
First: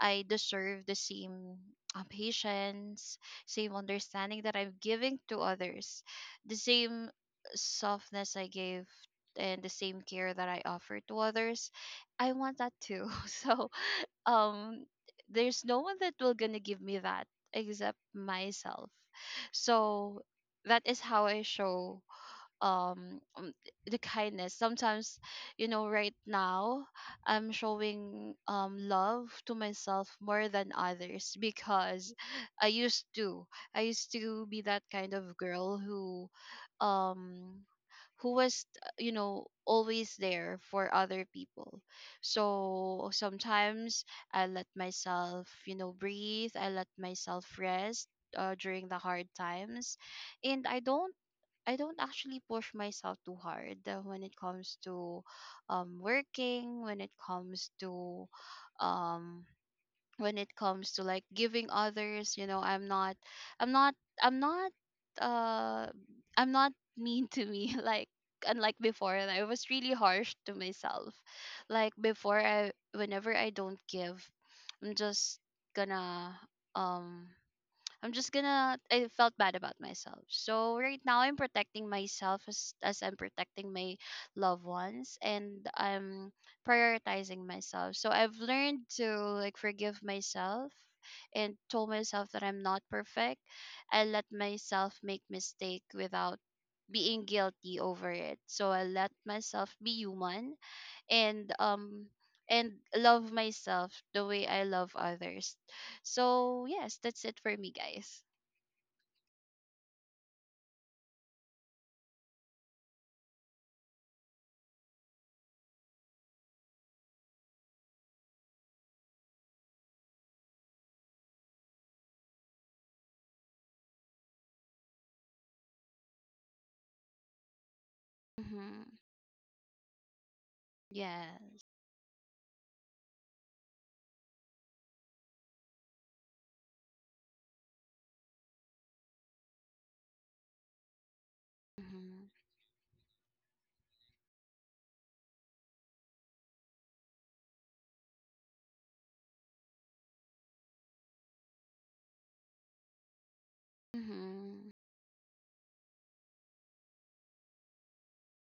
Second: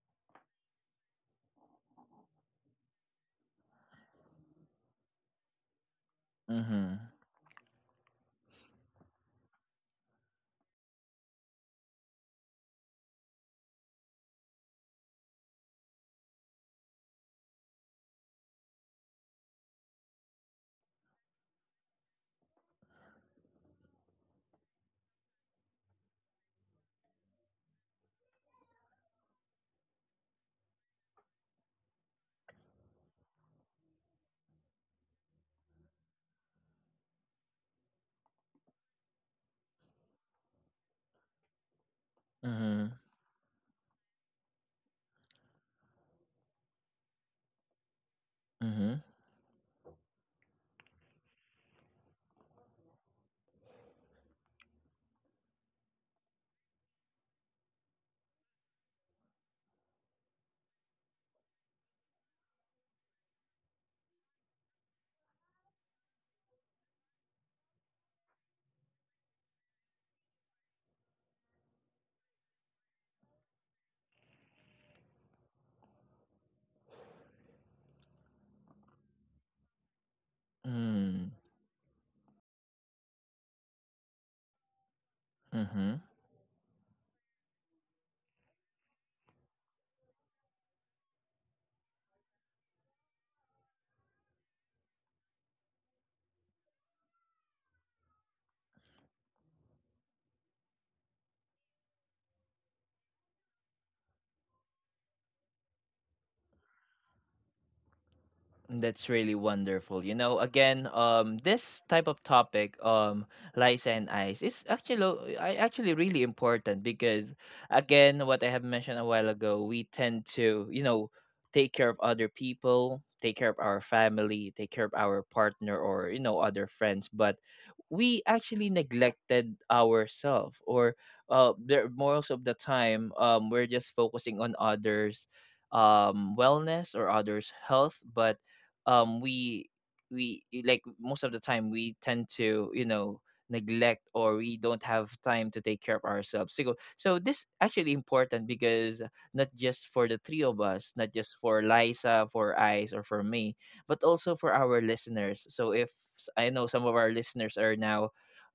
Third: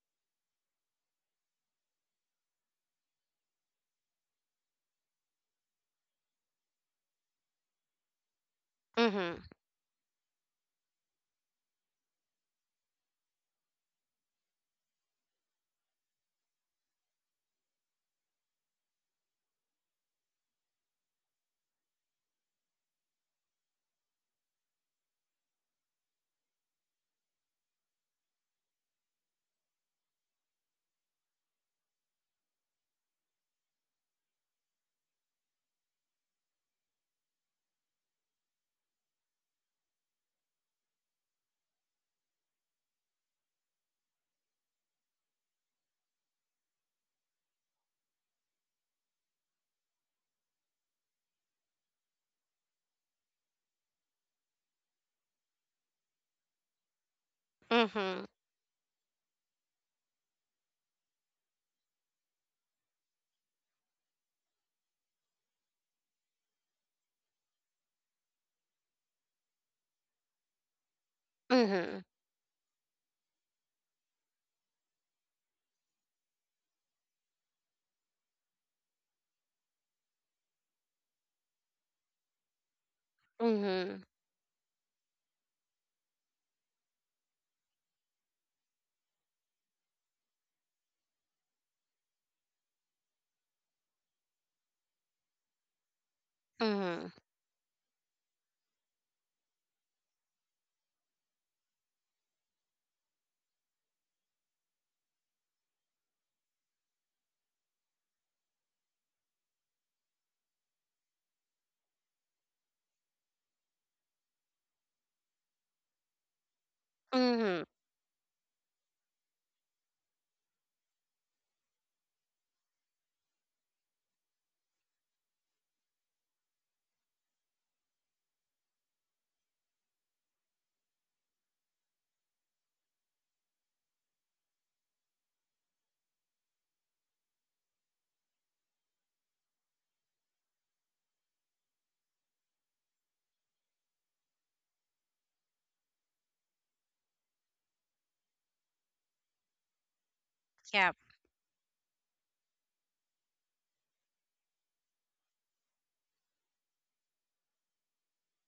B: I deserve the same patience, same understanding that I'm giving to others, the
A: Mm-hmm.
B: same softness I gave,
C: Mm-hmm.
B: and the same care that I offer to others. I want that too. So um there's no one that will gonna give me that except myself. So that is how I show um um, the kindness. Sometimes, you know, right now I'm showing love to myself more than others, because i used to I used to be that kind of girl um who was, always there for other people.
A: Mm-hmm.
B: So sometimes I let myself, you know, breathe. I let myself rest during
A: Mm-hmm.
B: the hard times. And I don't I don't actually push myself too hard, when it comes to working, when it comes to
C: Mm-hmm.
B: um when it comes to, like, giving others, you know. I'm not I'm not uh I'm not mean to me, like, unlike before, and I was really harsh to myself. Like,
C: Mm-hmm.
B: before, I whenever I don't give, I'm just gonna um I'm just gonna, I felt bad about myself. So right now I'm protecting myself as I'm protecting my
C: Mm-hmm.
B: loved ones, and
A: Mm-hmm.
B: I'm prioritizing myself. So I've learned to, like, forgive myself and told myself that I'm not perfect. I let myself make mistake without being guilty over it. So I let myself be human, and and love myself the way I love others. So yes, that's it for me, guys.
A: That's really wonderful. You know, again, this type of topic, lies and eyes, is actually I actually really important, because,
C: Mm-hmm.
A: again, what I have mentioned a while ago, we tend to, you know, take care of other people, take care of our family, take care of our partner or, you know, other friends, but we actually
B: Mm-hmm.
A: neglected ourselves. Or
B: Yeah.
A: there most of the time, we're just focusing on others, wellness or others' health, but um we we like most of the time we tend
B: Mm-hmm.
A: to, you know, neglect or we don't have time to take care of ourselves. So, so this actually important, because not just for the three of us,
C: Yep.
A: not just for Liza, for Ice or for me, but also for
B: Mm-hmm.
A: our listeners. So if I know some of our listeners are now,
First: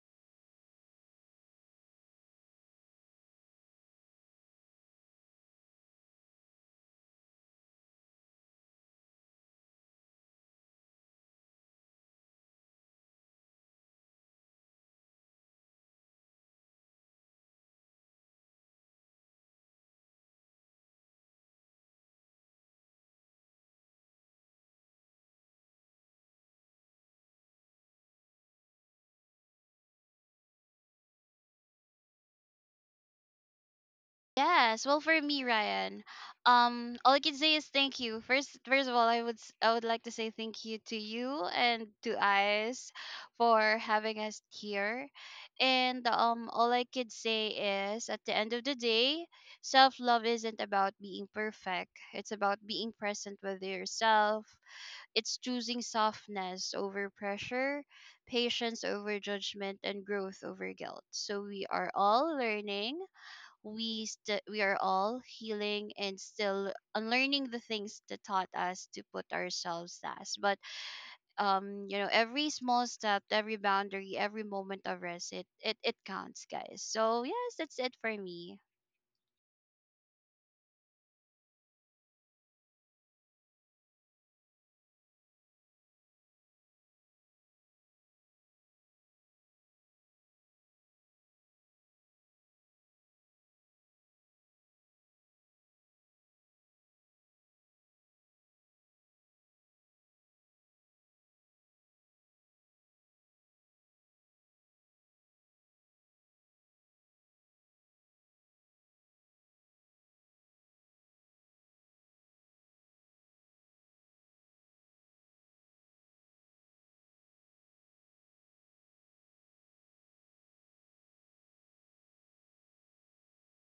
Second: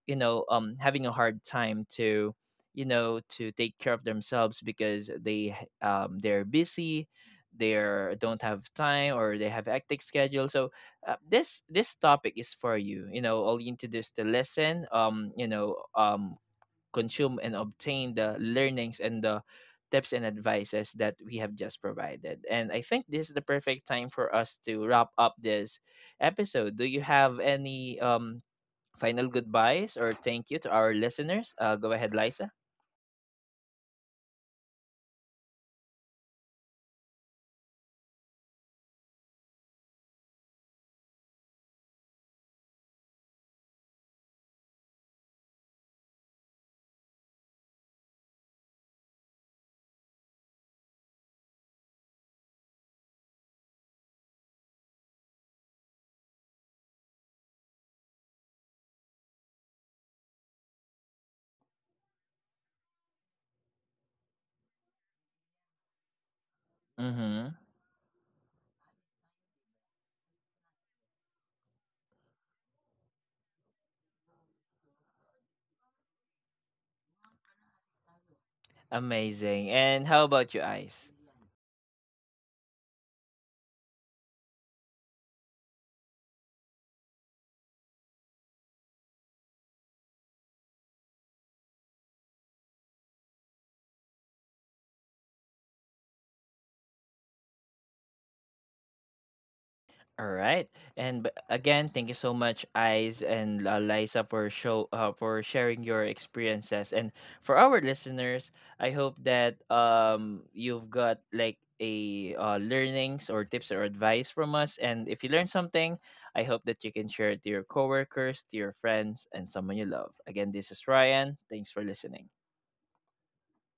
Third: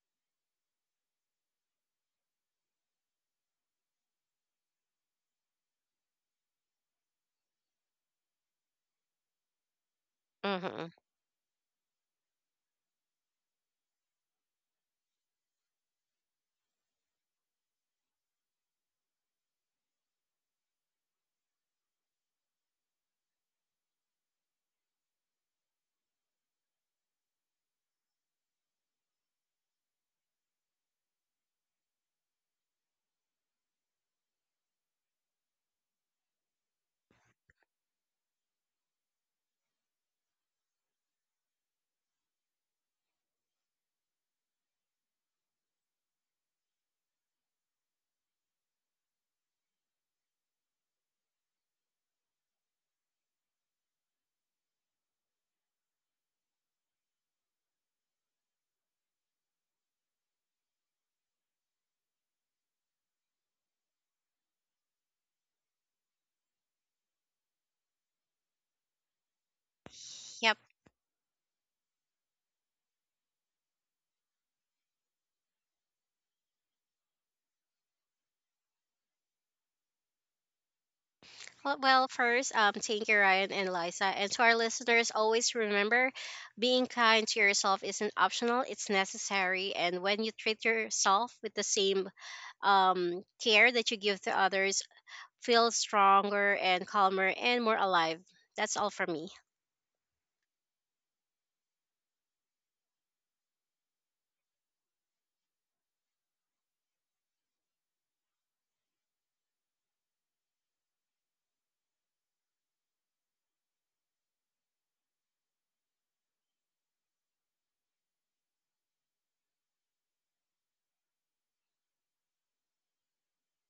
A: you know, having a hard time to, you know, to take care of themselves, because they they're busy, they are don't have time, or they have hectic schedule. So
C: Mm-hmm.
A: this topic is for you. You know, all you need to do is to listen, you know, consume and obtain the learnings and the tips and advices that we have just provided. And I think this is the perfect time for us to wrap up this episode. Do you have any final goodbyes or thank you to our listeners? Go ahead, Liza.
B: Yes, well, for me, Ryan, all I can say is thank you. First of all, I would like to say thank you to you and to Ice for having us here. And all I could say is, at the end of the day, self love isn't about being perfect. It's about being present with yourself. It's choosing softness over pressure, patience over judgment, and growth over guilt. So we are all learning, we are all healing and still unlearning
A: Mm-hmm.
B: the things that taught us to put ourselves last. But
C: Yep.
B: you know, every small step, every boundary, every moment of rest, it counts, guys. So yes, that's it for me.
A: Amazing. And how about you, Ice?
C: Well, well, first, thank you, Ryan and Liza. And to our listeners, always remember, being kind to yourself isn't optional, it's necessary. And when you treat yourself with the same care that you give to others, feel stronger and calmer and more alive. That's all for me.
A: All right. And again, thank you so much, Eyes and Liza, for show for sharing your experiences. And for our listeners, I hope that you've got like a learnings or tips or advice from us. And if you learned something, I hope that you can share it to your coworkers, to your friends, and someone you love. Again, this is Ryan. Thanks for listening.